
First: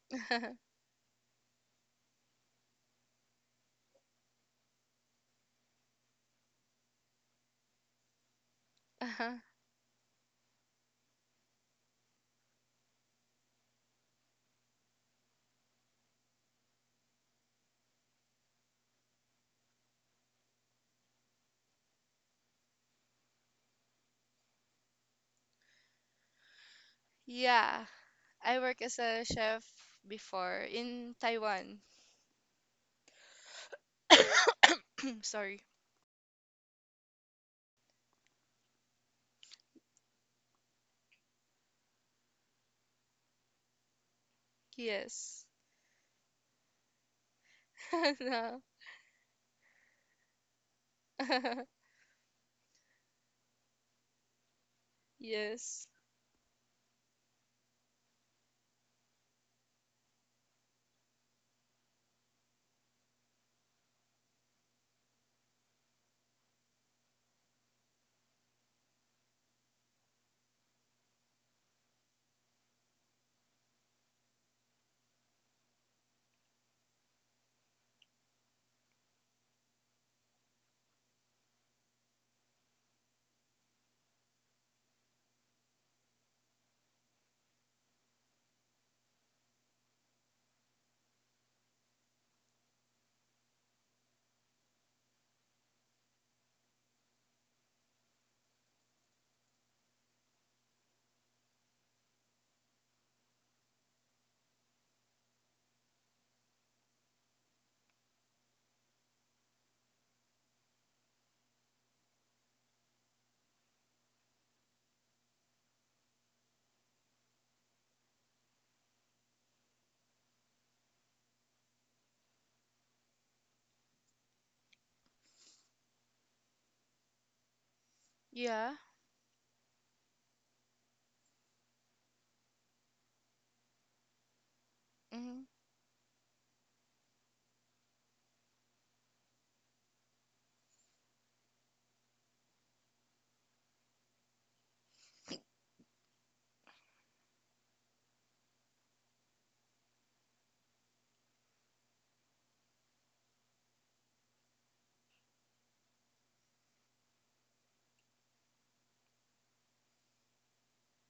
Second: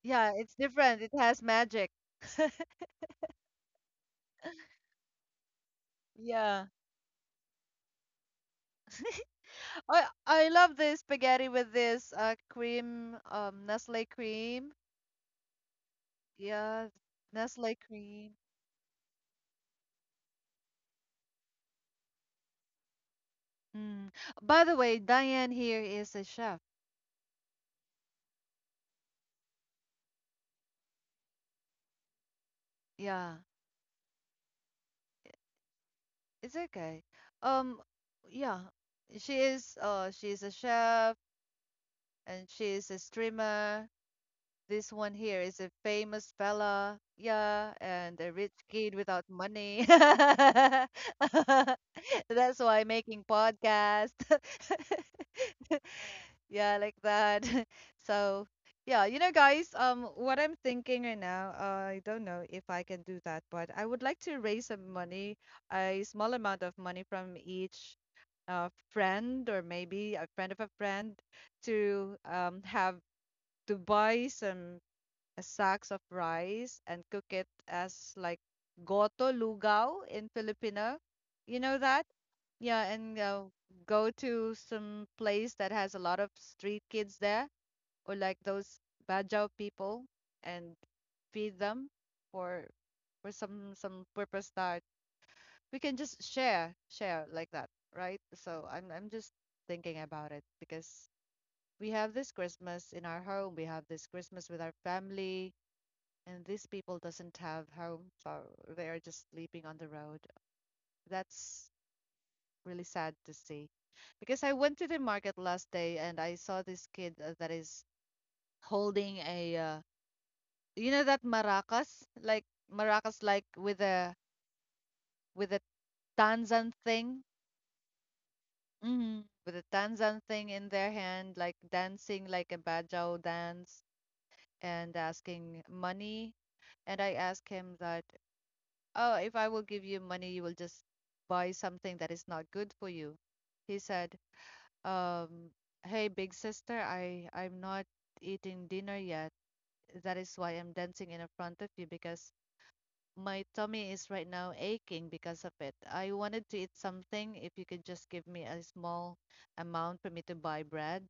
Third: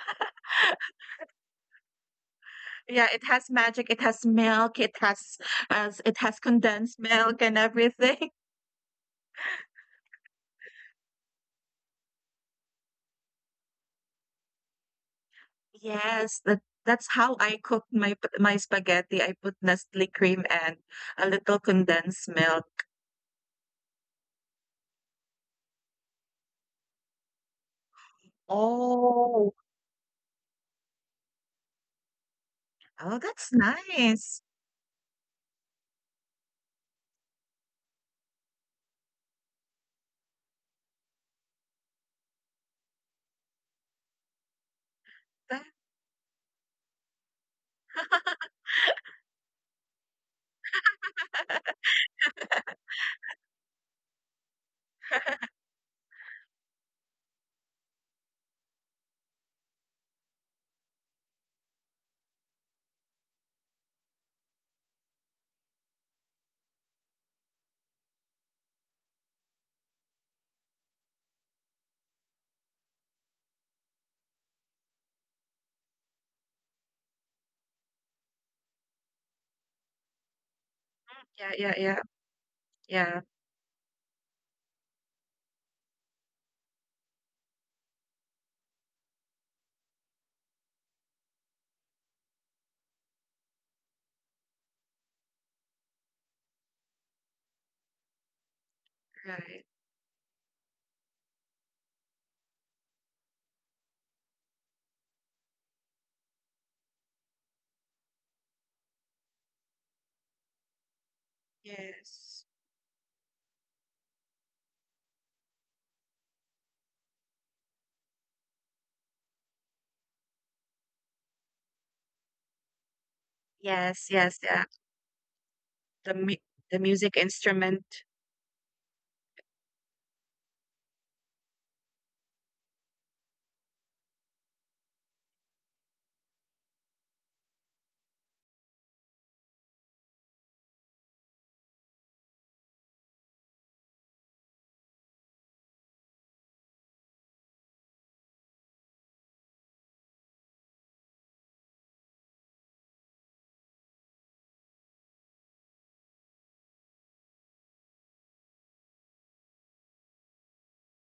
A: Yeah, it's different. It has magic.
B: Yeah, it has magic, it has milk, it has
A: Yeah.
B: condensed milk and everything.
C: Uh-huh.
A: I love this spaghetti with this cream Nestle cream.
B: Yes, that
A: Yeah,
B: that's how I
A: Nestle
B: cook my p
A: cream.
B: my spaghetti. I put Nestle cream and a little condensed milk.
A: Mm. By the way, Diane here is a chef.
C: Yeah. I work as a
B: Oh.
C: chef before in Taiwan.
B: Oh,
A: Yeah.
B: that's nice.
C: Sorry.
A: It's okay. Um yeah. She's a chef. And she is a streamer. This one here
C: Yes.
A: is
B: That.
A: a famous fella, yeah, and a rich
C: No.
A: kid without money. That's why making podcast.
C: Yes.
A: Yeah, like that. So, yeah, guys, what I'm thinking right now, I don't know if I can do that, but I would like to raise some money, a small amount of money from each friend, or maybe a friend of a friend, to have to buy some sacks of rice and cook it as like goto lugao in Filipino.
B: Yeah,
A: You
B: yeah,
A: know
B: yeah.
A: that? Yeah,
B: Yeah,
A: and go to some place that has a lot of street kids there, or like those Bajau people, and feed them for some purpose that we can just share like that, right? So I'm just
B: right.
A: thinking about it, because we have this Christmas in our home, we have this Christmas with our family, and these people doesn't have home, so they are just sleeping on the road. That's
B: Yes.
A: really sad to see. Because I went to the market last day and I saw this kid, that is holding a, you know that maracas, like maracas, like with
B: Yes,
A: a
B: yes, yeah.
A: with a
B: The mu
A: Tanzan
B: the music
A: thing.
B: instrument.
C: Yeah.
A: hmm With a Tanzan thing in their hand, like dancing like a Bajau dance, and
C: Hmm.
A: asking money. And I asked him that, oh, if I will give you money, you will just buy something that is not good for you. He said, um, hey, big sister, I'm not eating dinner yet. That is why I'm dancing in front of you, because my tummy is right now aching because of it. I wanted to eat something. If you could just give me a small amount for me to buy bread.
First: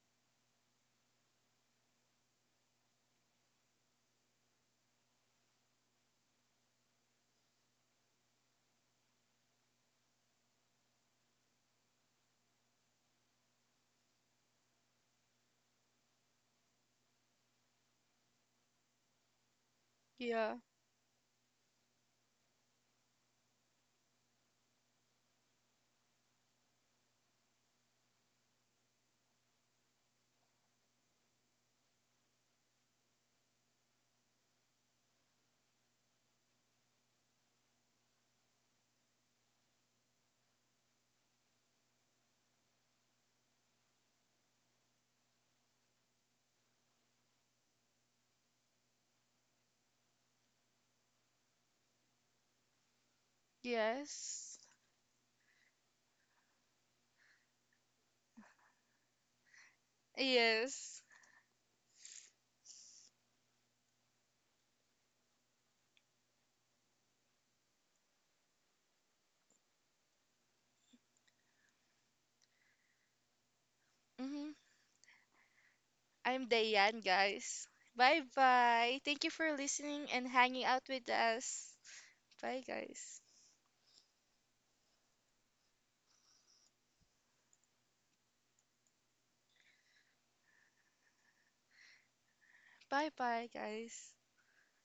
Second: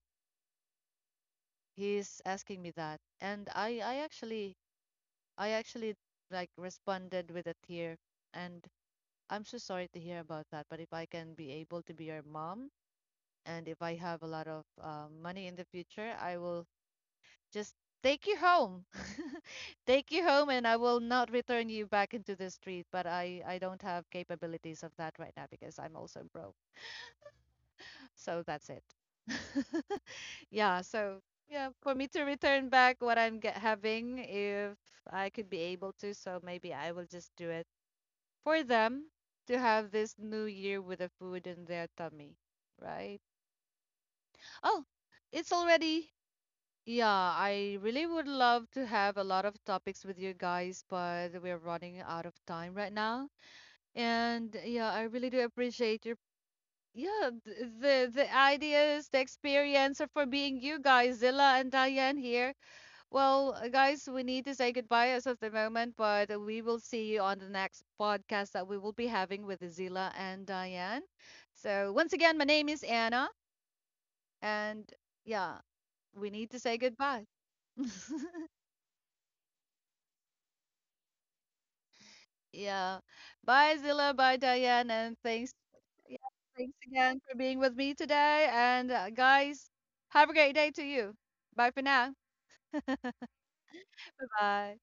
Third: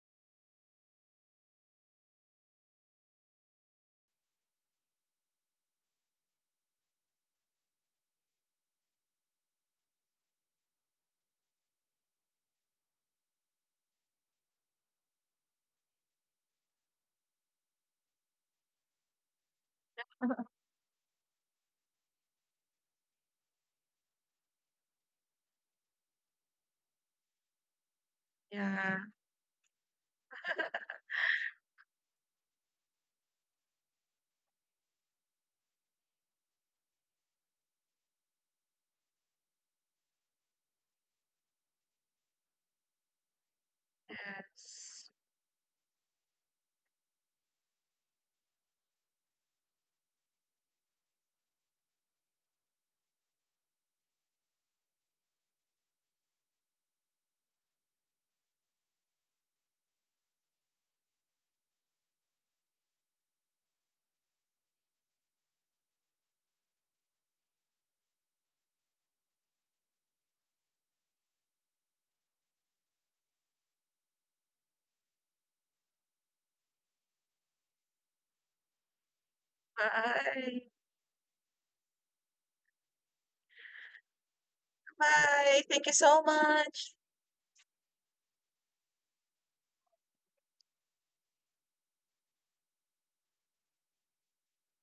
A: He's asking me that. And I actually like responded with a tear, and I'm so sorry to hear about that, but if I can be able to be your mom, and if I have a lot of money in the future, I will just take you home. Take you home,
C: Yeah.
A: and I will not return you back into the street, but I don't have capabilities of that right now because I'm also broke. So that's it.
B: Yeah,
A: Yeah, so yeah, for me to return back what I'm get having, if I could be able to, so maybe I will just do it. For them to have this new year with the food in their tummy, right? Oh,
B: yes.
A: it's already. Yeah, I really would love to have a lot of topics with you guys, but we're running out of time right now. And
C: Yes.
A: yeah, I really do appreciate your yeah th- the ideas, the experience, and for being you
C: Yes.
A: guys, Zilla and Diane here. Well, guys, we need to say goodbye as of the moment, but we will see you on the next podcast that we will be having with Zila and Diane. So, once again, my name is Anna,
C: Hmm.
A: and yeah, we
C: I'm
A: need to say
C: Diane,
A: goodbye.
C: guys. Bye bye. Thank you for listening and hanging
B: Bye.
C: out with us. Bye,
A: Yeah.
C: guys.
A: Bye, Zila. Bye, Diane. And thanks.
B: Bye. Thank you
A: Yeah,
B: so
A: thanks
B: much.
A: again for being with me today. And, guys, have a great day to you. Bye for now.
C: Bye bye, guys.
A: Bye.